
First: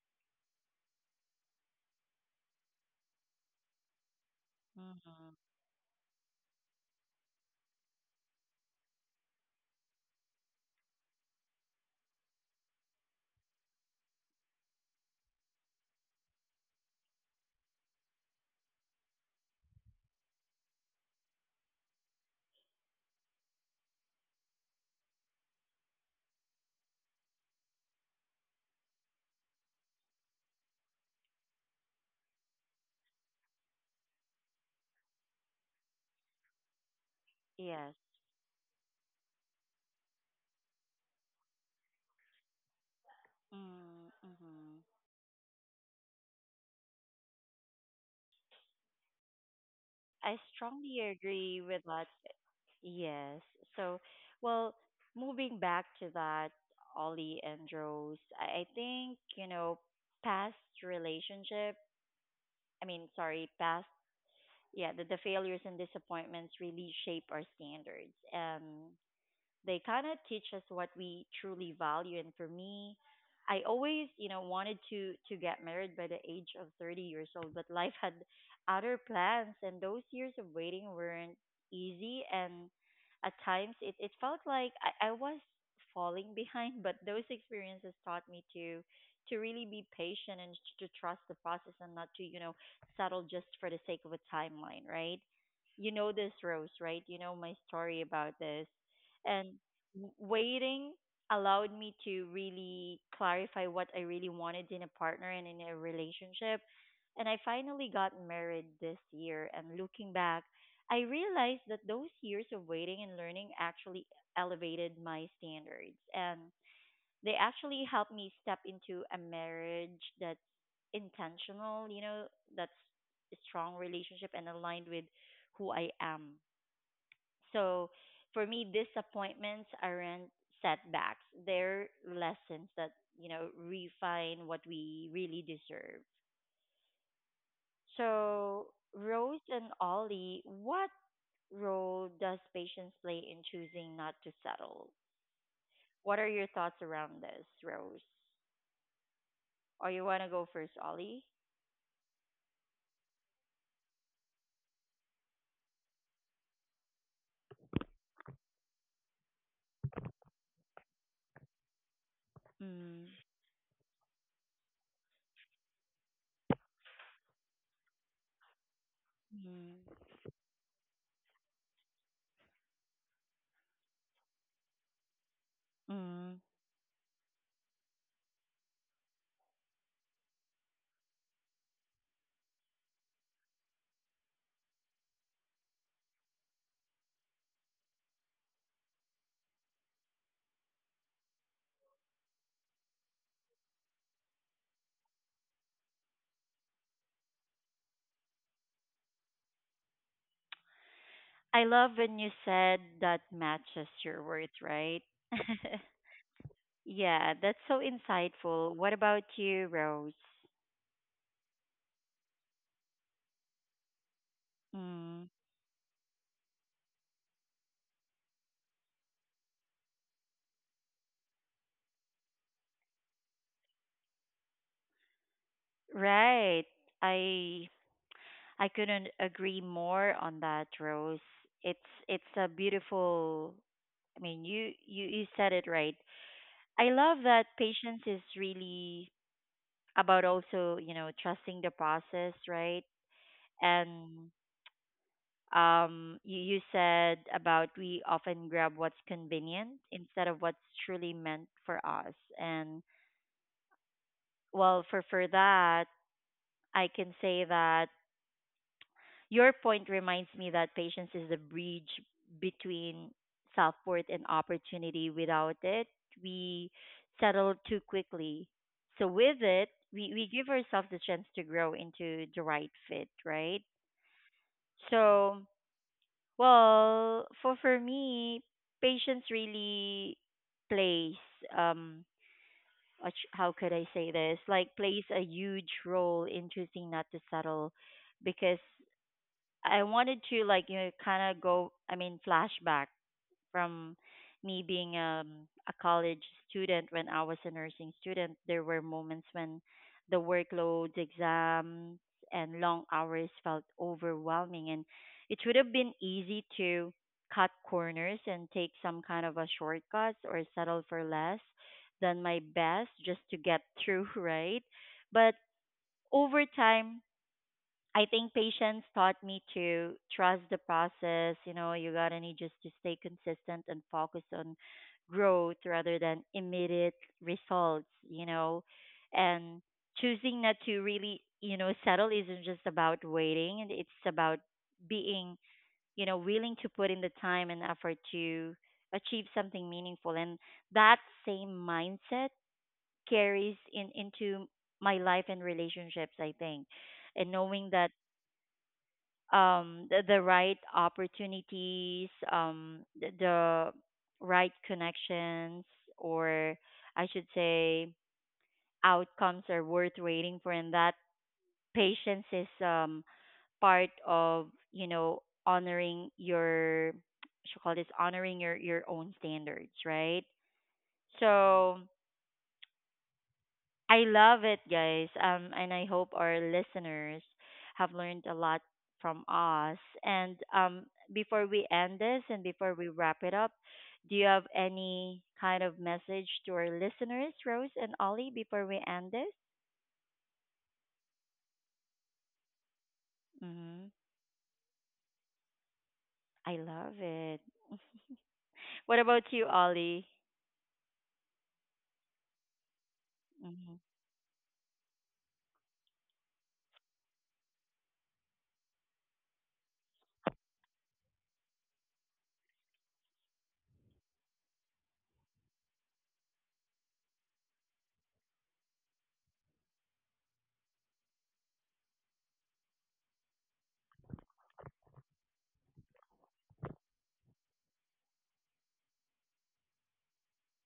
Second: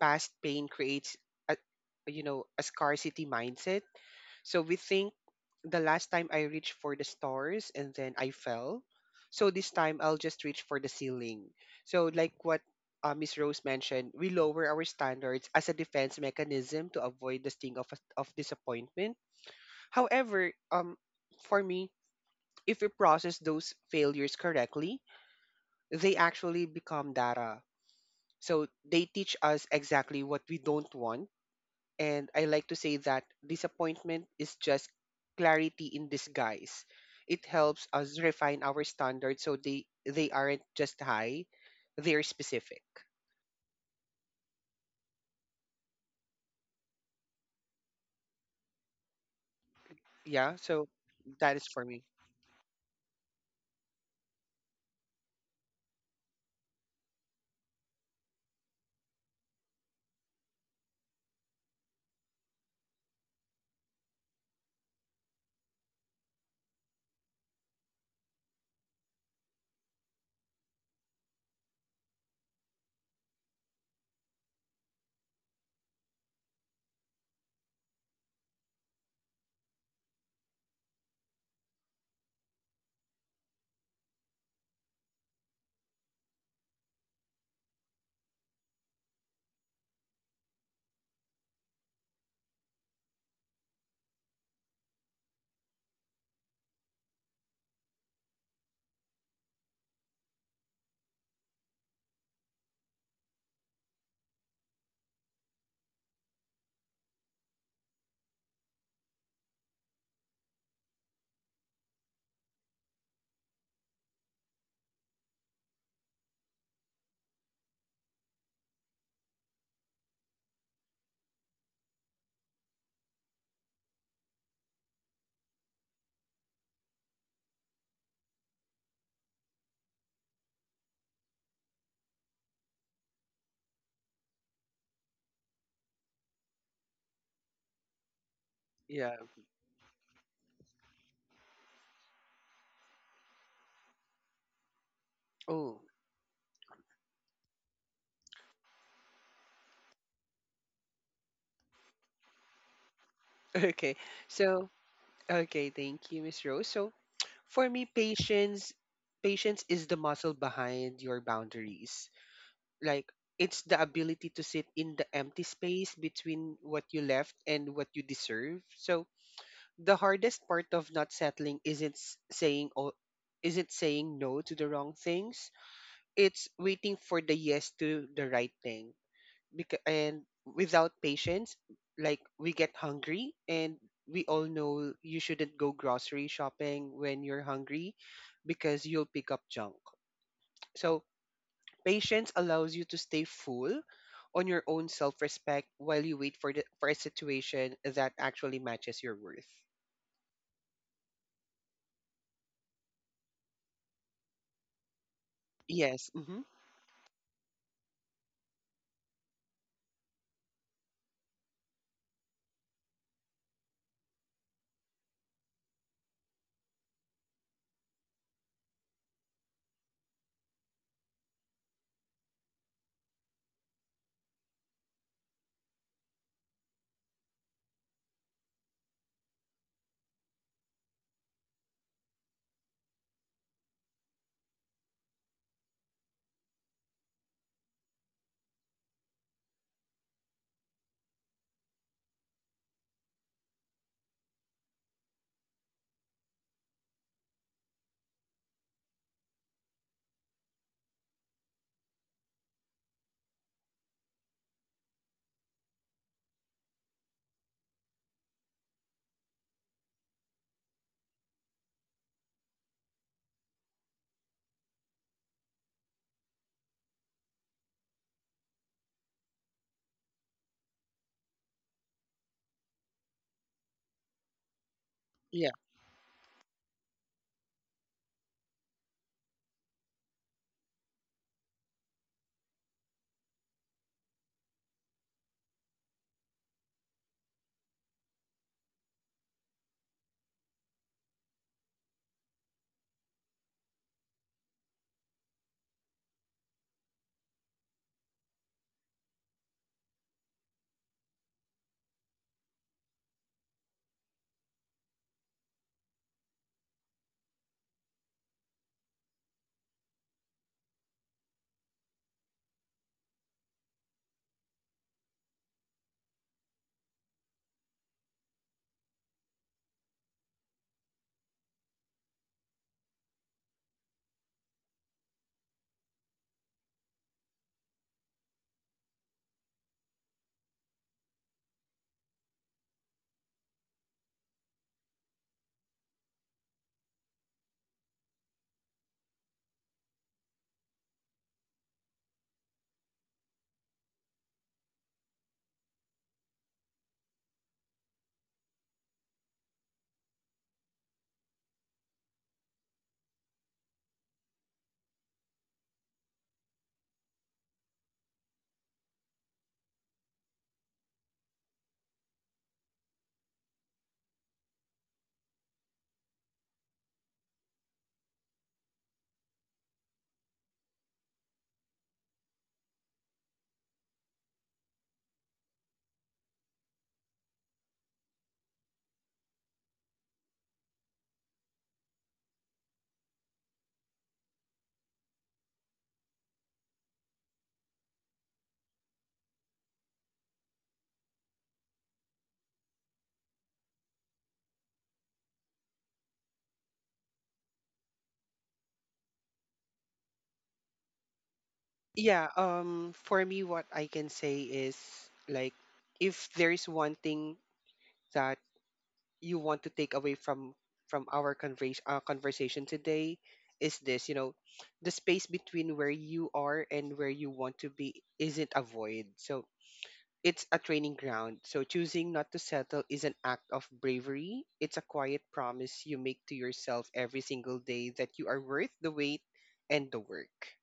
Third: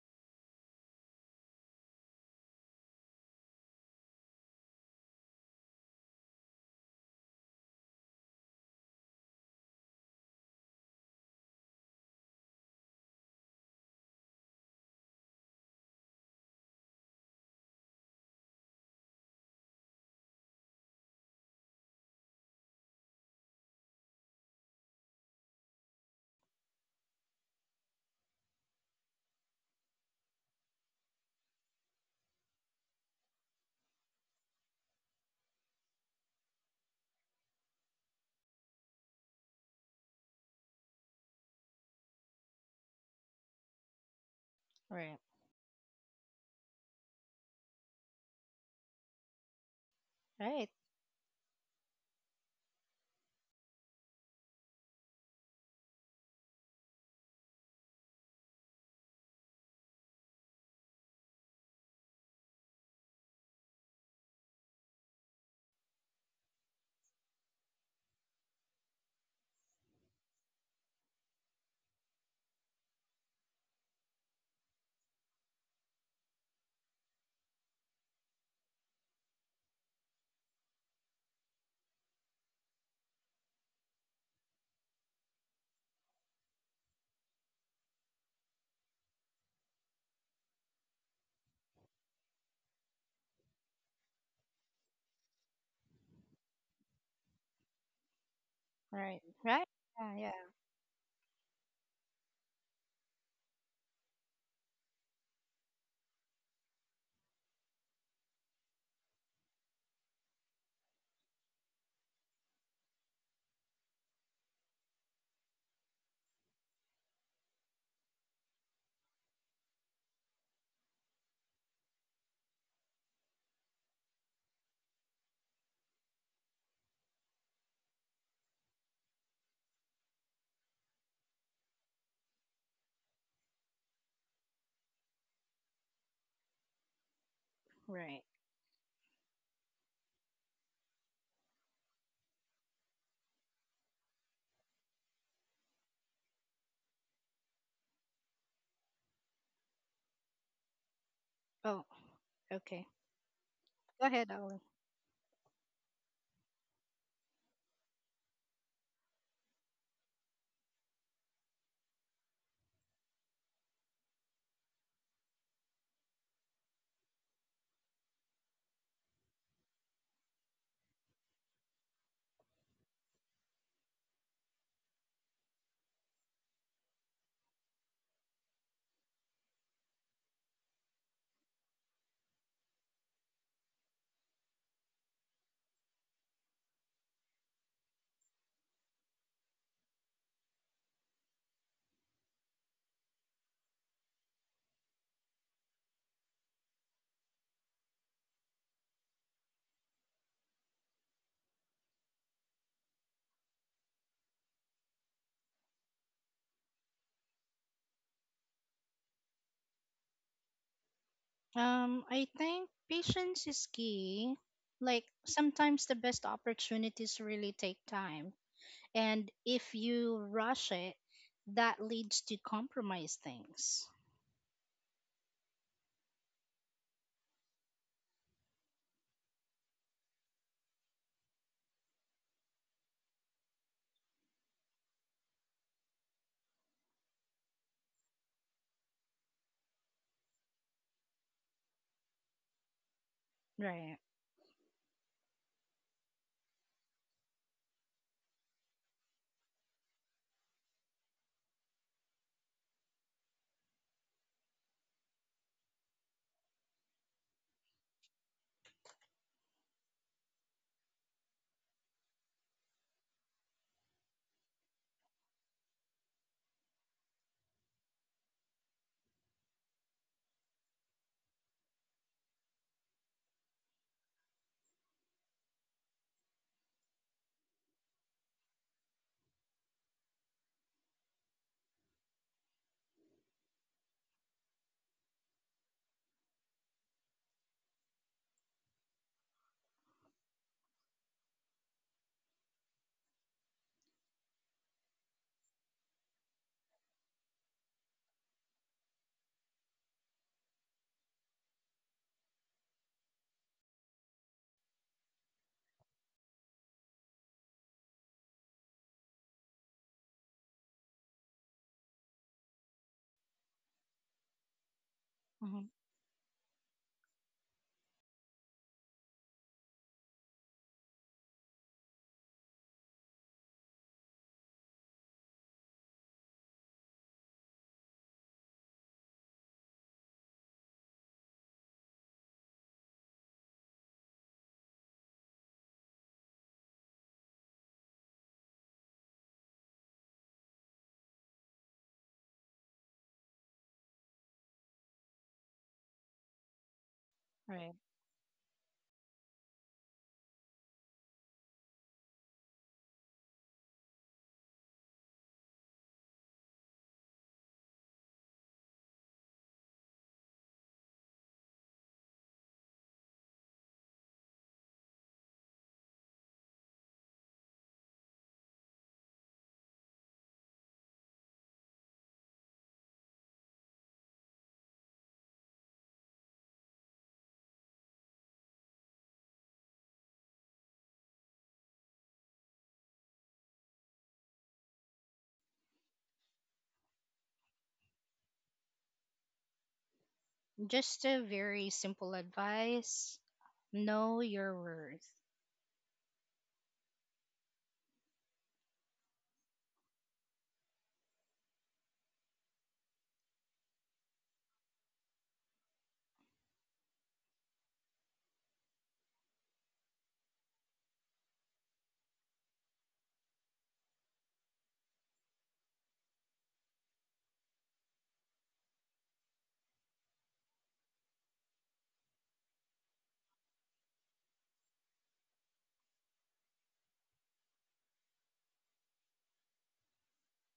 S3: past pain creates a, a scarcity mindset. So we think,
S1: Mm-hmm.
S3: the last time I reached for the stars and then I fell. So this time I'll just reach for the ceiling. So, like what, Miss Rose mentioned, we lower our standards as a defense mechanism to avoid the sting of disappointment. However, for me, if we process those failures correctly, they actually become data. So they teach us exactly what we don't want, and I like to say that disappointment is just clarity in disguise. It helps
S1: Yes.
S3: us refine our standards so they aren't just high, they're specific.
S1: Mm-hmm.
S2: Right.
S1: I
S3: Yeah,
S2: Right.
S3: so
S1: strongly
S3: that
S1: agree
S3: is
S1: with
S3: for me.
S1: that. Yes. So, well, moving back to that, Ollie and Rose, I think, you know, past relationship, I mean, sorry, past, yeah, the failures and disappointments really shape our standards. They kind of teach us what we truly value. And for me, I always, you know, wanted to get married by the age of 30 years old, but life had other plans, and those years of waiting weren't easy. And at times, it felt like I was falling behind. But those experiences taught me to really be patient and to trust the process, and not to, you know, settle just for the sake of a timeline, right? You know this, Rose, right? You know my story about this.
S2: Right.
S1: And
S2: Right. Yeah. Yeah.
S1: waiting allowed me to really clarify what I really wanted in a partner and in a relationship. And I finally got married this year. And looking back, I realized that those years of waiting and learning actually elevated my standards. And they actually helped me step into a marriage that's intentional, you know, that's a strong relationship and aligned with who I am. So for me, disappointments aren't setbacks. They're lessons that, you know, refine what we really deserve.
S2: Right.
S1: So,
S3: Yeah.
S1: Rose and Ollie, what role does patience play in choosing not to settle?
S3: Oh,
S1: What are your thoughts around this, Rose? Or you want to go first, Ollie?
S2: Oh. Okay.
S3: okay.
S2: Go ahead, Ollie.
S3: So, okay, thank you, Miss Rose. So, for me, patience is the muscle behind your boundaries.
S1: Mm,
S3: Like, it's the ability to sit in the empty space between what you left and what you deserve. So, the
S1: mm,
S3: hardest part of not settling isn't saying no to the wrong things.
S1: mm.
S3: It's waiting for the yes to the right thing. Because and without patience, like, we get hungry, and we all know you shouldn't go grocery shopping when you're hungry, because you'll pick up junk. So patience allows you to stay full on your own self-respect while you wait for a situation that actually matches your worth.
S1: I love when you said that matches your words, right?
S3: Yes. Mm-hmm.
S1: Yeah, that's so insightful. What about you, Rose?
S2: I think patience is key. Like
S1: Mm,
S2: sometimes the best opportunities really take time. And if you rush it, that leads to compromise things.
S1: right. I I couldn't agree more on that, Rose. It's it's a beautiful. I mean, you said it right. I love that patience is really about also, you know, trusting the process, right?
S2: Right.
S1: And you, you said about we often grab what's convenient instead of what's truly meant for us. And well, for that, I can say that your point reminds me that patience is the bridge between self-worth and opportunity. Without it, we settle too quickly. So with it, we give ourselves the chance to grow into the right fit, right? So, well, for me, patience really plays um how could I say this, like, plays a huge role in choosing not to settle because I wanted to, like, you know, kind of go, I mean, flashback from me being a college student. When I was a nursing student, there were moments when the workloads, exams, and long hours felt overwhelming. And it would have been easy to cut corners and take some kind of a shortcut or settle for less than my best just to get through, right? But
S2: Hmm.
S1: over time, I think patience taught me to trust the process. You know, you gotta need just to stay consistent and focus on growth rather than immediate results, you know. And choosing not to really, you know, settle isn't just about waiting, and it's about being, you know, willing to put in the time and effort to achieve something meaningful. And that same mindset carries in into my life and relationships, I think, and knowing
S2: Right.
S1: that the right opportunities, the right connections, or I should say outcomes, are worth waiting for, and that patience is, part of, you know, honoring your, should call this honoring your own standards, right? So I love it, guys. And I hope our listeners have learned a lot from us. And before we end this and before we wrap it up, do you have any kind of message to our listeners, Rose and Ollie, before we end this?
S2: Just a very simple advice.
S1: Hmm.
S2: Know your worth.
S1: I love it. What about you, Ollie?
S3: Yeah, for me, what
S1: Mm-hmm.
S3: I can say is, like, if there is one thing that you want to take away from our conversation today, is this, the space between where you are and where you want to be isn't a void. So it's a training ground. So choosing not to settle is an act of bravery. It's a quiet promise you make to yourself every single day that you are worth the wait and the work.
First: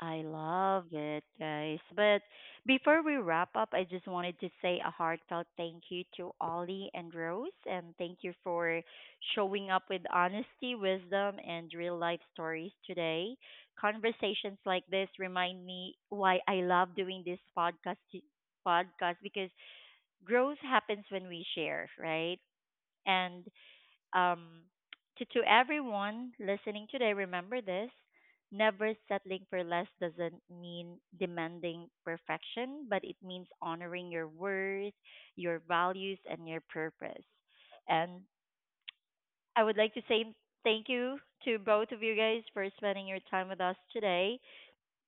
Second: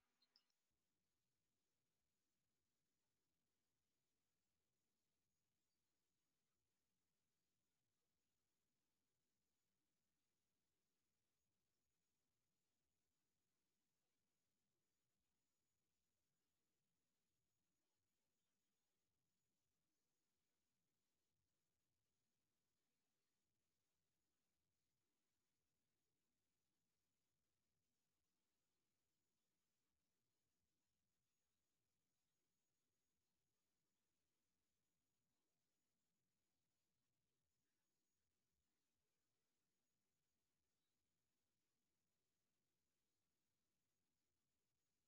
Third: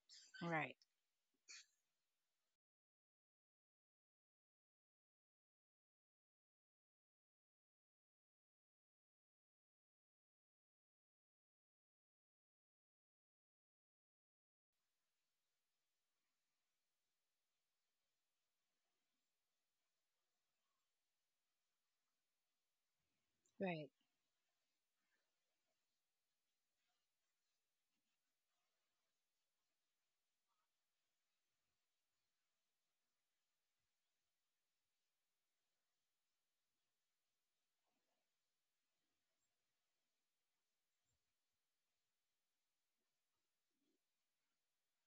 S1: I
S2: Right.
S1: love it, guys. But before we wrap up, I just wanted to say a heartfelt thank you to Ollie and Rose, and thank you for showing up with honesty, wisdom, and real life stories today. Conversations like this remind me why I love doing this podcast because growth happens when we share, right? And
S2: Right.
S1: um, to everyone listening today, remember this: never settling for less doesn't mean demanding perfection, but it means honoring your worth, your values, and your purpose. And I would like to say thank you to both of you guys for spending your time with us today.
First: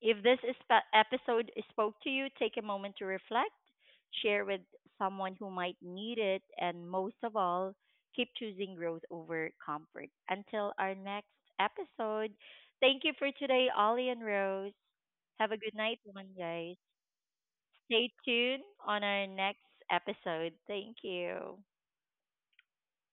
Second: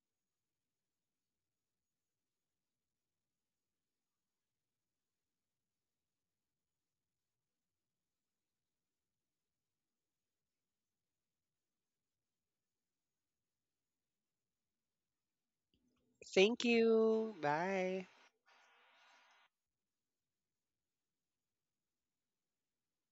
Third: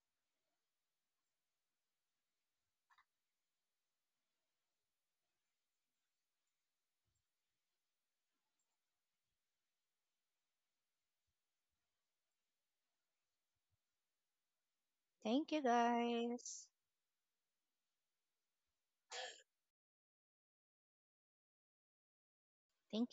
S1: If this is episode spoke to you, take a moment to reflect, share with someone who might need it, and most of all, keep choosing growth over comfort. Until our next episode, thank you for today, Ollie and Rose.
S2: Thank
S1: Have a
S2: you
S1: good night, everyone,
S3: Thank
S2: guys.
S1: guys.
S3: you. Bye.
S1: Stay tuned on our next episode. Thank you.
S2: Thank you.